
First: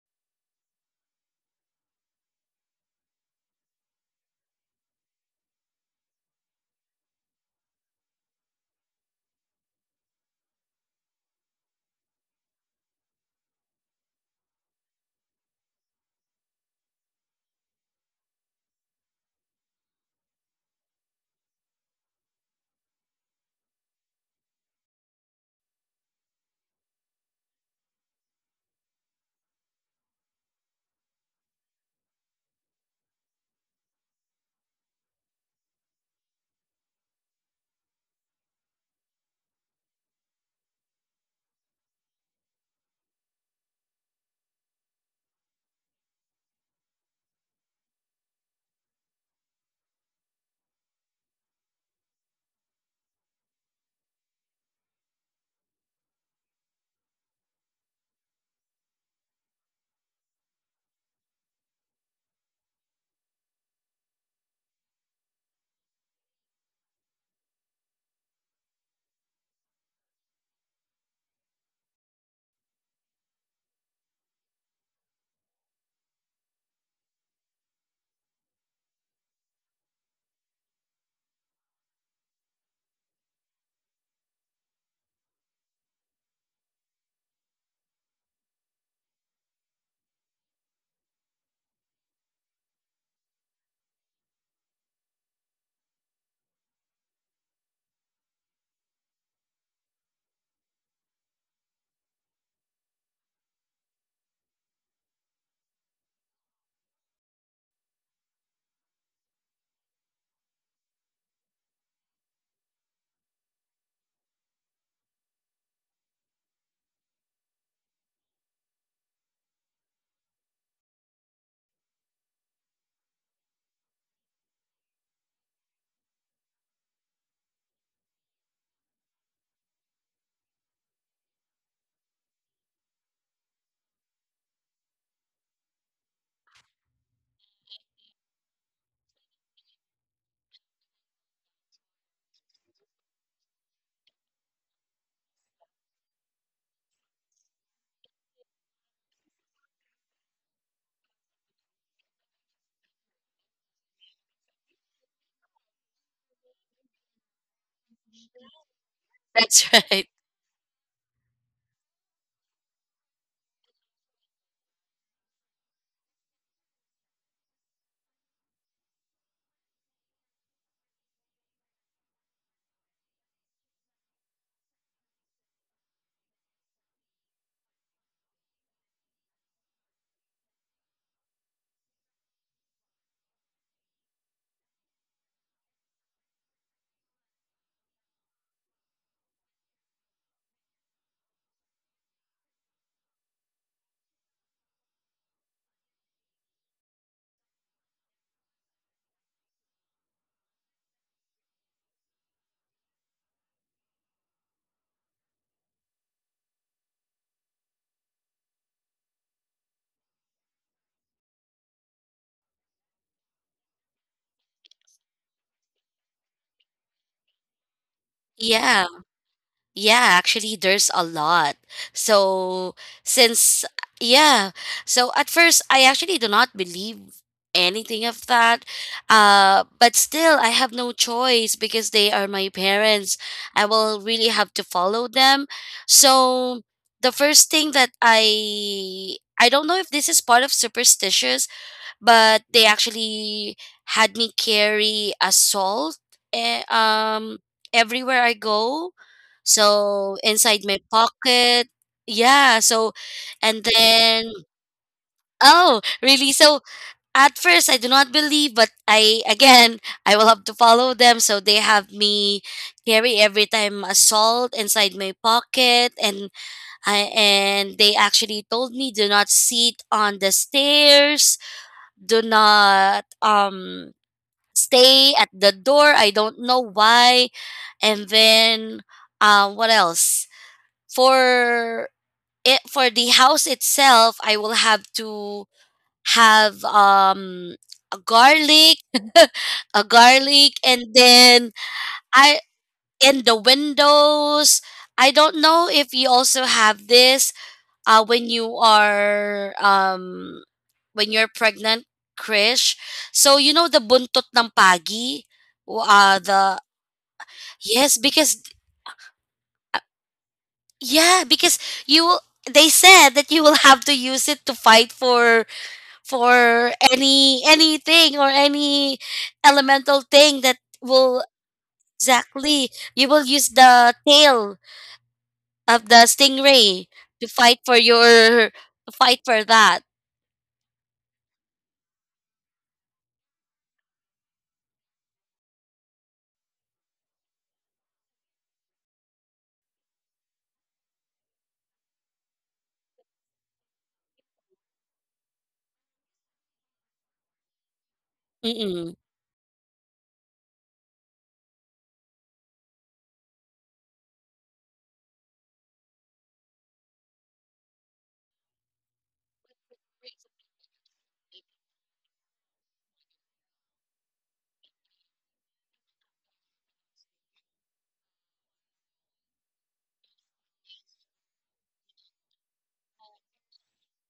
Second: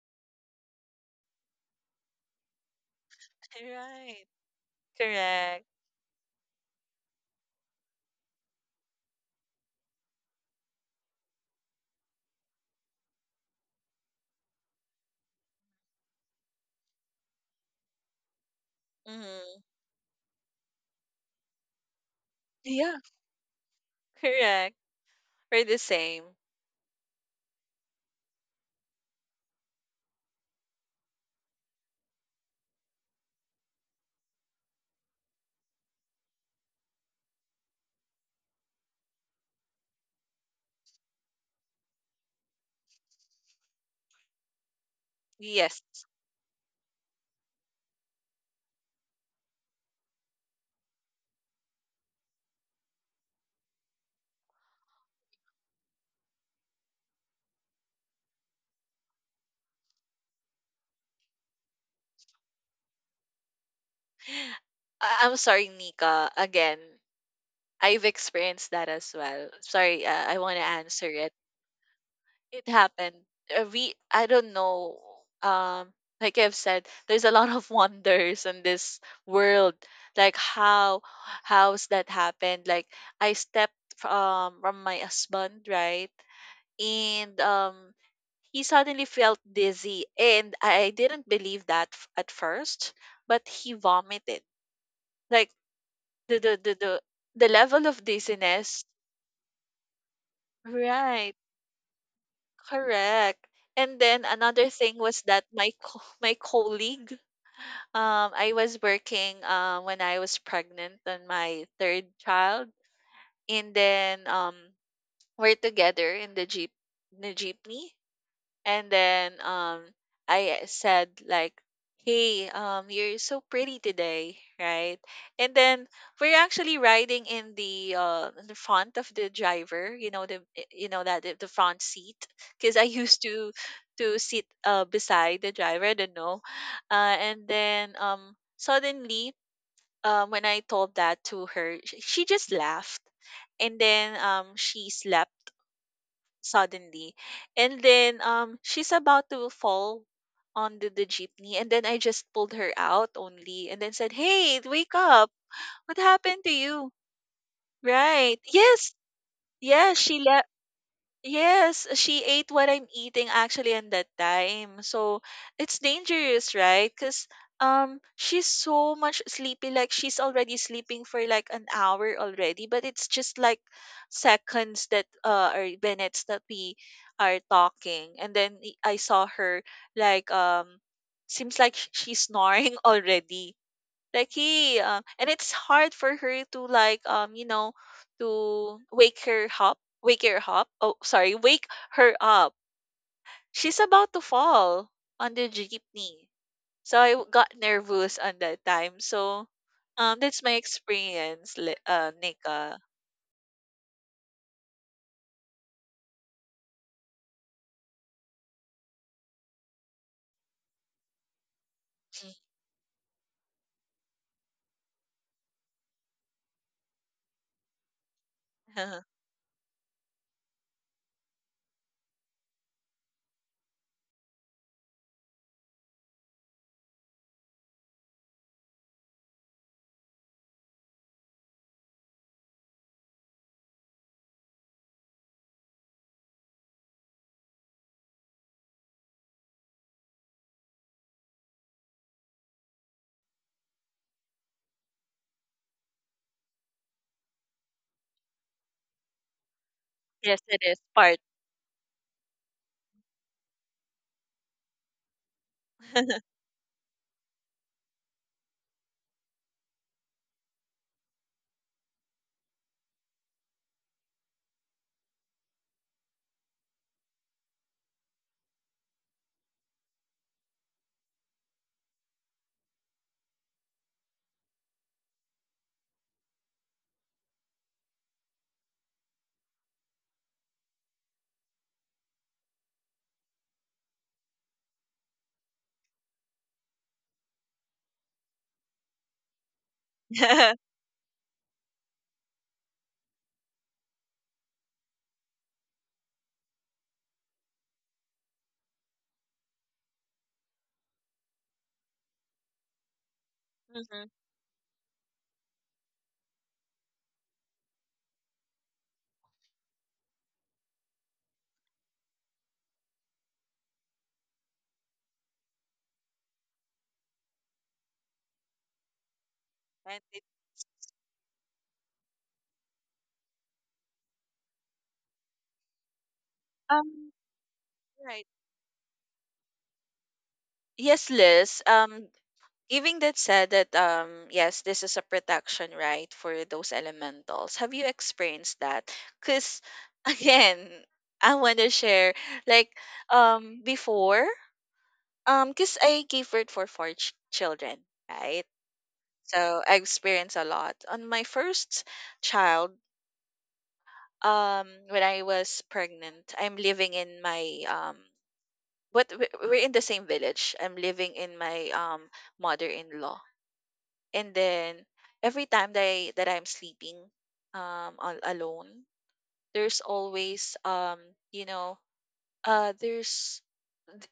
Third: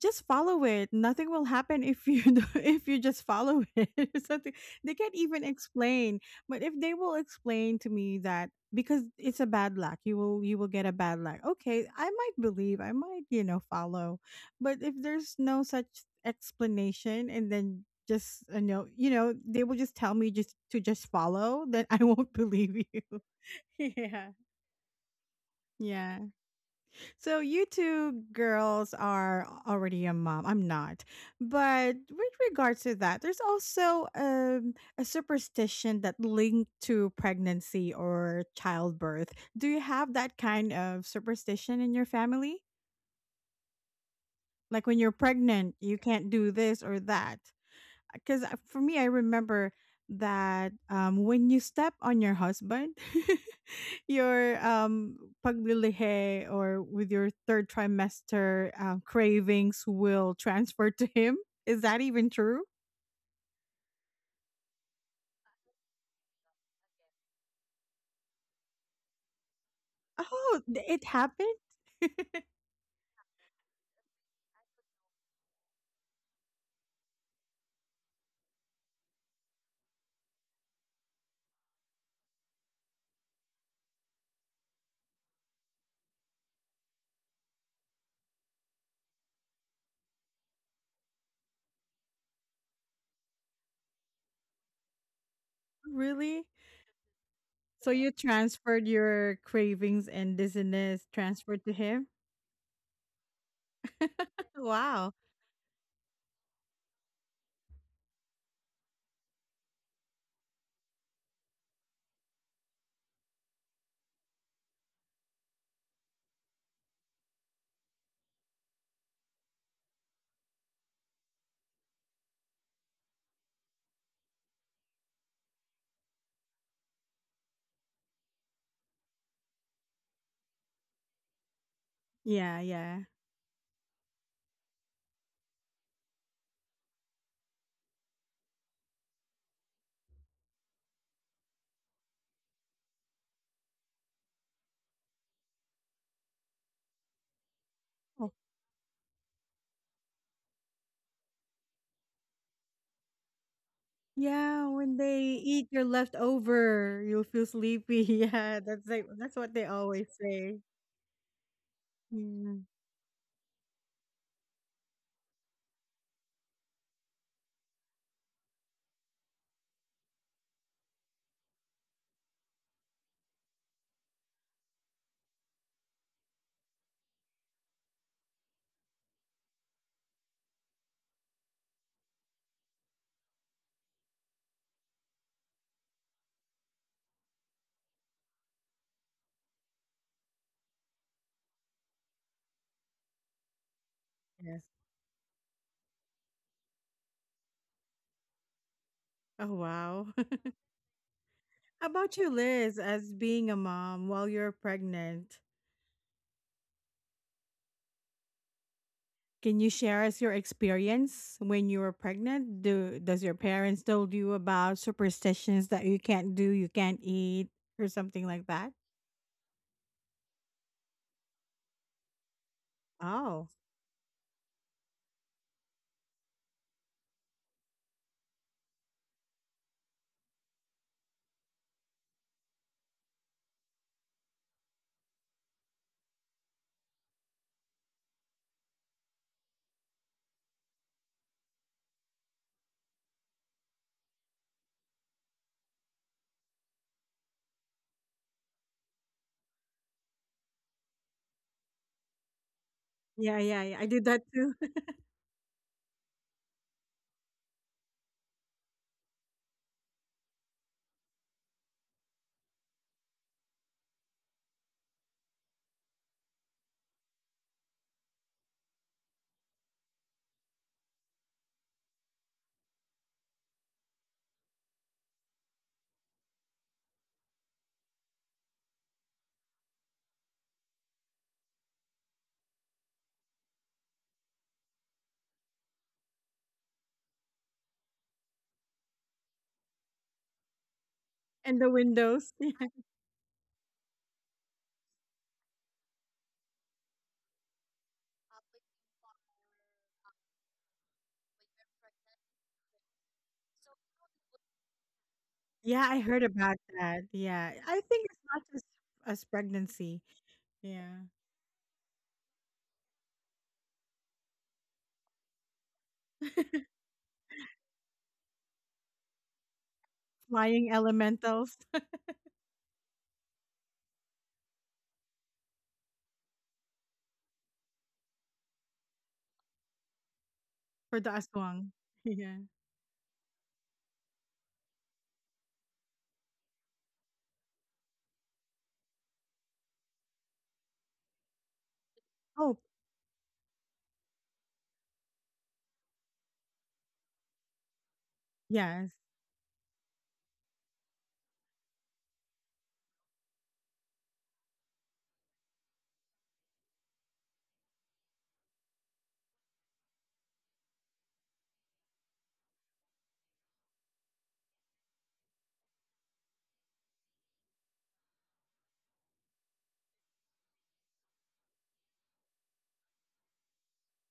[SPEAKER 1] just follow it. Nothing will happen if you do, if you just follow it.
[SPEAKER 2] Right.
[SPEAKER 1] Something they can't even
[SPEAKER 2] Correct.
[SPEAKER 1] explain. But if they will explain to me that because it's a bad luck, you will get a bad luck. Okay, I might believe, I might, you know, follow. But if there's no such explanation, and then just, you know,
[SPEAKER 2] Mm-hmm.
[SPEAKER 1] they will just tell me just to just follow, then I won't believe
[SPEAKER 2] Yeah.
[SPEAKER 1] you. Yeah.
[SPEAKER 2] Correct. We're the
[SPEAKER 1] Yeah.
[SPEAKER 2] same.
[SPEAKER 1] So you two girls are already a mom. I'm not. But with regards to that, there's also a superstition that linked to pregnancy or childbirth. Do you have that kind of superstition in your family? Like when you're pregnant,
[SPEAKER 2] Yes.
[SPEAKER 1] you can't do this or that, because for me, I remember that when you step on your husband, your paglilihe or with your third trimester cravings will transfer to him. Is that even true?
[SPEAKER 2] I'm sorry, Nika. Again, I've experienced that as well. Sorry, I want
[SPEAKER 1] Oh,
[SPEAKER 2] to
[SPEAKER 1] th- it
[SPEAKER 2] answer it.
[SPEAKER 1] happened?
[SPEAKER 2] It happened. We I don't know. Um, like I've said, there's a lot of wonders in this world. Like how's that happened? Like I stepped from my husband, right? And he suddenly felt dizzy and I didn't believe that at first, but he vomited. Like the
[SPEAKER 1] Really?
[SPEAKER 2] the the the, the level
[SPEAKER 1] So
[SPEAKER 2] of
[SPEAKER 1] you
[SPEAKER 2] dizziness,
[SPEAKER 1] transferred your cravings and dizziness
[SPEAKER 2] right?
[SPEAKER 1] transferred to him?
[SPEAKER 2] Correct. And then another thing
[SPEAKER 1] Wow.
[SPEAKER 2] was that my colleague, I was working when I was pregnant on my third child, and then we're together in the jeep, in the jeepney, and then I said like, "Hey, you're so pretty today, right?" And then we're actually riding in the front of the driver, you know you know that the front seat
[SPEAKER 1] Yeah,
[SPEAKER 2] because I
[SPEAKER 1] yeah.
[SPEAKER 2] used to sit beside the driver, I don't know. And then suddenly when I told that to her, she just laughed and then she slept suddenly. And then she's about to fall onto the jeepney, and then I just pulled her out only and then said, "Hey,
[SPEAKER 1] Yeah,
[SPEAKER 2] wake
[SPEAKER 1] when they
[SPEAKER 2] up.
[SPEAKER 1] eat your
[SPEAKER 2] What happened to you?"
[SPEAKER 1] leftover, you'll feel sleepy.
[SPEAKER 2] Right.
[SPEAKER 1] Yeah, that's
[SPEAKER 2] Yes.
[SPEAKER 1] like that's what they
[SPEAKER 3] That's
[SPEAKER 2] Yes,
[SPEAKER 3] right.
[SPEAKER 1] always
[SPEAKER 2] she left
[SPEAKER 1] say.
[SPEAKER 2] yes, she ate
[SPEAKER 1] Yeah.
[SPEAKER 2] what I'm eating actually in that time. So it's dangerous, right? Because she's so much sleepy, like she's already sleeping for like an hour already, but it's just like seconds that or minutes that we are talking. And then I saw her like seems like she's snoring already. Like he and it's hard for her to like you know to wake her up, she's about to
[SPEAKER 1] Yes.
[SPEAKER 2] fall on the jeepney, so got nervous on that time, so
[SPEAKER 1] Oh wow.
[SPEAKER 2] that's my experience,
[SPEAKER 1] About you,
[SPEAKER 2] Nika.
[SPEAKER 1] Liz, as being a mom while you're pregnant? Can you share us your experience when you were pregnant? Do, does your parents told you about superstitions that you can't do, you can't eat, or something like that?
[SPEAKER 3] Yeah. Yeah, actually there's a lot. So
[SPEAKER 1] Oh.
[SPEAKER 3] since yeah, so at first I actually do not believe anything of that. Uh, but still I have no choice because they are my parents. I will really have to follow them. So the first thing that I don't know if this is part of superstitious, but they actually had me carry a salt, eh, um everywhere I go. So
[SPEAKER 2] Yes, it
[SPEAKER 3] inside
[SPEAKER 2] is
[SPEAKER 3] my
[SPEAKER 2] part.
[SPEAKER 3] pocket. Yeah, so
[SPEAKER 1] Yeah, yeah,
[SPEAKER 3] and
[SPEAKER 1] yeah. I did that
[SPEAKER 3] then,
[SPEAKER 1] too.
[SPEAKER 3] oh, really? So at first I do not believe, but I, again, I will have to follow them. So they have me carry every time a salt inside my pocket, and I, and they actually told me do not sit on the stairs, do not stay at the door. I don't know why. And then what else? For it for the house itself, I will have to have a garlic, a
[SPEAKER 2] Hmm.
[SPEAKER 3] garlic, and then
[SPEAKER 1] And the windows.
[SPEAKER 3] I in the windows. I don't know if you also have this, when you are when you're pregnant, Krish. So you know the buntot ng pagi,
[SPEAKER 1] Yeah, I heard
[SPEAKER 3] the
[SPEAKER 1] about that. Yeah. I
[SPEAKER 3] yes,
[SPEAKER 1] think it's
[SPEAKER 3] because
[SPEAKER 1] not just as pregnancy. Yeah.
[SPEAKER 3] yeah, because you will. They said that you will have to use it to fight for any, anything or any
[SPEAKER 2] And
[SPEAKER 3] elemental
[SPEAKER 2] it,
[SPEAKER 3] thing that
[SPEAKER 1] Flying
[SPEAKER 3] will
[SPEAKER 1] elementals
[SPEAKER 3] exactly. You will use the tail of the stingray
[SPEAKER 2] um
[SPEAKER 3] to fight for
[SPEAKER 2] right,
[SPEAKER 3] your, to fight for that.
[SPEAKER 1] for
[SPEAKER 2] yes,
[SPEAKER 1] the
[SPEAKER 2] Liz,
[SPEAKER 1] aswang. Yeah.
[SPEAKER 2] given that said that yes, this is a protection, right, for those elementals. Have you experienced that? Cuz again, I want to share
[SPEAKER 1] Oh,
[SPEAKER 2] like before cuz I gave birth for four children, right?
[SPEAKER 1] yes.
[SPEAKER 3] Mm-mm.
[SPEAKER 2] So I experienced a lot. On my first child, when I was pregnant, I'm living in my we're in the same village. I'm living in my mother-in-law. And then every time that I'm sleeping all alone, there's always you know, there's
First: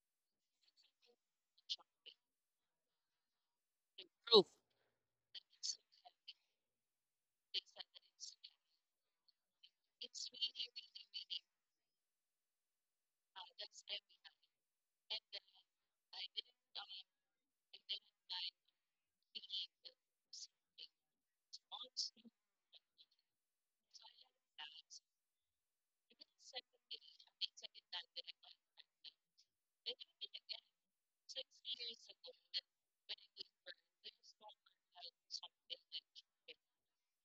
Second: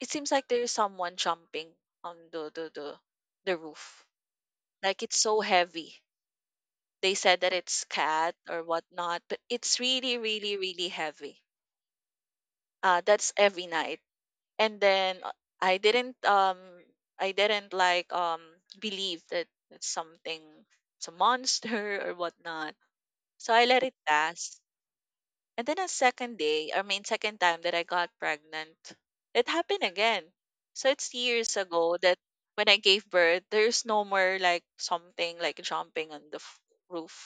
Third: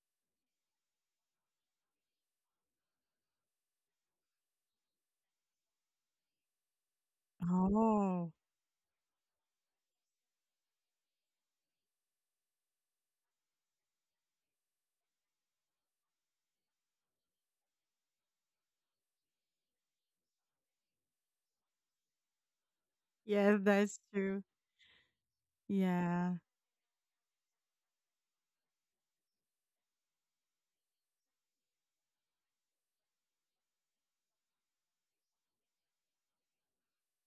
[SPEAKER 2] it seems like there's someone jumping on the roof.
[SPEAKER 3] True.
[SPEAKER 2] Like it's so heavy. They said that it's
[SPEAKER 1] Oh,
[SPEAKER 2] cat or whatnot, but it's really, really, really heavy. That's every night. And then I didn't um I didn't like believe that it's something, it's a monster or whatnot. So
[SPEAKER 1] yeah,
[SPEAKER 2] I let it
[SPEAKER 1] that's true.
[SPEAKER 2] pass. And then a
[SPEAKER 1] Yeah.
[SPEAKER 2] second day, I mean second time that I got pregnant, it happened again. So it's years ago that when I gave birth, there's no more like something like jumping on the roof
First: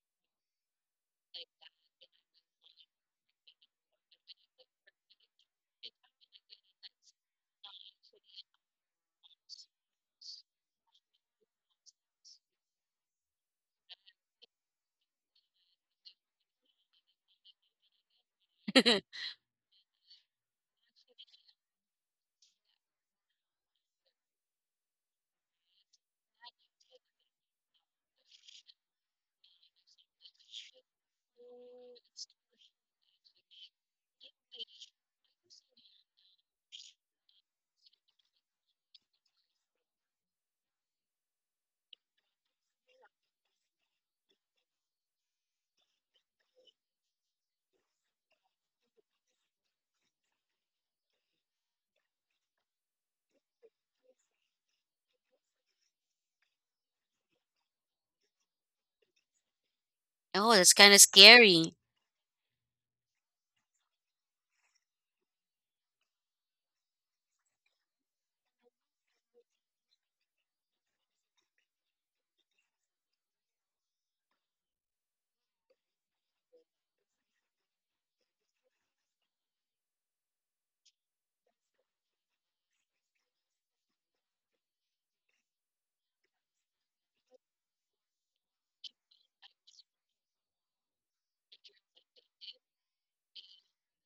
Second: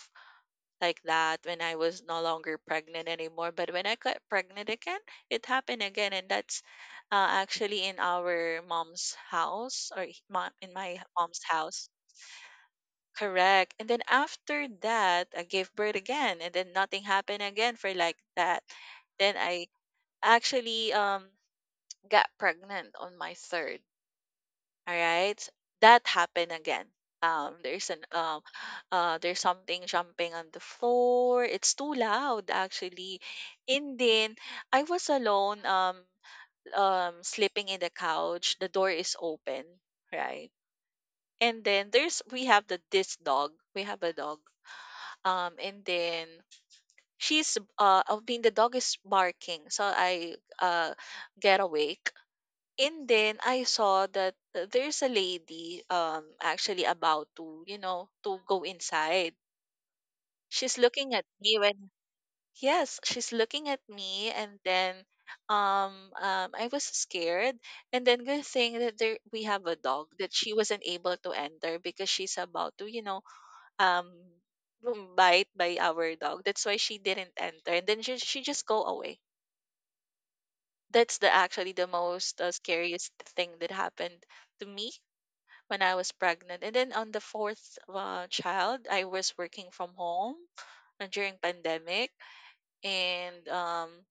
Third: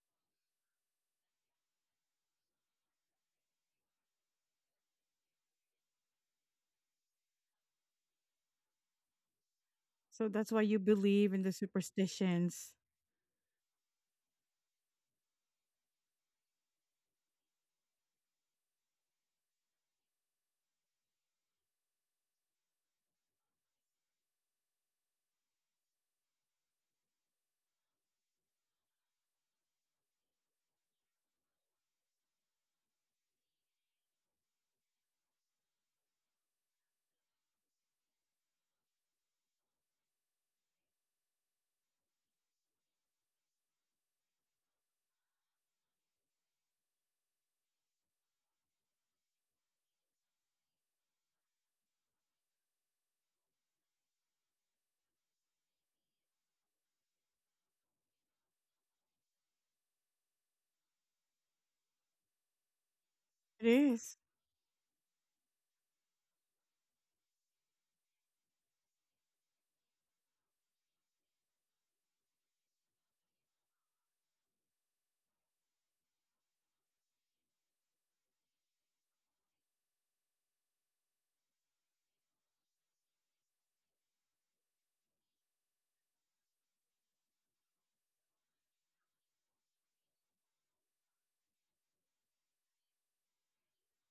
[SPEAKER 2] like that when I was no longer pregnant anymore. But when I got pregnant again, it happened again, and that's actually in our mom's house, or
[SPEAKER 1] So that's why
[SPEAKER 2] in
[SPEAKER 1] you
[SPEAKER 2] my
[SPEAKER 1] believe
[SPEAKER 2] mom's
[SPEAKER 1] in the
[SPEAKER 2] house.
[SPEAKER 1] superstitions.
[SPEAKER 2] Correct. And then after that, I gave birth again, and then nothing happened again for like that. Then I actually got pregnant on my third. All right, that happened again. There's an there's something jumping on the floor. It's too loud actually. And then I was alone. Sleeping in the couch. The door is open, right? And then there's we have the this dog. We have a dog. And then she's I mean the dog is barking, so I get awake. And then I saw that there's a lady actually about to, you know, to go inside.
[SPEAKER 3] Oh, that's
[SPEAKER 2] She's
[SPEAKER 3] kind of
[SPEAKER 2] looking at me
[SPEAKER 3] scary.
[SPEAKER 2] when yes, she's
[SPEAKER 1] It
[SPEAKER 2] looking at
[SPEAKER 1] is.
[SPEAKER 2] me and then I was scared, and then good thing that there we have a dog that she wasn't able to enter because she's about to, you know, um bite by our dog. That's why she didn't enter, and then she just go away. That's the actually the most scariest thing that happened to me when I was pregnant. And then on the fourth child, I was working from home during pandemic, and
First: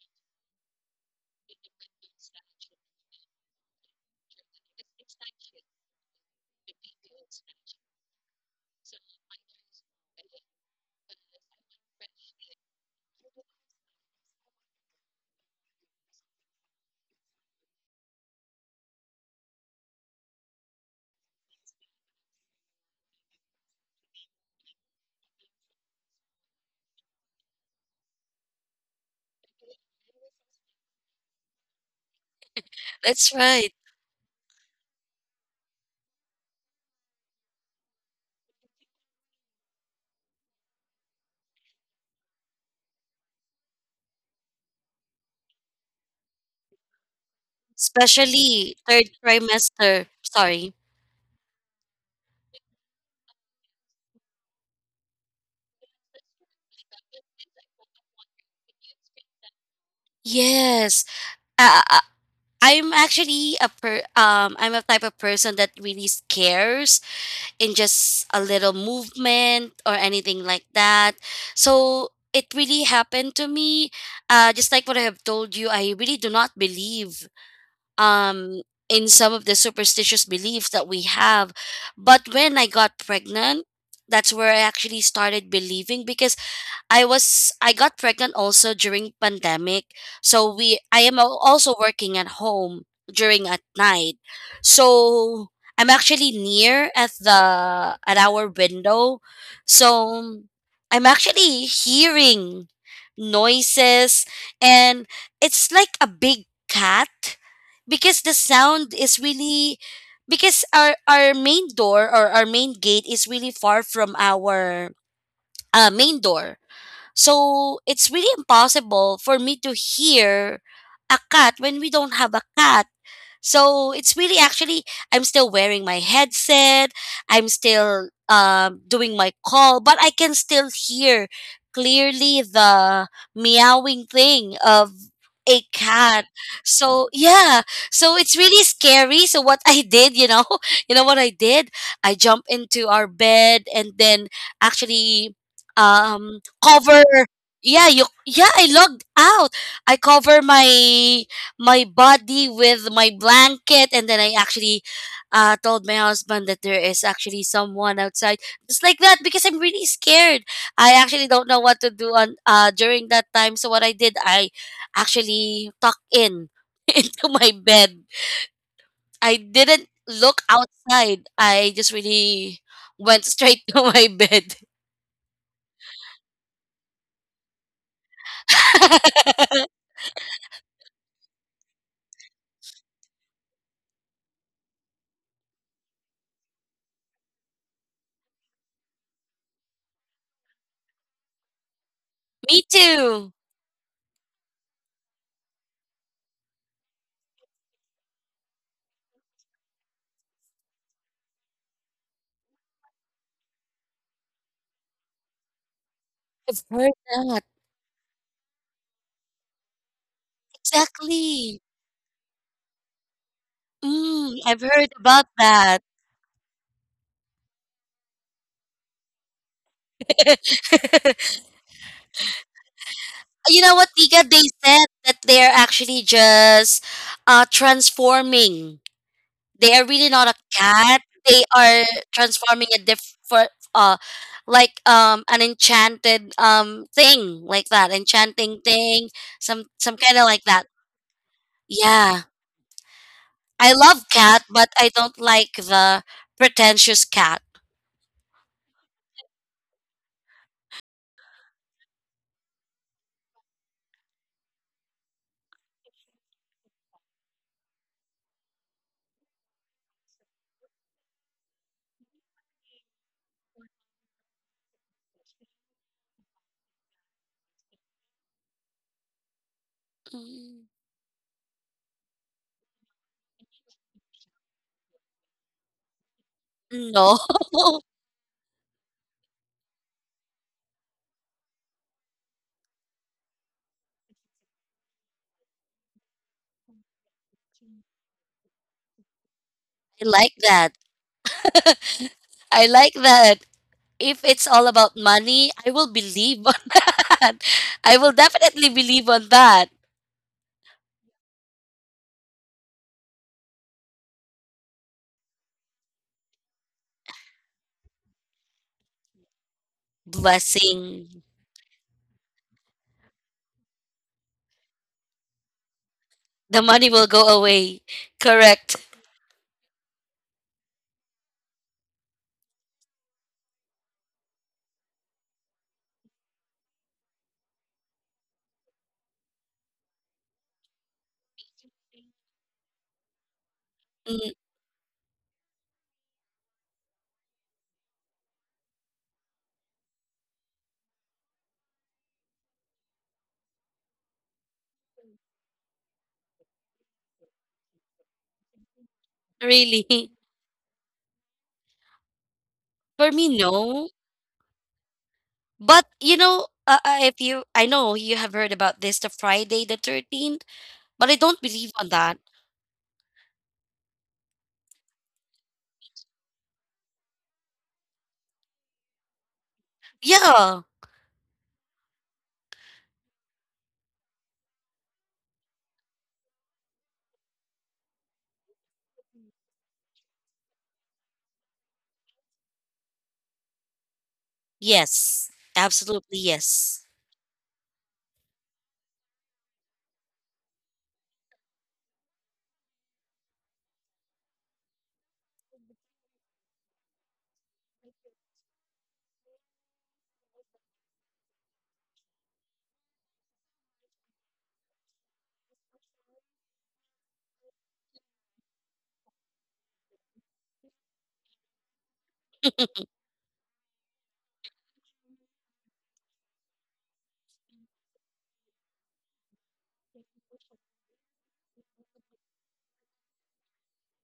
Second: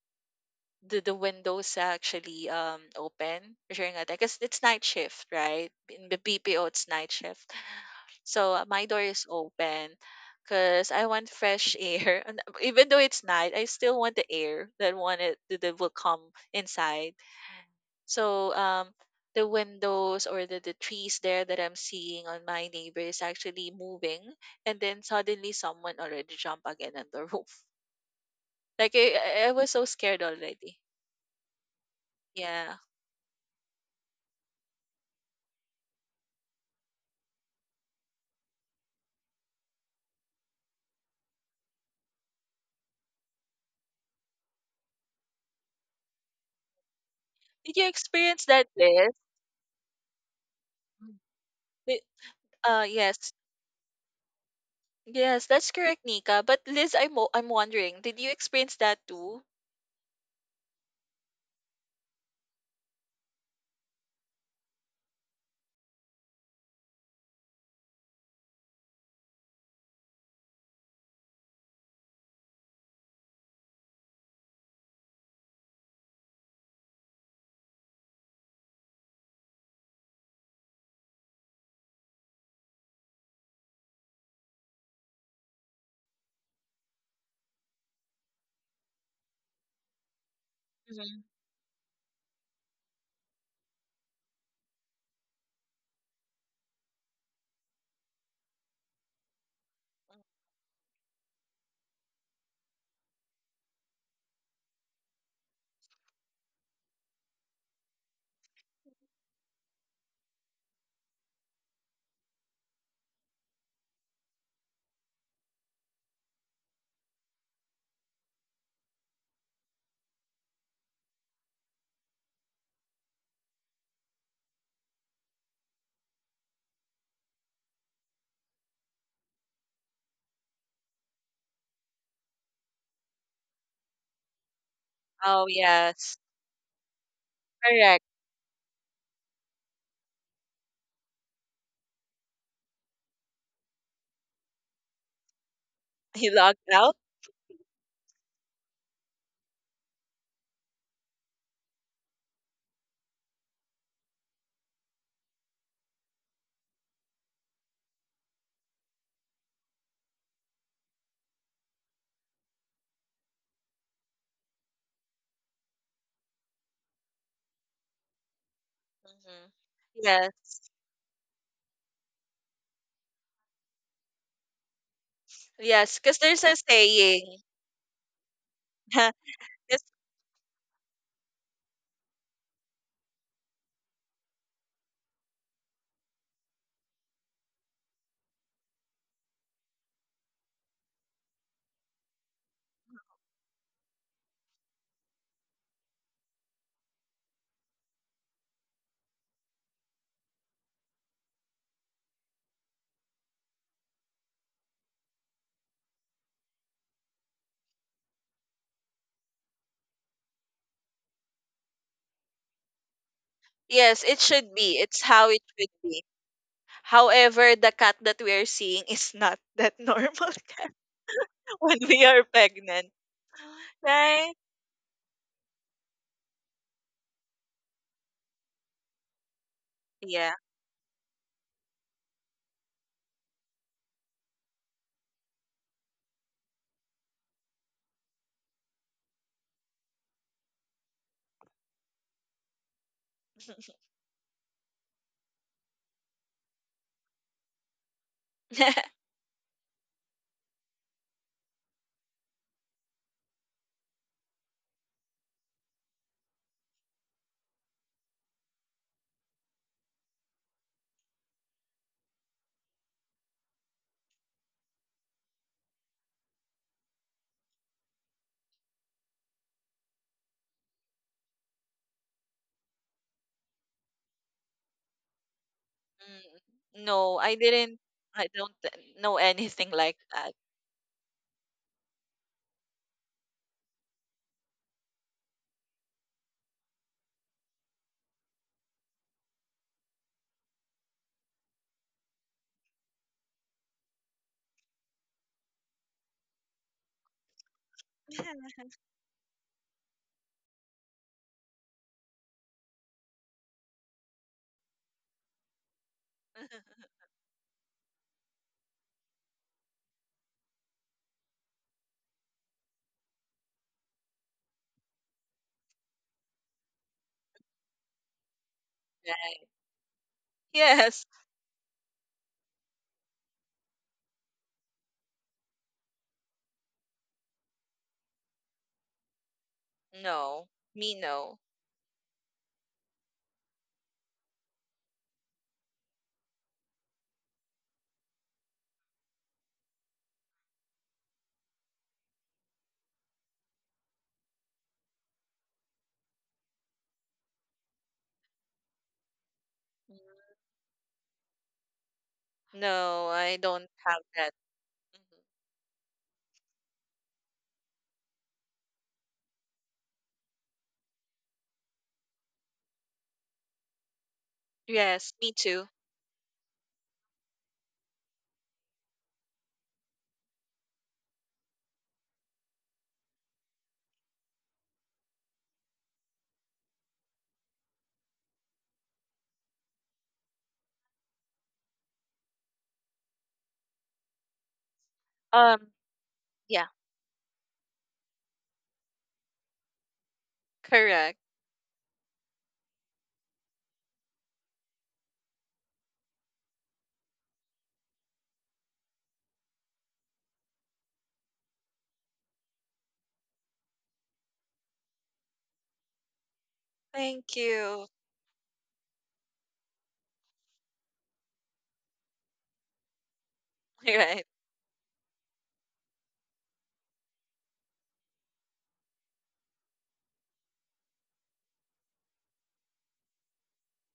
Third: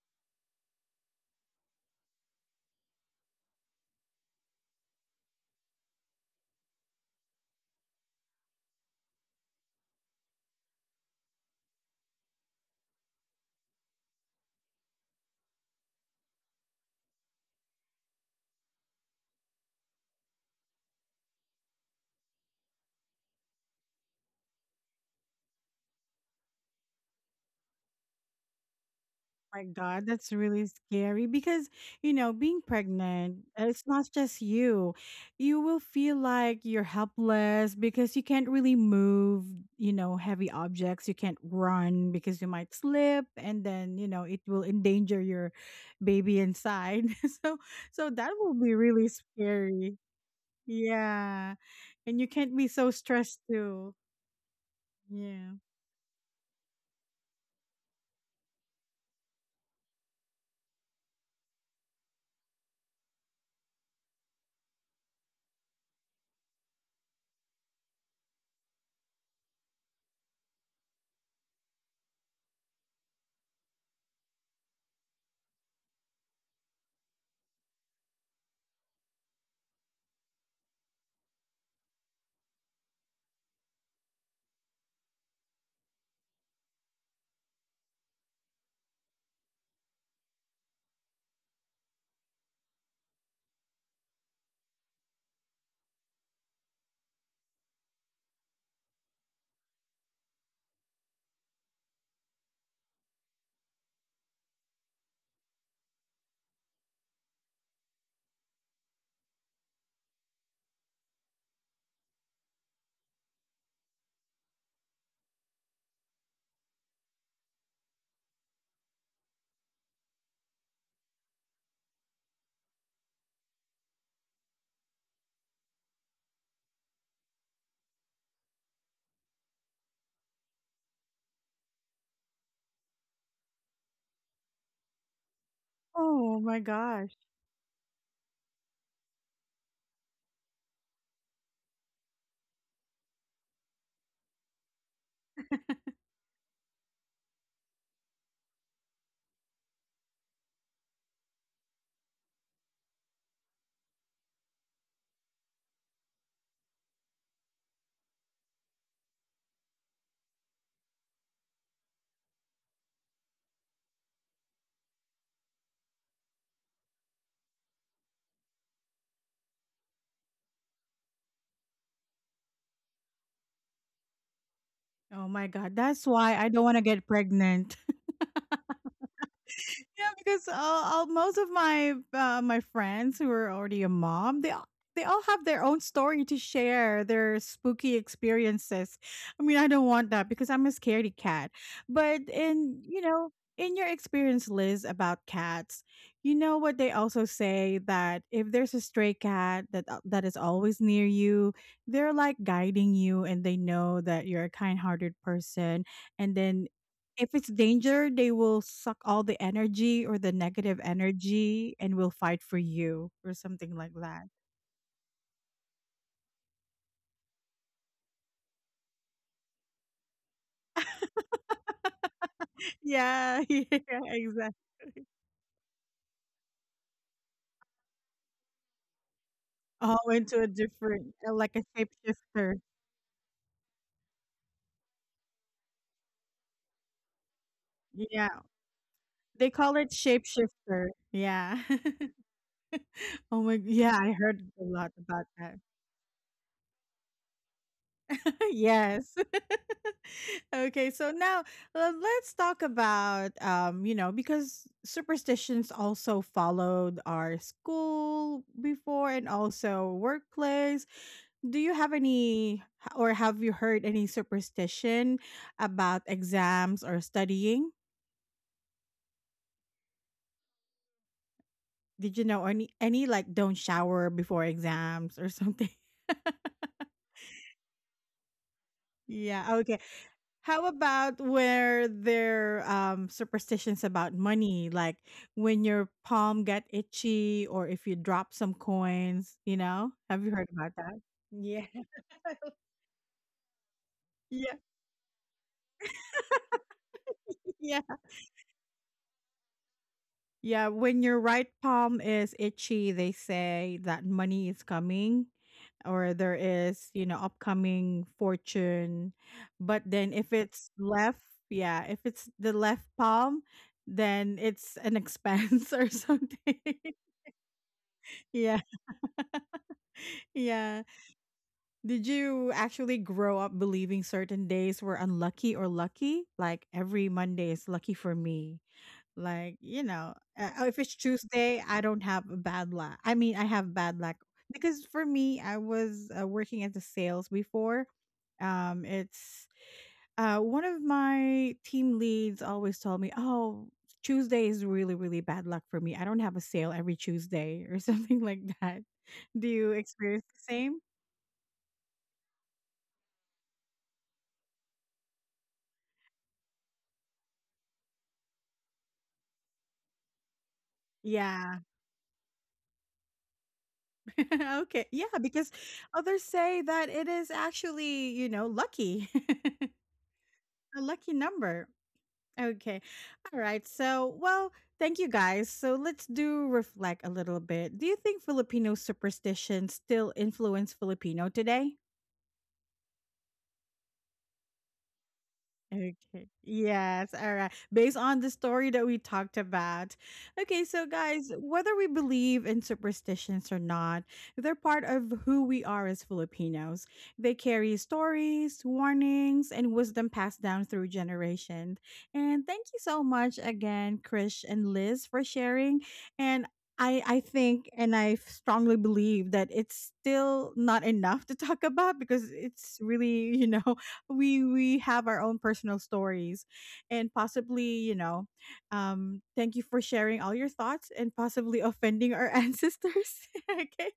[SPEAKER 2] the windows actually open during a day because it's night shift, right? In the BPO, it's night shift. So my door is open because I want fresh air. And even though it's night, I still want the air that wanted that that will come inside. So the windows or the trees there that I'm seeing on my neighbor is actually moving, and then suddenly someone already jumped again on the roof. Like I, I
[SPEAKER 1] My
[SPEAKER 2] was so
[SPEAKER 1] God,
[SPEAKER 2] scared
[SPEAKER 1] that's really
[SPEAKER 2] already.
[SPEAKER 1] scary because, you know, being
[SPEAKER 2] Yeah.
[SPEAKER 3] That's
[SPEAKER 1] pregnant,
[SPEAKER 3] right.
[SPEAKER 1] it's not just you. You will feel like you're helpless because you can't really move, you know, heavy objects. You can't run because you might slip and then, you know, it will endanger your baby inside. So,
[SPEAKER 2] Did you
[SPEAKER 1] so that
[SPEAKER 2] experience
[SPEAKER 1] will
[SPEAKER 2] that,
[SPEAKER 1] be
[SPEAKER 3] Especially third
[SPEAKER 1] really
[SPEAKER 2] Liz?
[SPEAKER 1] scary.
[SPEAKER 3] trimester. Sorry.
[SPEAKER 1] Yeah.
[SPEAKER 2] Did-
[SPEAKER 1] And you can't be so
[SPEAKER 2] Yes.
[SPEAKER 1] stressed too.
[SPEAKER 2] Yes,
[SPEAKER 1] Yeah.
[SPEAKER 2] that's correct, Nika. But Liz, I'm I'm wondering, did you experience that too?
[SPEAKER 3] Yes. Uh, uh, I'm actually a per, I'm a type of person that really scares in just a little movement or anything like that. So it really happened to me. Uh, just like what I have told you, I really do not believe um in some of the superstitious beliefs that we have. But when I got pregnant, that's where I actually started believing, because I got pregnant also during pandemic. So we I am
[SPEAKER 2] Mhm.
[SPEAKER 3] also working at home during at night. So I'm actually near at the, at our window. So I'm actually hearing noises, and it's like a big cat, because the sound is really, because our main door or our main gate is really far from our main door, so it's really impossible for me to hear a cat when we don't have a cat. So it's really actually, I'm still wearing my headset. I'm still doing my call, but I can still hear clearly the meowing thing of
[SPEAKER 2] Oh,
[SPEAKER 3] a cat.
[SPEAKER 2] yes.
[SPEAKER 1] Oh my
[SPEAKER 3] So
[SPEAKER 1] gosh.
[SPEAKER 3] yeah,
[SPEAKER 2] Correct.
[SPEAKER 3] so it's really scary. So what I did, you know, you know what I did? I jumped into our bed and then actually um
[SPEAKER 2] He logged
[SPEAKER 3] cover,
[SPEAKER 2] out.
[SPEAKER 3] yeah you, yeah, I logged out. I cover my, my body with my blanket, and then I actually, told my husband that there is actually someone outside, just like that because I'm really scared. I actually don't know what to do on, during that time, so what I did I actually tucked in into my bed. I
[SPEAKER 2] Hmm.
[SPEAKER 3] didn't look
[SPEAKER 2] Yes.
[SPEAKER 3] outside, I just really went straight to my bed.
[SPEAKER 1] Oh my God.
[SPEAKER 2] Yes,
[SPEAKER 1] That's
[SPEAKER 2] because
[SPEAKER 1] why
[SPEAKER 2] there's
[SPEAKER 1] I
[SPEAKER 2] a
[SPEAKER 1] don't want to get
[SPEAKER 2] saying.
[SPEAKER 1] pregnant.
[SPEAKER 2] yes,
[SPEAKER 1] Yeah, because all most of my my friends who are already a mom, they all have their own story to share, their spooky experiences. I mean, I don't want that because I'm a scaredy cat. But
[SPEAKER 3] Me
[SPEAKER 1] in, you
[SPEAKER 3] too.
[SPEAKER 1] know, in your experience, Liz, about cats, you know what they also say that if there's a stray cat that that is always near you, they're like guiding you, and they know that you're a kind-hearted person, and
[SPEAKER 3] I've
[SPEAKER 1] then
[SPEAKER 3] heard
[SPEAKER 1] if
[SPEAKER 3] that,
[SPEAKER 1] it's danger, they will suck all the energy or the negative
[SPEAKER 3] exactly.
[SPEAKER 1] energy and will fight for you or something like
[SPEAKER 2] yes, it
[SPEAKER 1] that.
[SPEAKER 3] Mm,
[SPEAKER 2] should
[SPEAKER 3] I've
[SPEAKER 2] be.
[SPEAKER 3] heard
[SPEAKER 2] It's
[SPEAKER 3] about
[SPEAKER 2] how it should
[SPEAKER 3] that.
[SPEAKER 2] be. However, the cat that we are seeing is not that normal cat when we are pregnant.
[SPEAKER 1] Yeah,
[SPEAKER 3] You
[SPEAKER 1] yeah,
[SPEAKER 3] know what, Tika?
[SPEAKER 2] Right?
[SPEAKER 3] They
[SPEAKER 1] exactly.
[SPEAKER 3] said that they're actually just transforming. They are really
[SPEAKER 1] Oh,
[SPEAKER 3] not a
[SPEAKER 2] Yeah.
[SPEAKER 1] into a
[SPEAKER 3] cat.
[SPEAKER 1] different,
[SPEAKER 3] They
[SPEAKER 1] like a
[SPEAKER 3] are
[SPEAKER 1] shapeshifter.
[SPEAKER 3] transforming a different, uh, like an enchanted thing like that,
[SPEAKER 1] Yeah,
[SPEAKER 3] enchanting thing,
[SPEAKER 1] they
[SPEAKER 3] some
[SPEAKER 1] call
[SPEAKER 3] some
[SPEAKER 1] it
[SPEAKER 3] kind of like that.
[SPEAKER 1] shapeshifter. Yeah.
[SPEAKER 3] Yeah,
[SPEAKER 1] Oh my,
[SPEAKER 3] I
[SPEAKER 1] yeah,
[SPEAKER 3] love
[SPEAKER 1] I
[SPEAKER 3] cat,
[SPEAKER 1] heard
[SPEAKER 3] but
[SPEAKER 1] a
[SPEAKER 3] I
[SPEAKER 1] lot
[SPEAKER 3] don't
[SPEAKER 1] about
[SPEAKER 3] like
[SPEAKER 1] that.
[SPEAKER 3] the pretentious cat.
[SPEAKER 1] Yes. Okay, so now let's talk about, you know, because superstitions also followed our school before and also workplace. Do you have any h- or have you heard any superstition about exams or studying?
[SPEAKER 3] Mm.
[SPEAKER 1] Did you know any like don't shower before exams or something?
[SPEAKER 2] Mm,
[SPEAKER 3] No.
[SPEAKER 2] no, I didn't. I don't know
[SPEAKER 1] Yeah,
[SPEAKER 2] anything
[SPEAKER 1] okay.
[SPEAKER 2] like that.
[SPEAKER 1] How about where their superstitions about money, like when your palm got itchy or if you drop some coins, you know?
[SPEAKER 3] I
[SPEAKER 1] Have
[SPEAKER 3] like
[SPEAKER 1] you heard
[SPEAKER 3] that.
[SPEAKER 1] about that? Yeah.
[SPEAKER 3] I like that. If it's
[SPEAKER 1] Yeah,
[SPEAKER 3] all about money, I will believe on that.
[SPEAKER 1] yeah.
[SPEAKER 3] I will definitely believe on that.
[SPEAKER 1] Yeah, when your right palm is itchy, they say that money is coming or there is, you know, upcoming fortune. But then if it's
[SPEAKER 3] Blessing.
[SPEAKER 1] left, yeah, if it's the left palm, then it's an expense or
[SPEAKER 3] The
[SPEAKER 1] something.
[SPEAKER 3] money will go away.
[SPEAKER 1] Yeah.
[SPEAKER 3] Correct.
[SPEAKER 2] Right.
[SPEAKER 1] Yeah.
[SPEAKER 2] Yes.
[SPEAKER 1] Did you actually grow up believing certain days were unlucky or lucky? Like every Monday is lucky for me. Like, you know,
[SPEAKER 2] No.
[SPEAKER 1] if
[SPEAKER 2] Me,
[SPEAKER 1] it's
[SPEAKER 2] no.
[SPEAKER 1] Tuesday, I don't have a bad luck. I mean, I have bad luck
[SPEAKER 3] Mm.
[SPEAKER 1] because for me, I was working as a sales before. It's one of my team leads always told me, "Oh, Tuesday is really, really bad luck for me. I don't have a sale every Tuesday or something like that." Do you
[SPEAKER 3] Really.
[SPEAKER 1] experience the same?
[SPEAKER 2] No,
[SPEAKER 3] For me,
[SPEAKER 2] I don't
[SPEAKER 3] no.
[SPEAKER 2] have that. Mhm.
[SPEAKER 3] But you know, if you, I know you have heard about this, the Friday the 13th, but I don't
[SPEAKER 1] Yeah.
[SPEAKER 3] believe on that.
[SPEAKER 1] Okay.
[SPEAKER 2] Yes,
[SPEAKER 1] Yeah,
[SPEAKER 2] me
[SPEAKER 1] because
[SPEAKER 2] too.
[SPEAKER 1] others say that it is actually, you know, lucky.
[SPEAKER 3] Yeah.
[SPEAKER 1] A lucky number. Okay. All right. So, well, thank you guys. So, let's do reflect a little bit. Do you think Filipino superstitions still influence Filipino today?
[SPEAKER 3] Yes.
[SPEAKER 2] Um,
[SPEAKER 3] Absolutely.
[SPEAKER 1] Okay.
[SPEAKER 2] yeah,
[SPEAKER 3] Yes.
[SPEAKER 1] Yes. All right. Based on the story that we talked about. Okay. So,
[SPEAKER 2] correct.
[SPEAKER 1] guys, whether we believe in superstitions or not, they're part of who we are as Filipinos. They carry stories, warnings, and wisdom passed down through generations. And thank you so much again, Krish and Liz, for sharing. And I
[SPEAKER 2] Thank
[SPEAKER 1] think
[SPEAKER 2] you.
[SPEAKER 1] and I strongly believe that it's still not enough to talk about because it's really, you know,
[SPEAKER 2] Right.
[SPEAKER 1] we have our own personal stories and possibly, you know, thank you for sharing all your thoughts and possibly offending our ancestors. Okay.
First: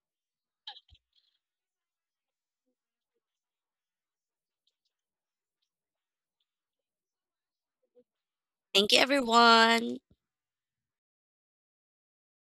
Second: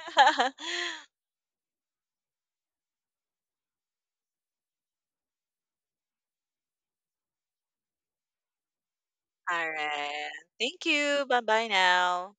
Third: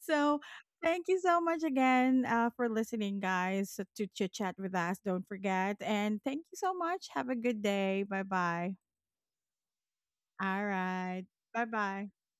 [SPEAKER 1] So thank you so much again, for listening guys to chit chat with us. Don't forget and thank you so much. Have a good day. Bye bye.
[SPEAKER 3] Thank you,
[SPEAKER 2] All
[SPEAKER 3] everyone.
[SPEAKER 2] right.
[SPEAKER 1] All
[SPEAKER 2] Thank
[SPEAKER 1] right.
[SPEAKER 2] you. Bye
[SPEAKER 1] Bye
[SPEAKER 2] bye
[SPEAKER 1] bye.
[SPEAKER 2] now.